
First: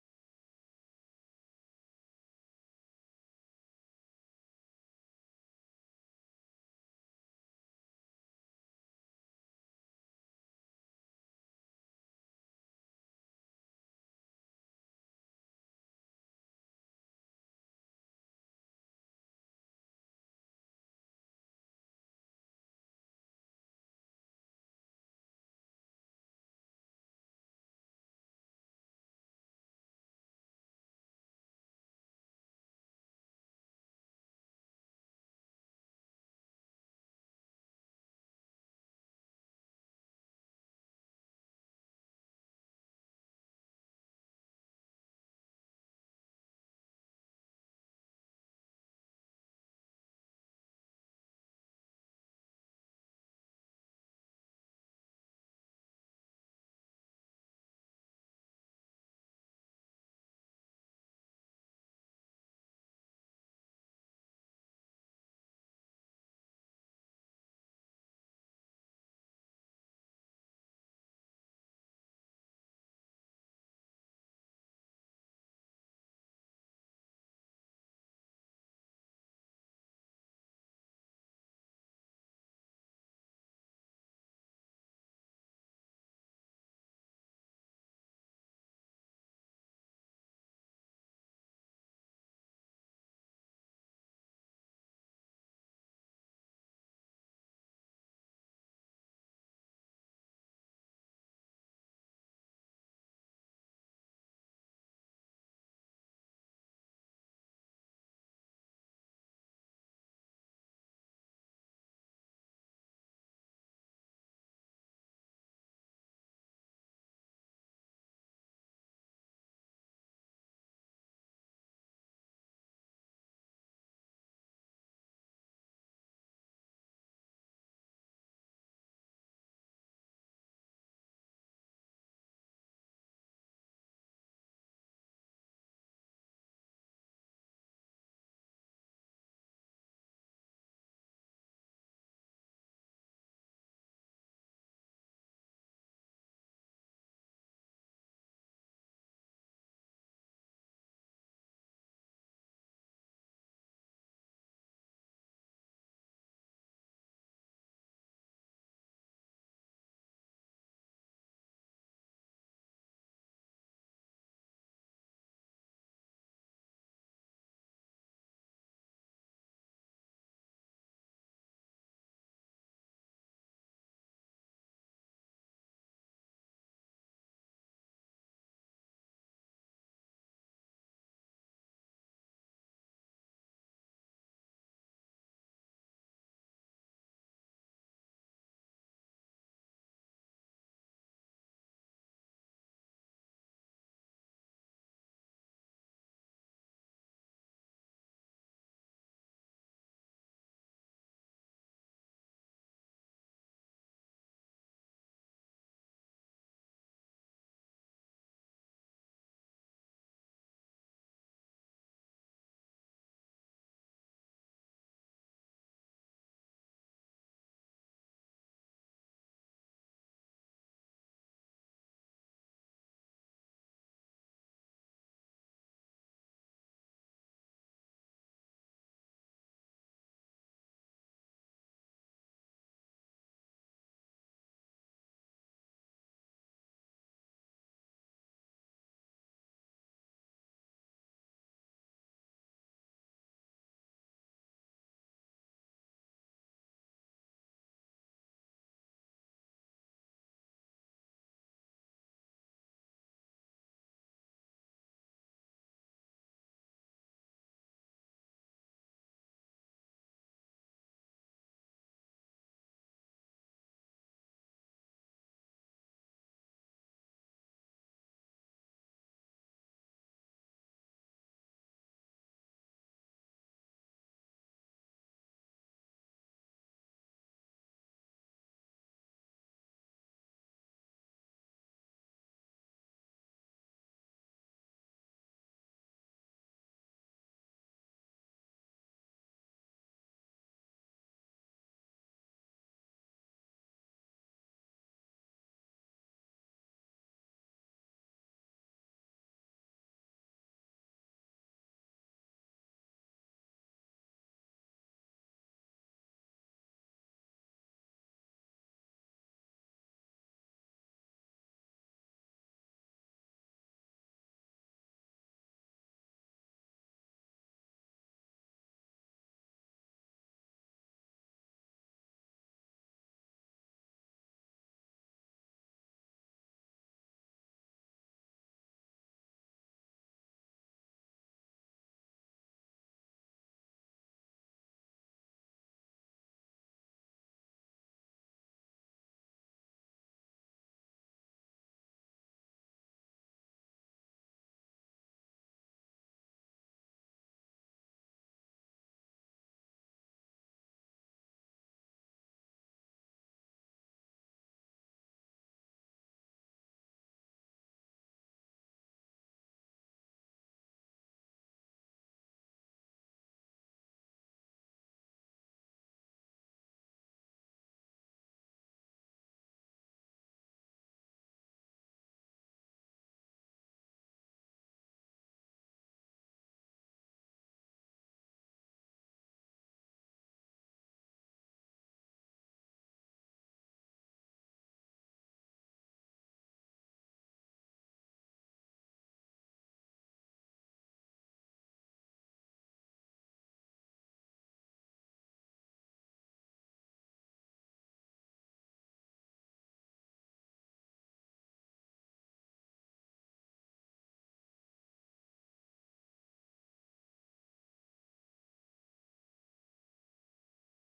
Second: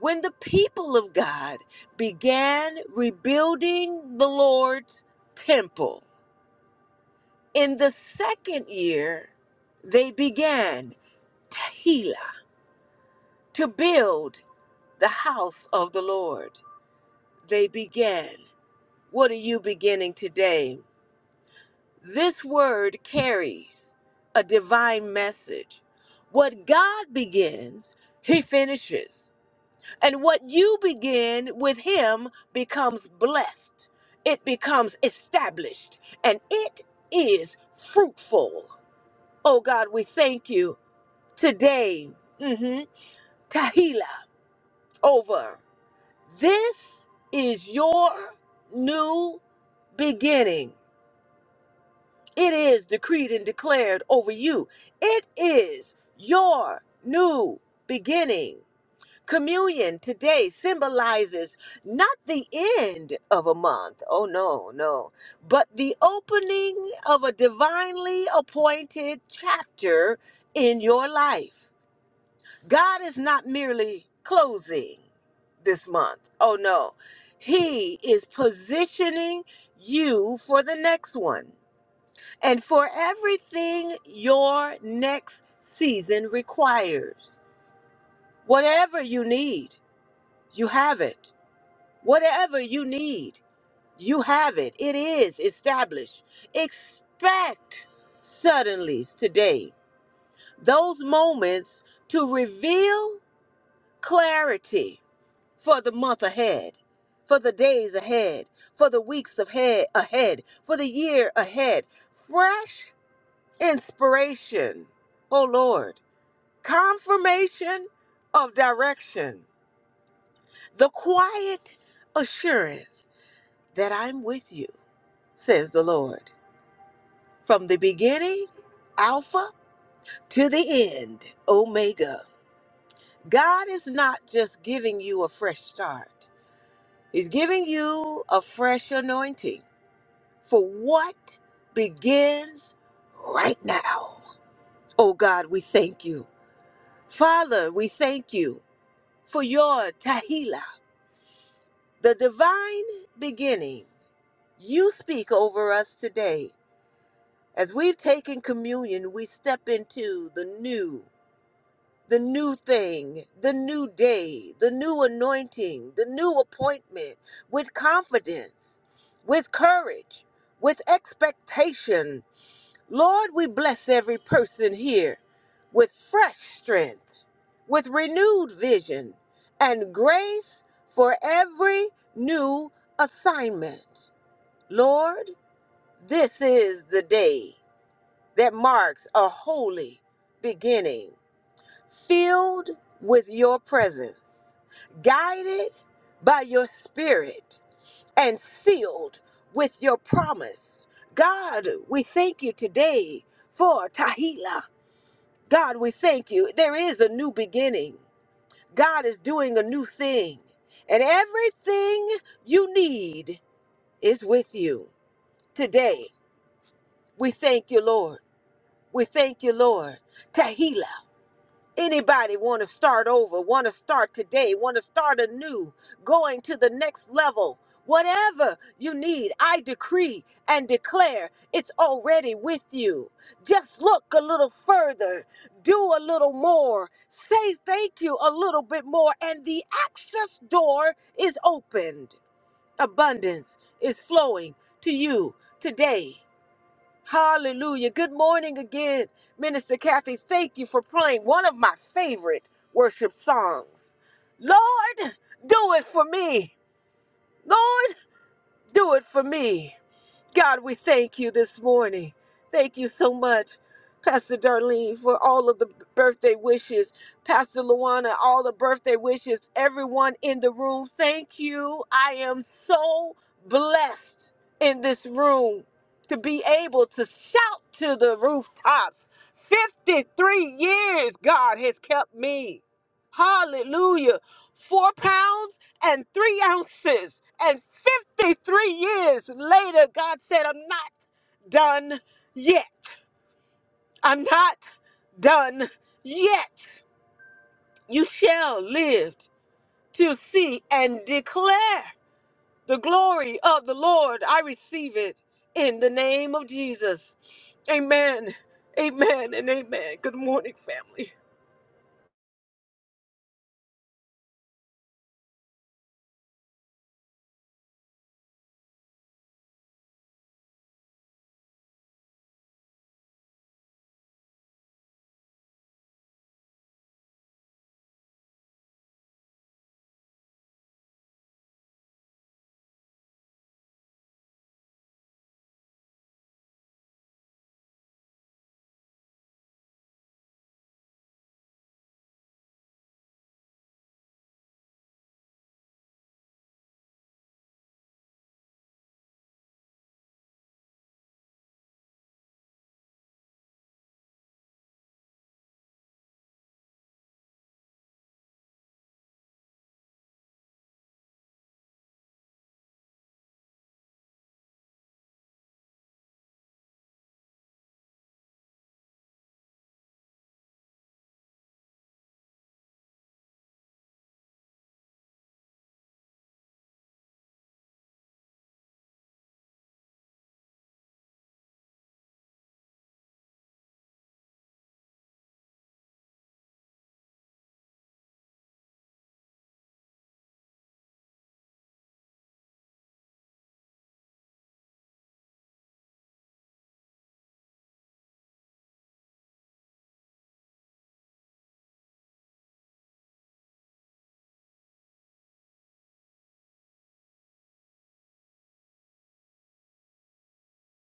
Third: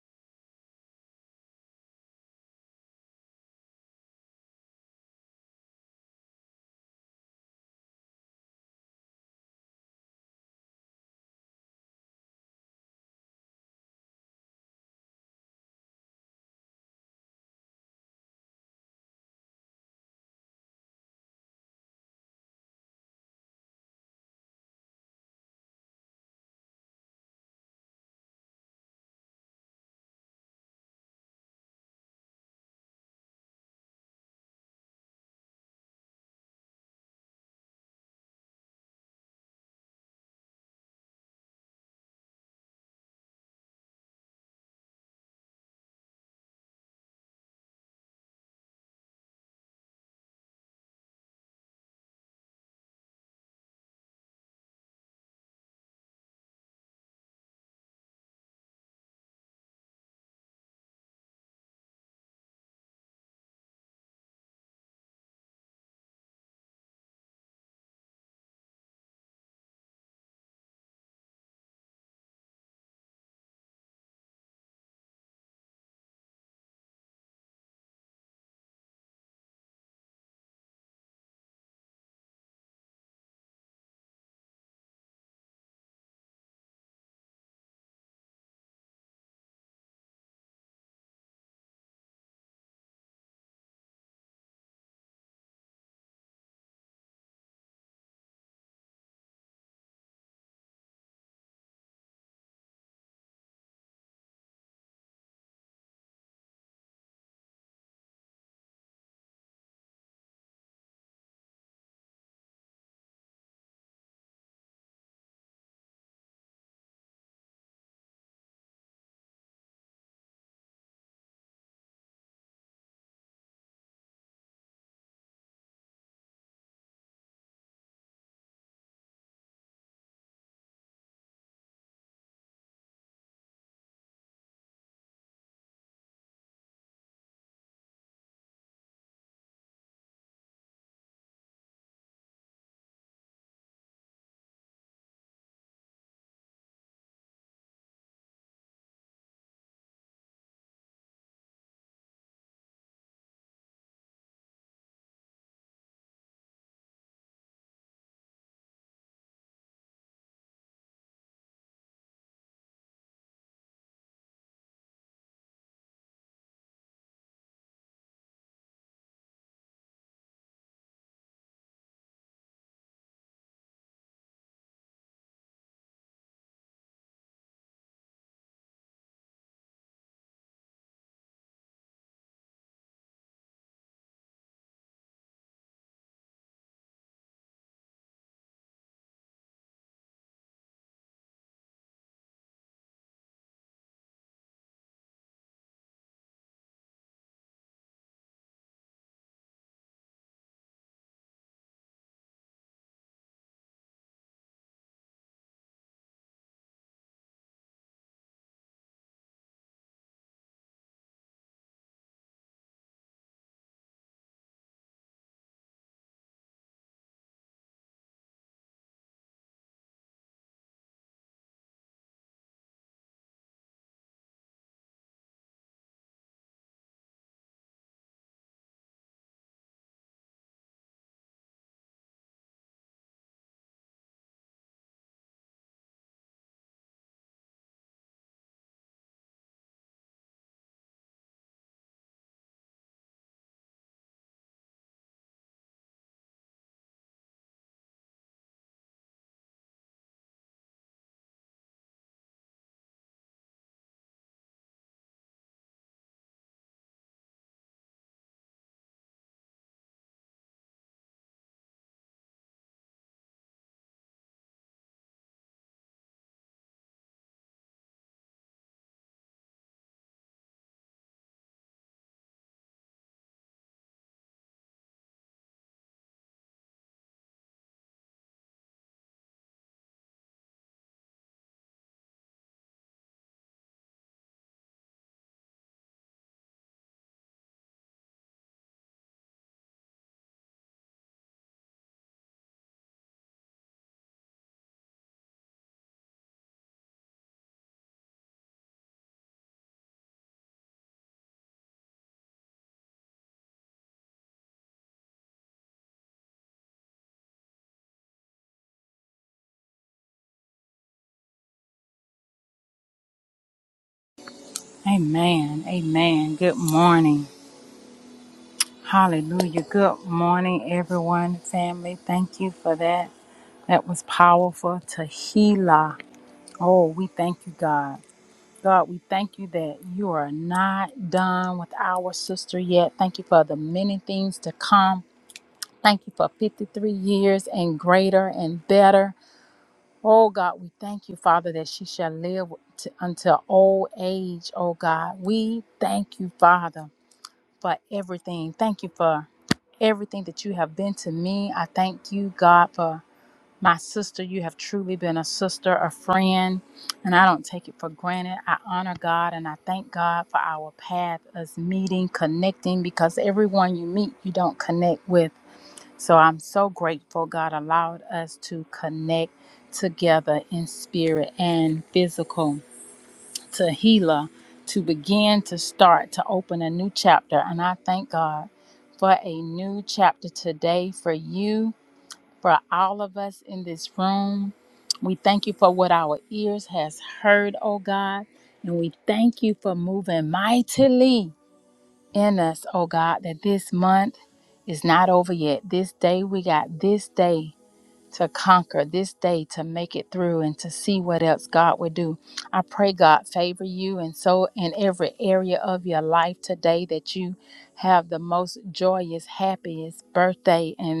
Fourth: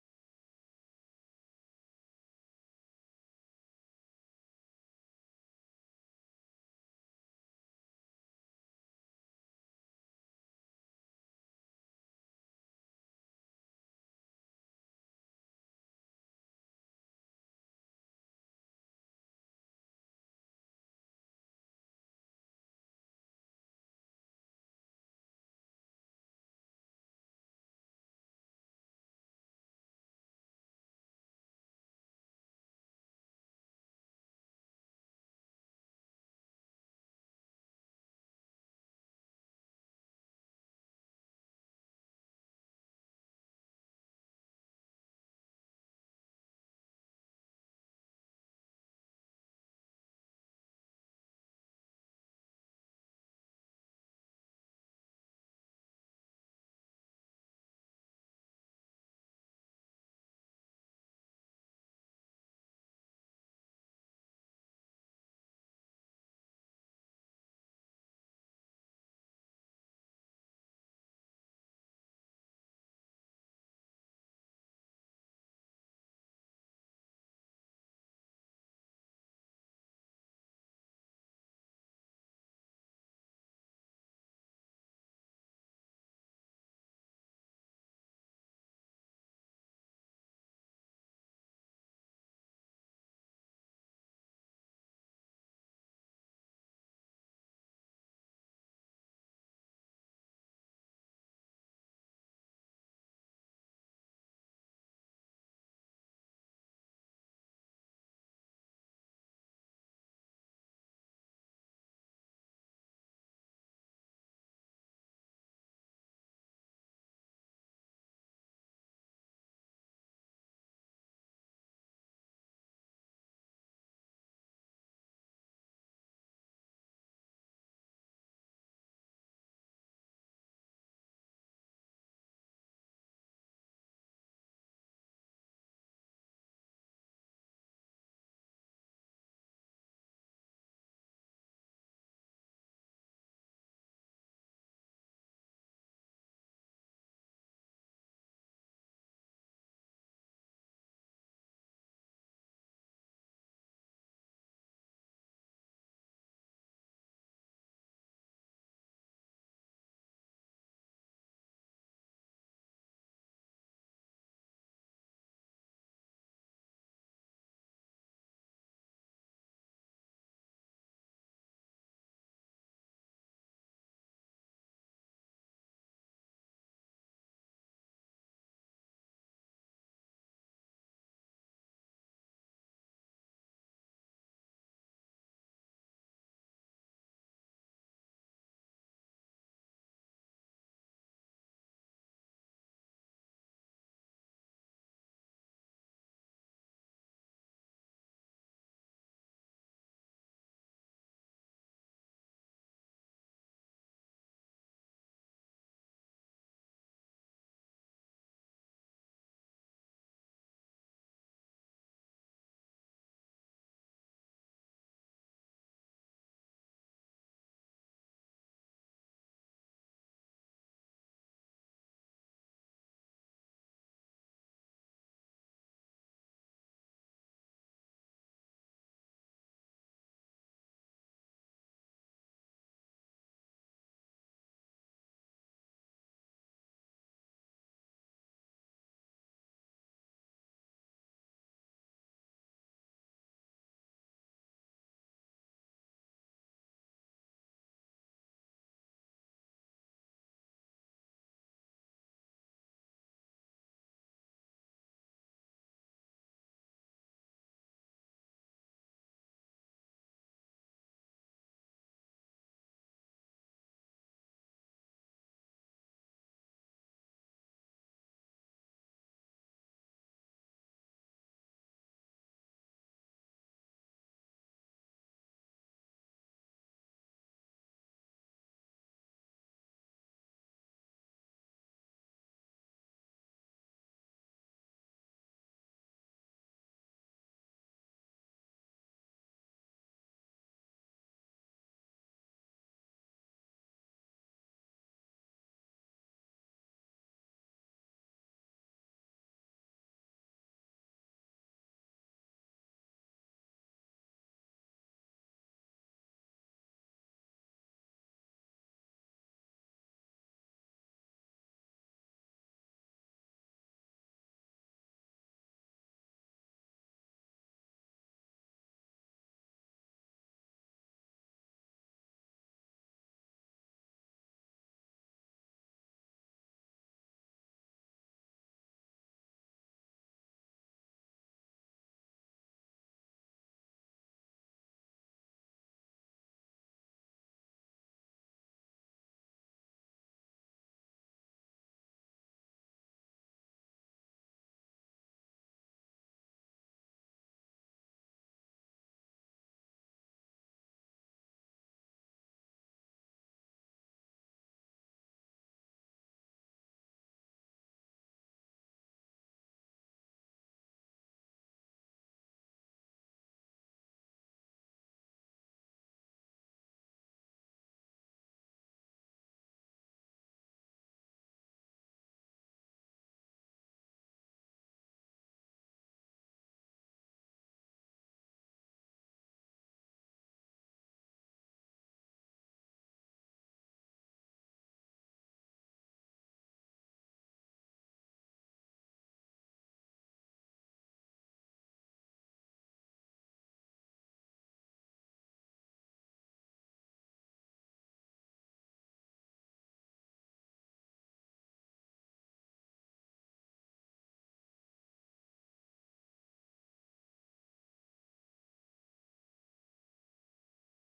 When the people of God began rebuilding the Lord's temple, in the second year, they began Tehillah to build the house of the Lord. They began. What are you beginning today? This word carries a divine message. What God begins, He finishes. And what you begin with him becomes blessed, it becomes established, and it is fruitful. Oh God, we thank you today. hmm Tahila over. This is your new beginning. It is decreed and declared over you. It is your new beginning. Communion today symbolizes not the end of a month, oh no, no, but the opening of a divinely appointed chapter in your life. God is not merely closing this month, oh no, He is positioning you for the next one and for everything your next season requires. Whatever you need, you have it. Whatever you need, you have it. It is established. Expect suddenlies today, those moments to reveal clarity for the month ahead, for the days ahead, for the weeks ahead, ahead for the year ahead. Fresh inspiration, oh Lord, confirmation of direction, the quiet assurance that I'm with you says the Lord. From the beginning, Alpha, to the end, Omega. God is not just giving you a fresh start, He's giving you a fresh anointing for what begins right now. Oh God, we thank you. Father, we thank you for your Tahila, the divine beginning. You speak over us today. As we've taken communion, we step into the new. the new thing, the new day, the new anointing, the new appointment with confidence, with courage, with expectation. Lord, we bless every person here with fresh strength, with renewed vision, and grace for every new assignment. Lord, this is the day that marks a holy beginning filled with your presence, guided by your spirit, and sealed with your promise. God, we thank you today for Tahila. God, we thank you. There is a new beginning. God is doing a new thing, and everything you need is with you today. We thank you, Lord. We thank you, Lord. Tahila. Anybody want to start over, want to start today, want to start anew, going to the next level, whatever you need, I decree and declare it's already with you. Just look a little further, do a little more, say thank you a little bit more, and the access door is opened. Abundance is flowing to you today. Hallelujah. Good morning again, Minister Kathy. Thank you for playing one of my favorite worship songs. Lord, do it for me. Lord, do it for me. God, we thank you this morning. Thank you so much, Pastor Darlene, for all of the birthday wishes. Pastor Luana, all the birthday wishes. Everyone in the room, thank you. I am so blessed in this room to be able to shout to the rooftops. 53 years God has kept me. Hallelujah. Four pounds and three ounces. And 53 years later, God said, I'm not done yet. I'm not done yet. You shall live to see and declare the glory of the Lord. I receive it in the name of Jesus. Amen. Amen and amen. Good morning, family.
Amen. Amen. Good morning. Hallelujah. Good morning, everyone, family. Thank you for that. That was powerful. Tahila. Oh, we thank you, God. God, we thank you that you are not done with our sister yet. Thank you for the many things to come. Thank you for 53 years and greater and better. Oh, God, we thank you, Father, that she shall live to, until old age, oh, God. We thank you, Father. for everything. Thank you for everything that you have been to me. I thank you, God, for my sister. You have truly been a sister, a friend, and I don't take it for granted. I honor God and I thank God for our path, us meeting, connecting, because everyone you meet, you don't connect with. So I'm so grateful God allowed us to connect together in spirit and physical to Gila to begin to start to open a new chapter. And I thank God for a new chapter today for you, for all of us in this room. We thank you for what our ears has heard, oh God. And we thank you for moving mightily in us, oh God, that this month is not over yet. This day we got this day to conquer this day, to make it through, and to see what else God would do. I pray God favor you, and so in every area of your life today that you have the most joyous, happiest birthday. and.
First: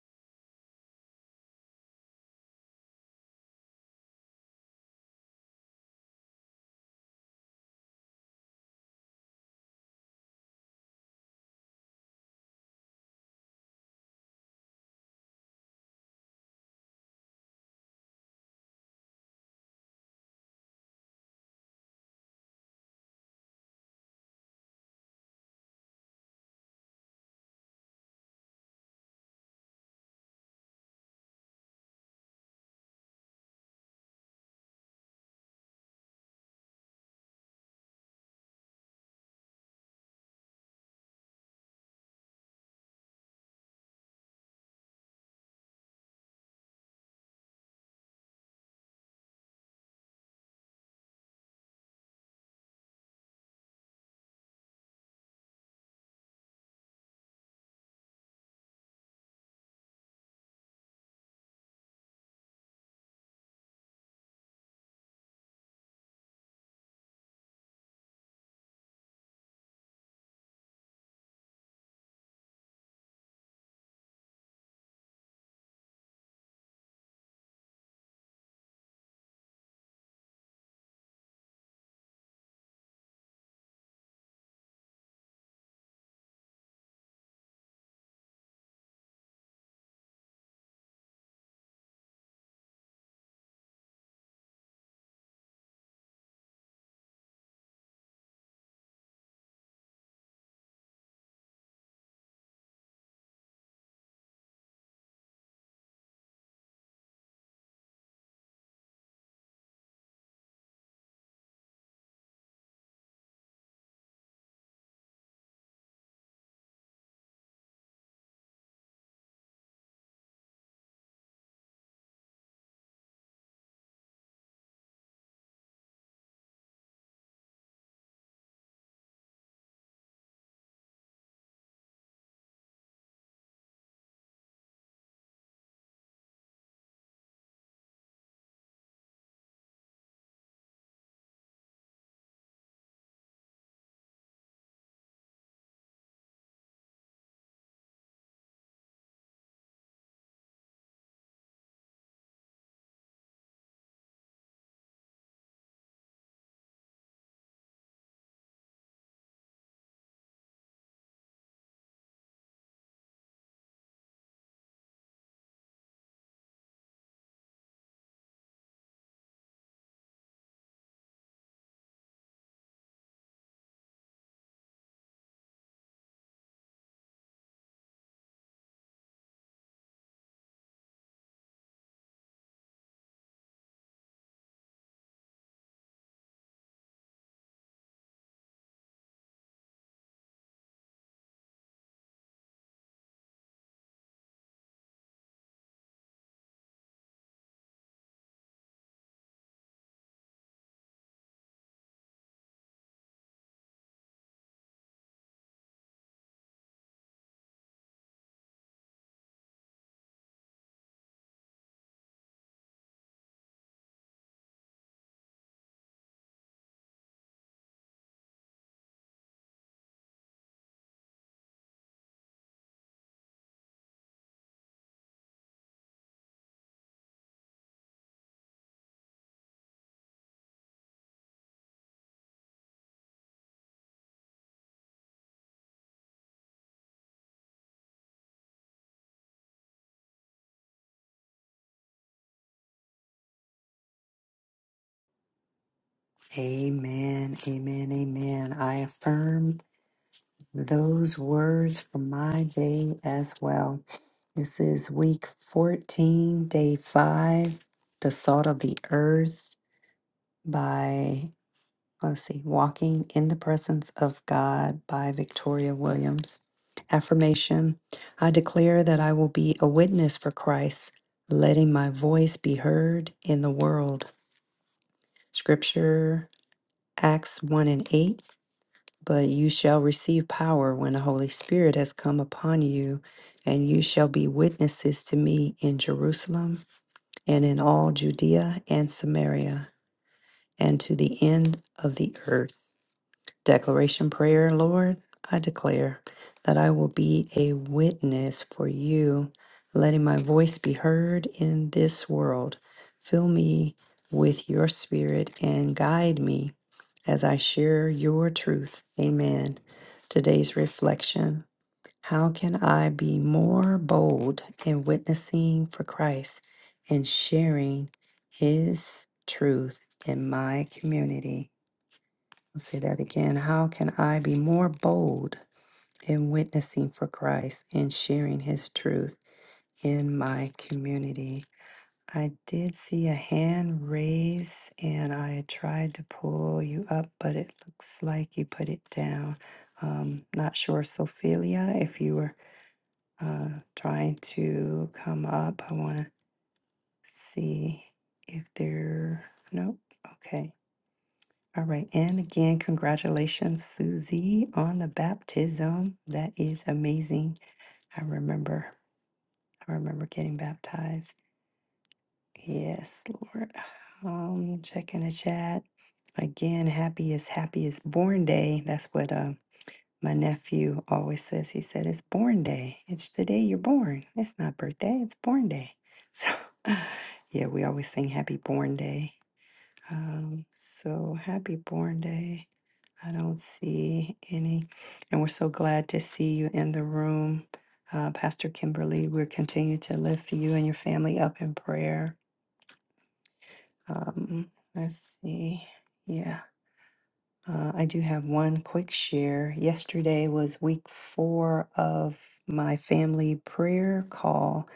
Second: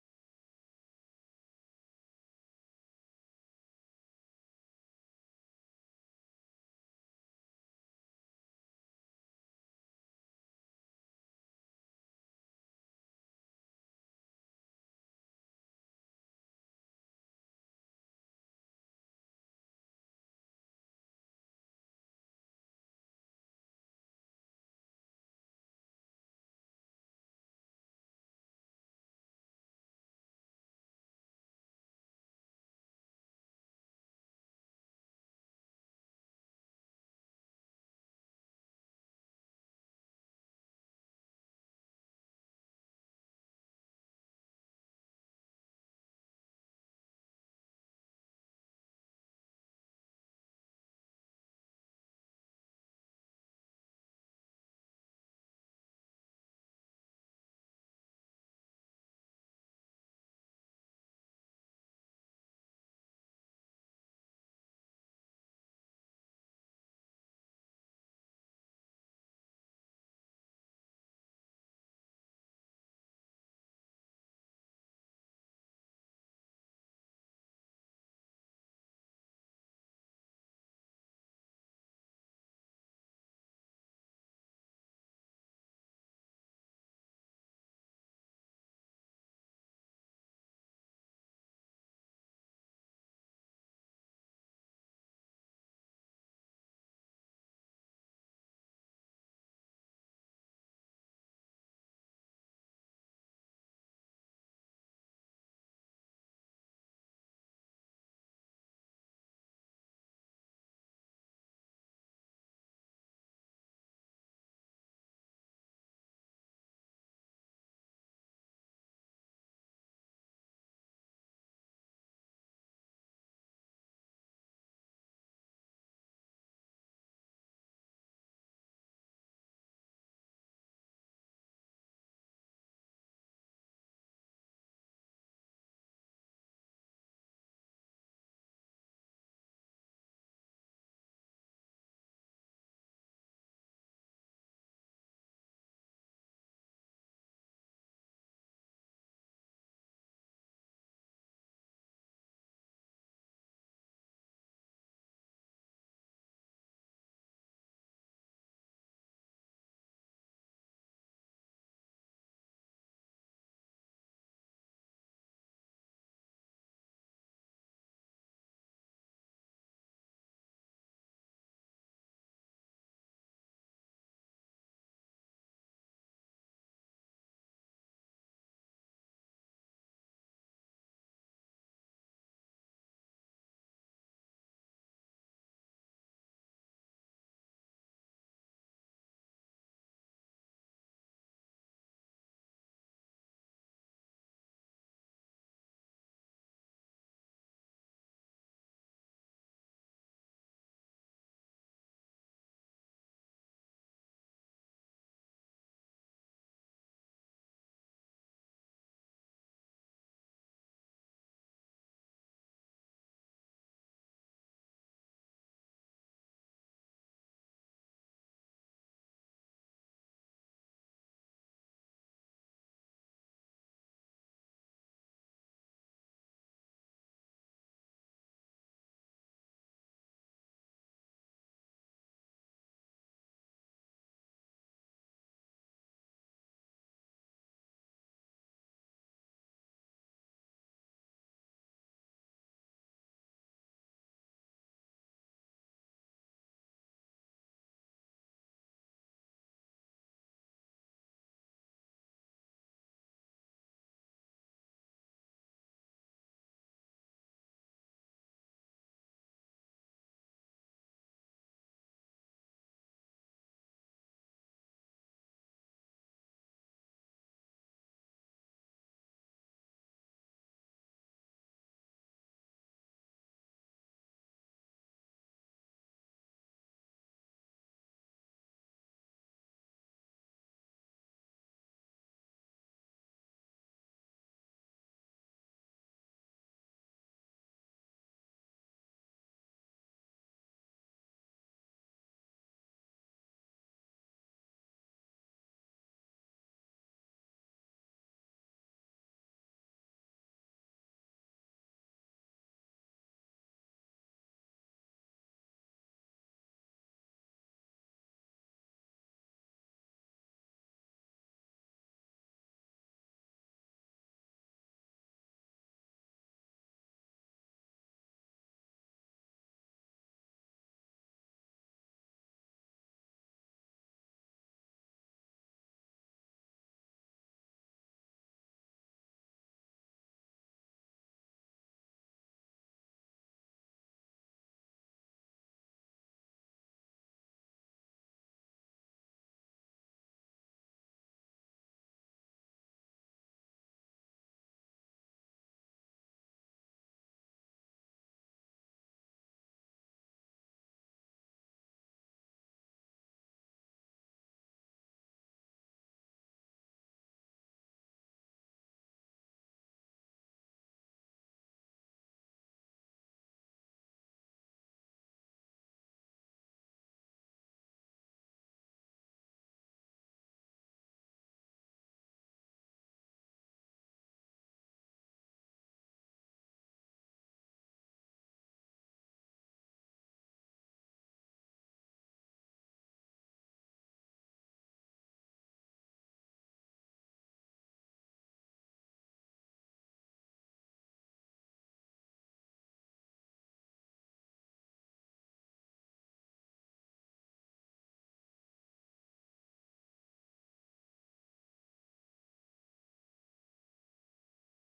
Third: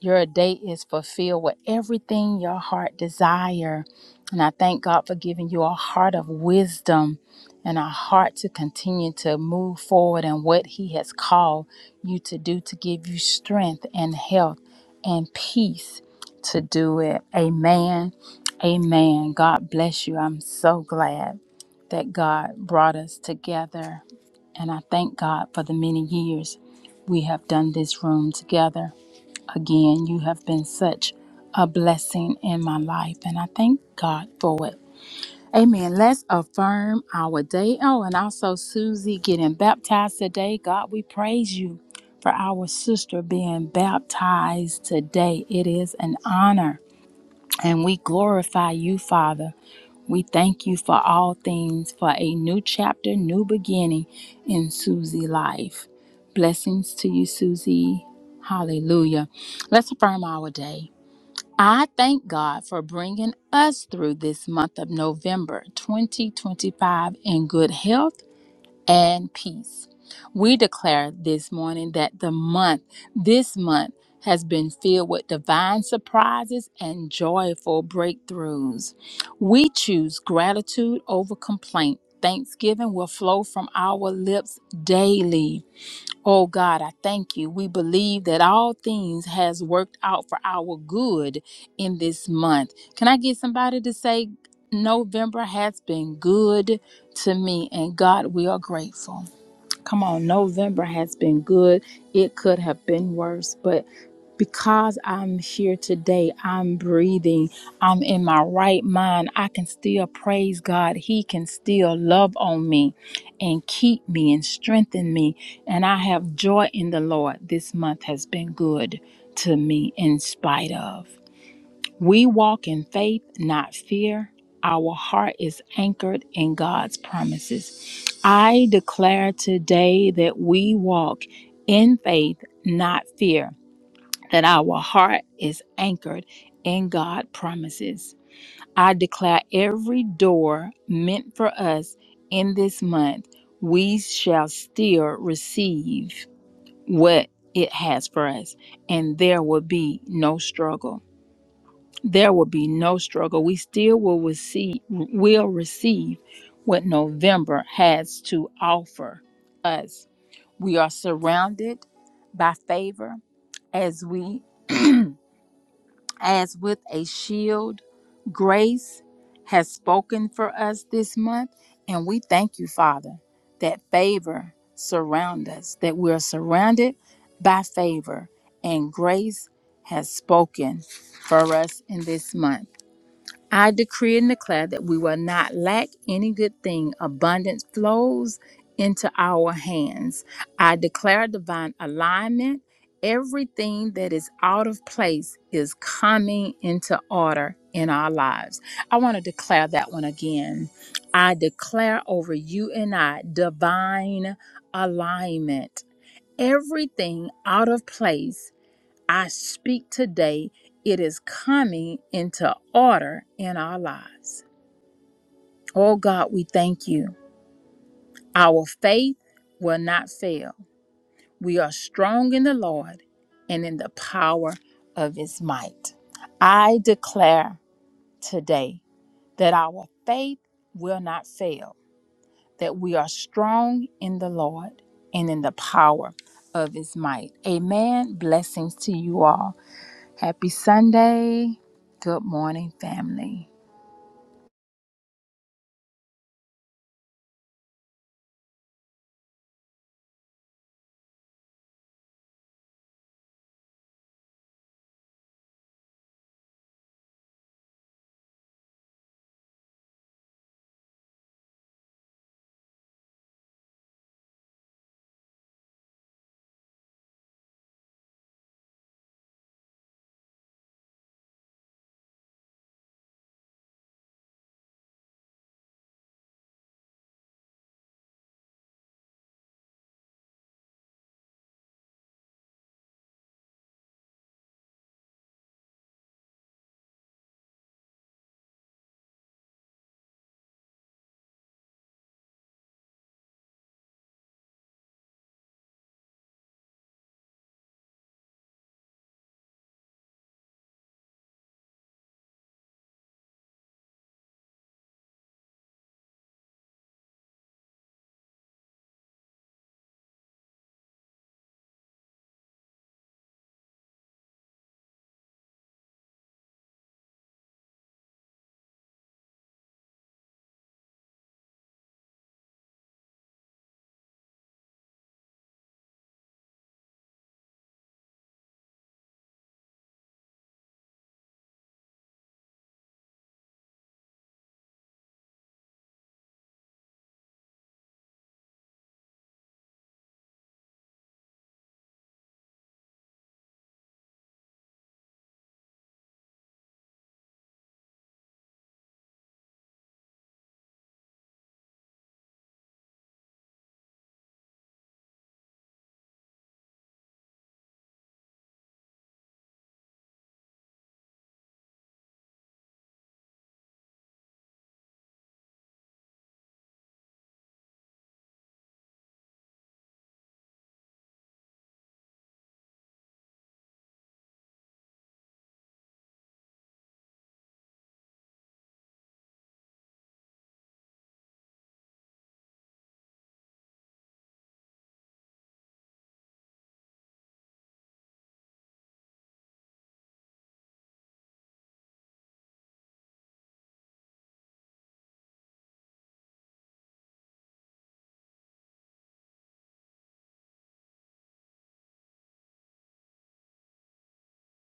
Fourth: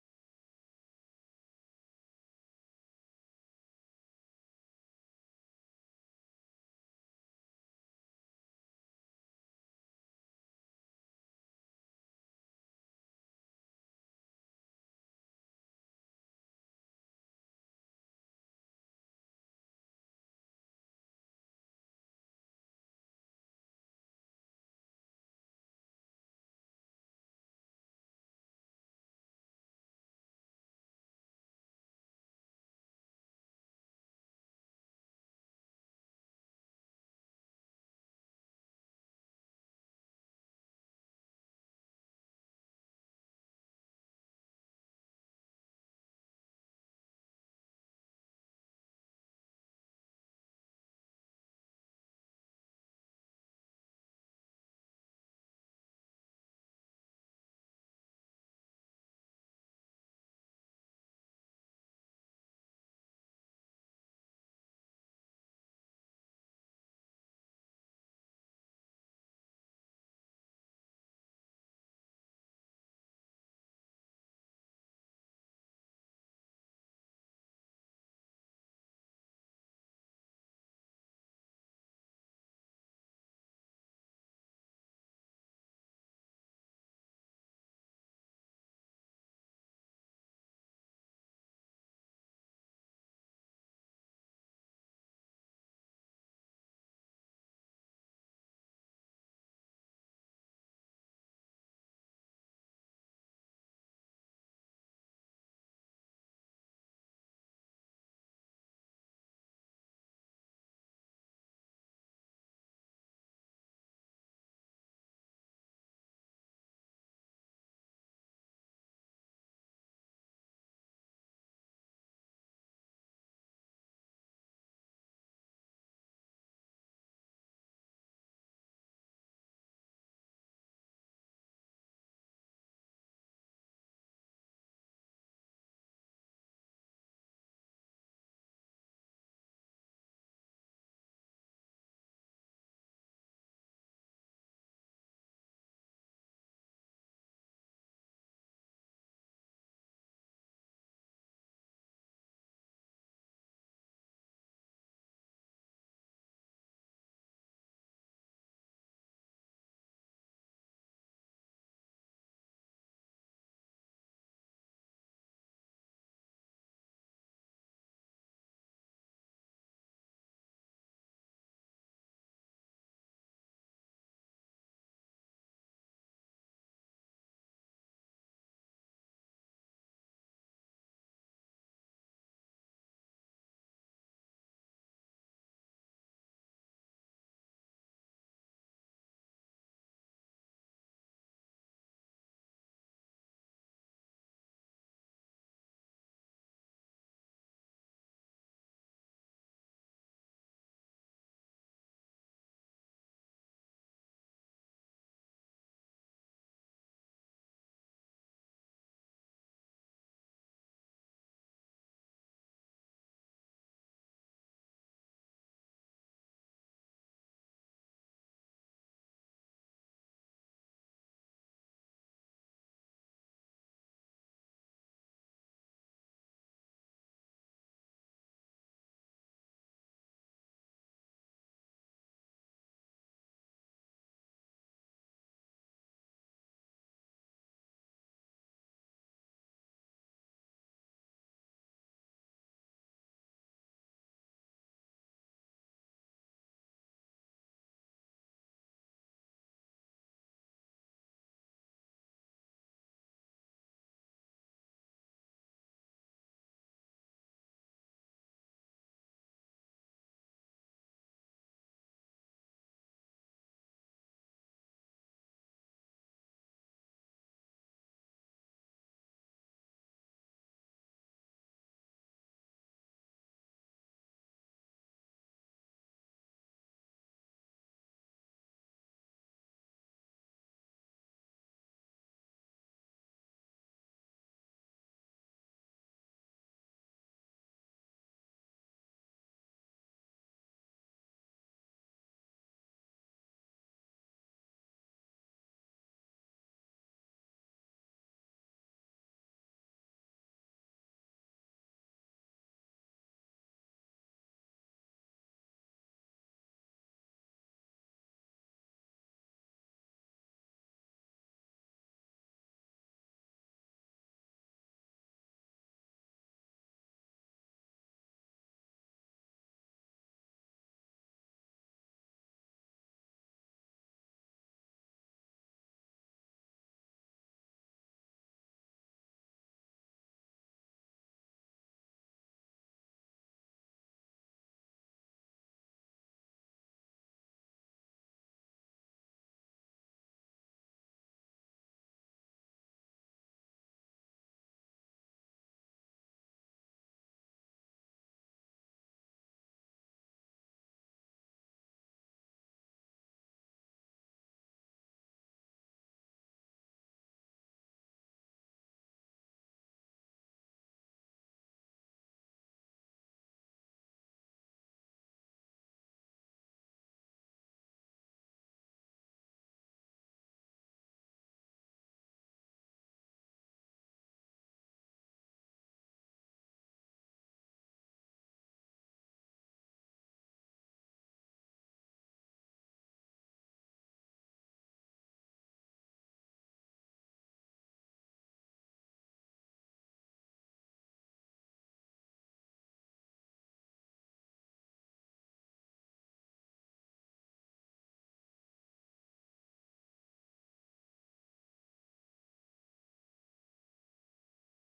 Your day is fulfilled with everything your heart desire. And I thank God for giving you a heart of wisdom and a heart to continue to move forward in what He has called you to do to give you strength and health and peace to do it. Amen. Amen. God bless you. I'm so glad that God brought us together. And I thank God for the many years we have done this room together. Again, you have been such a blessing in my life, and I thank God for it. Amen. Let's affirm our day. Oh, and also Susie getting baptized today. God, we praise you for our sister being baptized today. It is an honor, and we glorify you, Father. We thank you for all things, for a new chapter, new beginning in Susie life. Blessings to you, Susie. Hallelujah. Let's affirm our day. I thank God for bringing us through this month of November 2025 in good health and peace. We declare this morning that the month, this month, has been filled with divine surprises and joyful breakthroughs. We choose gratitude over complaint. Thanksgiving will flow from our lips daily. Oh God, I thank you. We believe that all things has worked out for our good in this month. Can I get somebody to say November has been good to me and God, we are grateful. Come on, November has been good. It could have been worse, but because I'm here today, I'm breathing, I'm in my right mind, I can still praise God. He can still love on me and keep me and strengthen me. And I have joy in the Lord. This month has been good to me in spite of. We walk in faith, not fear. Our heart is anchored in God's promises. I declare today that we walk in faith, not fear, that our heart is anchored in God's promises. I declare every door meant for us in this month, we shall still receive what it has for us, and there will be no struggle there will be no struggle. We still will receive will receive what November has to offer us. We are surrounded by favor as we as with a shield. Grace has spoken for us this month and we thank you, Father, that favor surround us, that we are surrounded by favor and grace has spoken for us in this month. I decree and declare that we will not lack any good thing. Abundance flows into our hands. I declare divine alignment. Everything that is out of place is coming into order in our lives. I want to declare that one again. I declare over you and I divine alignment. Everything out of place I speak today, it is coming into order in our lives. Oh God, we thank you. Our faith will not fail. We are strong in the Lord and in the power of his might. I declare today that our faith will not fail, that we are strong in the Lord and in the power of his might. Amen. Blessings to you all. Happy Sunday. Good morning, family.
Amen, amen, amen. I affirm those words for my day as well. This is week 14, day 5, The Salt of the Earth by let's see, Walking in the Presence of God by Victoria Williams. Affirmation I declare that I will be a witness for Christ, letting my voice be heard in the world. Scripture, Acts 1 and 8. But you shall receive power when the Holy Spirit has come upon you, and you shall be witnesses to me in Jerusalem and in all Judea and Samaria and to the end of the earth. Declaration prayer, Lord, I declare that I will be a witness for you, letting my voice be heard in this world. Fill me with your spirit and guide me as I share your truth. Amen. Today's reflection How can I be more bold in witnessing for Christ and sharing his truth in my community? I'll say that again. How can I be more bold in witnessing for Christ and sharing his truth in my community? I did see a hand raise, and I tried to pull you up, but it looks like you put it down. Um, not sure, Sophia, if you were uh, trying to come up. I want to see if there. Nope. Okay. All right. And again, congratulations, Susie, on the baptism. That is amazing. I remember. I remember getting baptized. Yes, Lord. Um, checking the chat. Again, happy is happy is born day. That's what uh, my nephew always says. He said, It's born day. It's the day you're born. It's not birthday, it's born day. [laughs] So, yeah, we always sing happy born day. Um, so happy Born Day. I don't see any. And we're so glad to see you in the room. Uh, Pastor Kimberly, we're continuing to lift you and your family up in prayer. Um, let's see. yeah. Uh, I do have one quick share. Yesterday was week four of my family prayer call,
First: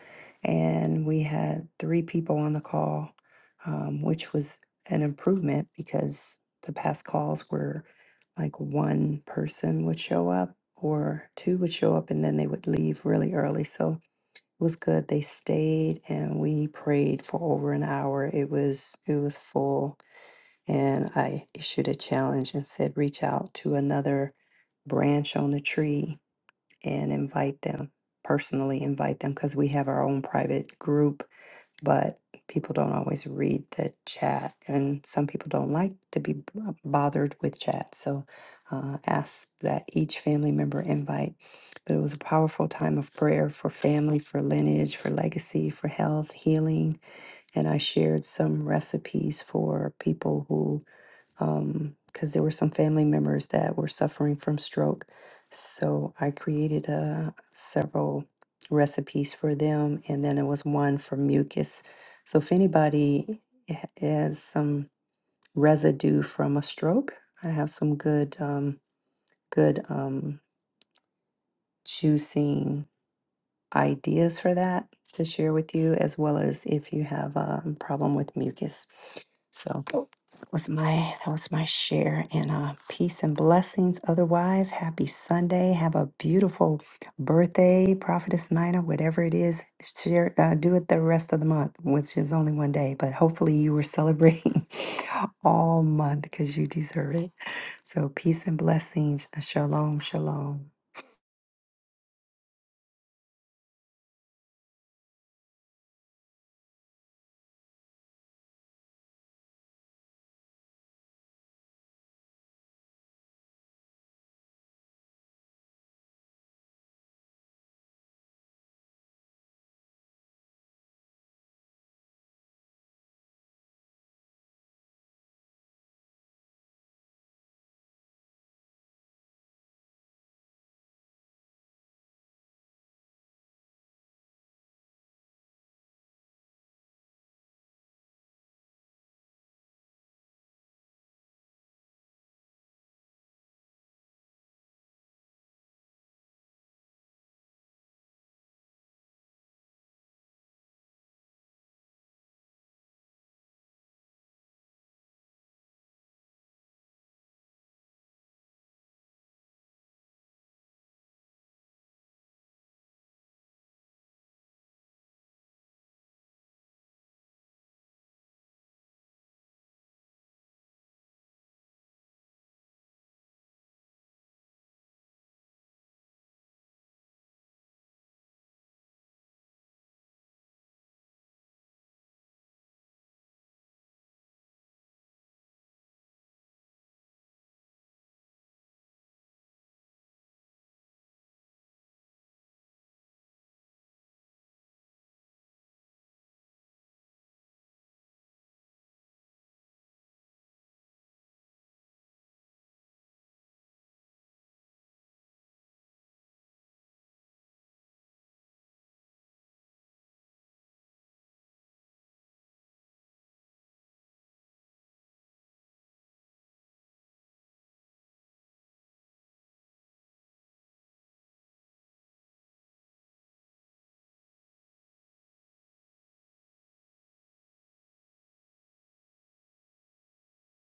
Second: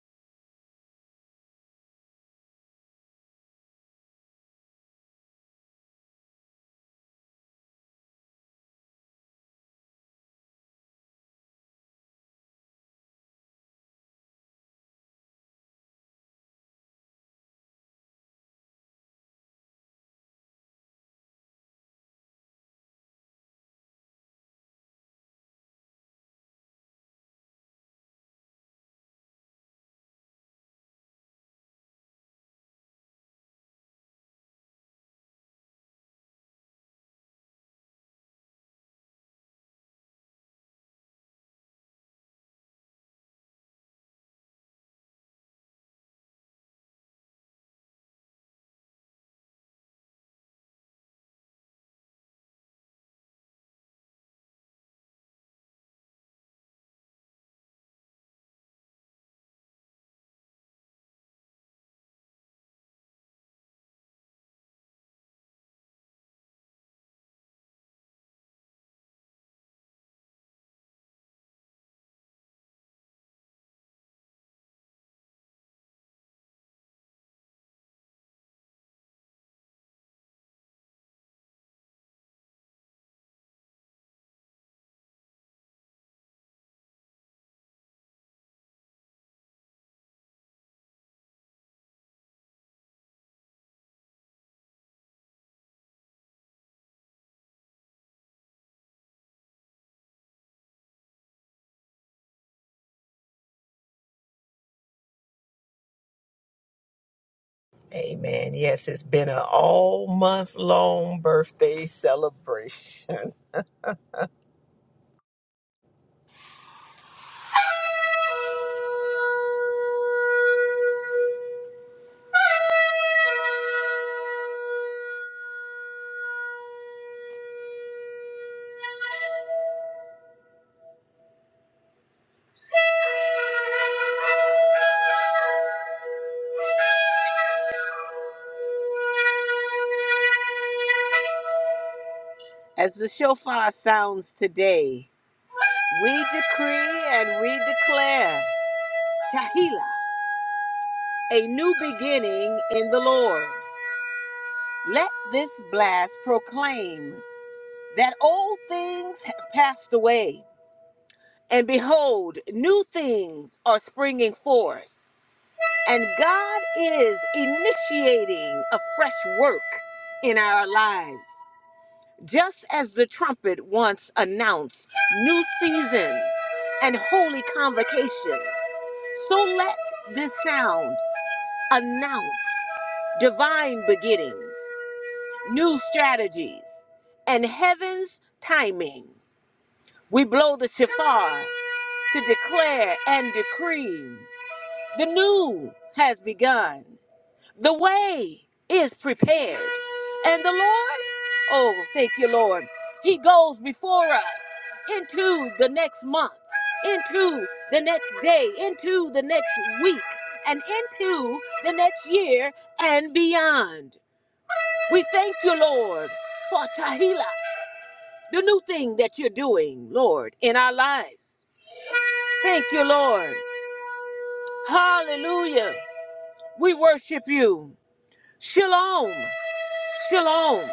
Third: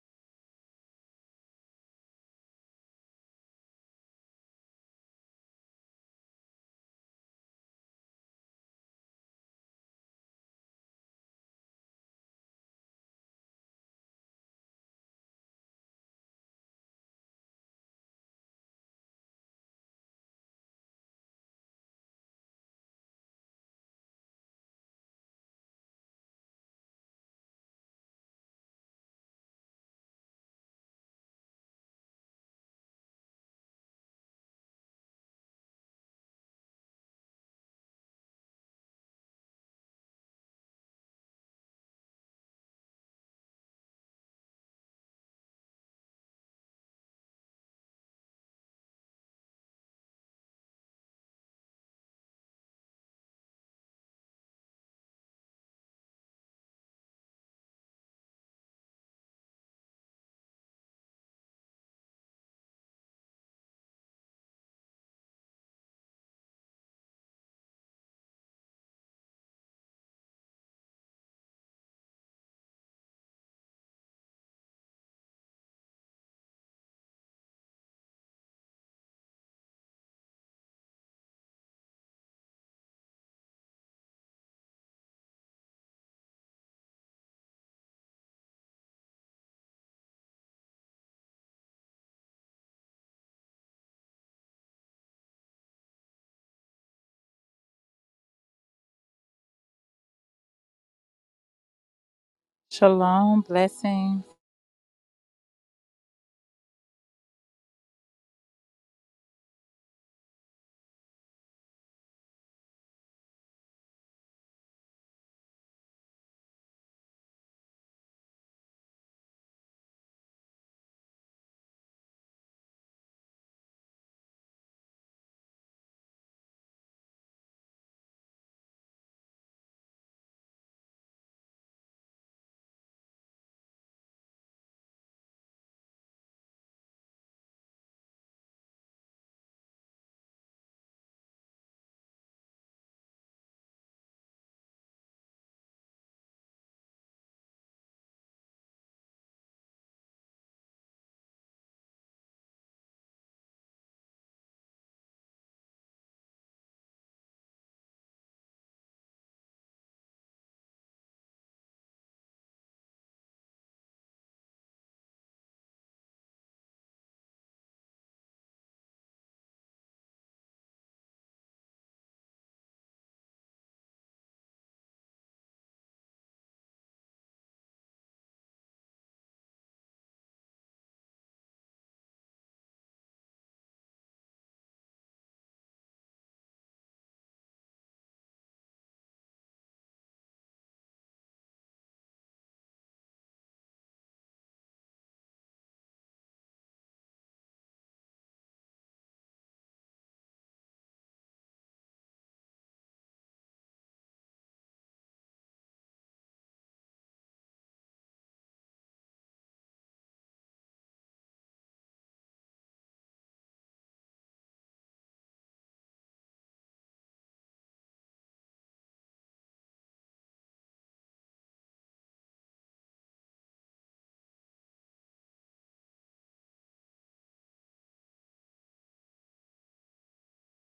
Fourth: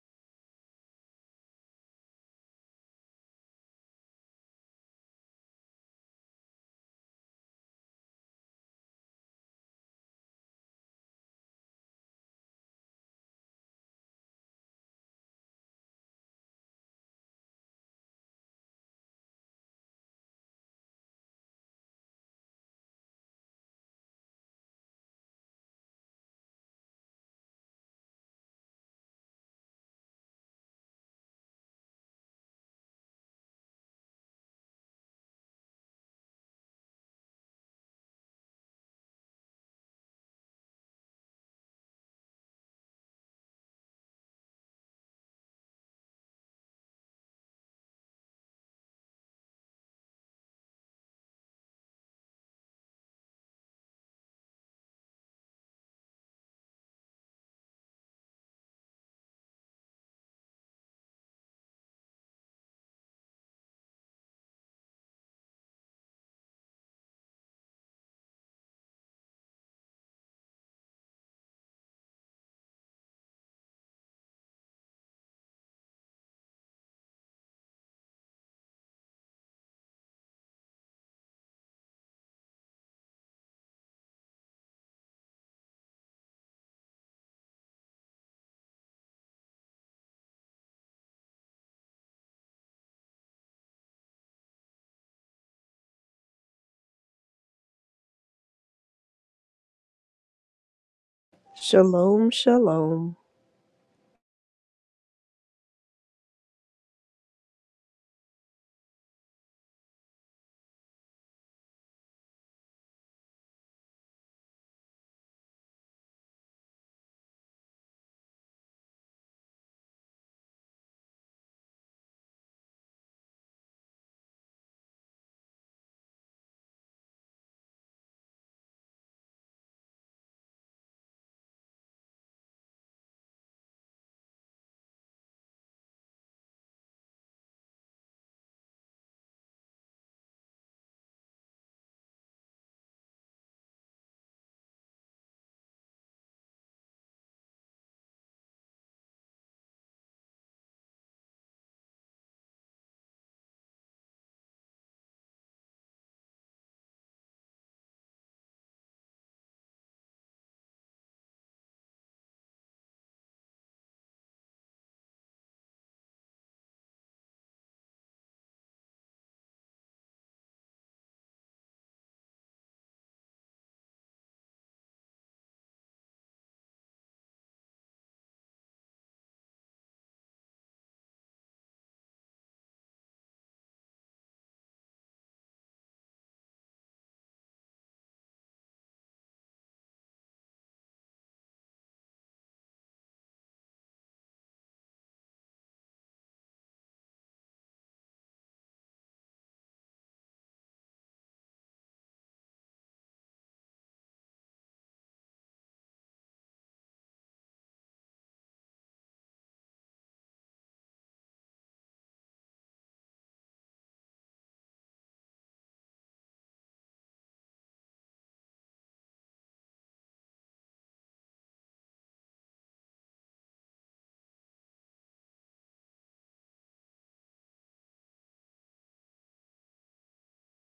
and we had three people on the call, um, which was an improvement because the past calls were like one person would show up or two would show up and then they would leave really early. So it was good. They stayed and we prayed for over an hour. It was it was full and I issued a challenge and said, reach out to another branch on the tree and invite them, personally invite them, because we have our own private group, but people don't always read the chat. And some people don't like to be b- bothered with chat. So uh, ask that each family member invite. But it was a powerful time of prayer for family, for lineage, for legacy, for health, healing. And I shared some recipes for people who um, because there were some family members that were suffering from stroke. So I created uh, several recipes for them, and then there was one for mucus. So if anybody ha- has some residue from a stroke, I have some good, um, good um, juicing ideas for that to share with you, as well as if you have a problem with mucus. So. was my that was my share and uh peace and blessings otherwise happy sunday have a beautiful birthday prophetess nina whatever it is share uh, do it the rest of the month which is only one day but hopefully you were celebrating [laughs] all month because you deserve it so peace and blessings shalom shalom
Shalom, shalom.
Shalom. Blessings.
Amen. Yes, it's been an all month long birthday celebration. [laughs] As the shofar sounds today, we decree and we declare Tahila, a new beginning in the Lord. Let this blast proclaim that old things have passed away, and behold, new things are springing forth. And God is initiating a fresh work in our lives. Just as the trumpet once announced new seasons and holy convocations, so let this sound announce divine beginnings new strategies, and heaven's timing. We blow the shofar to declare and decree the new has begun, the way is prepared, and the Lord, oh, thank you, Lord, He goes before us into the next month, into the next day, into the next week, and into the next year and beyond. We thank you, Lord, for Tahila. the new thing that you're doing, Lord, in our lives. Thank you, Lord. Hallelujah. We worship you. Shalom. Shalom.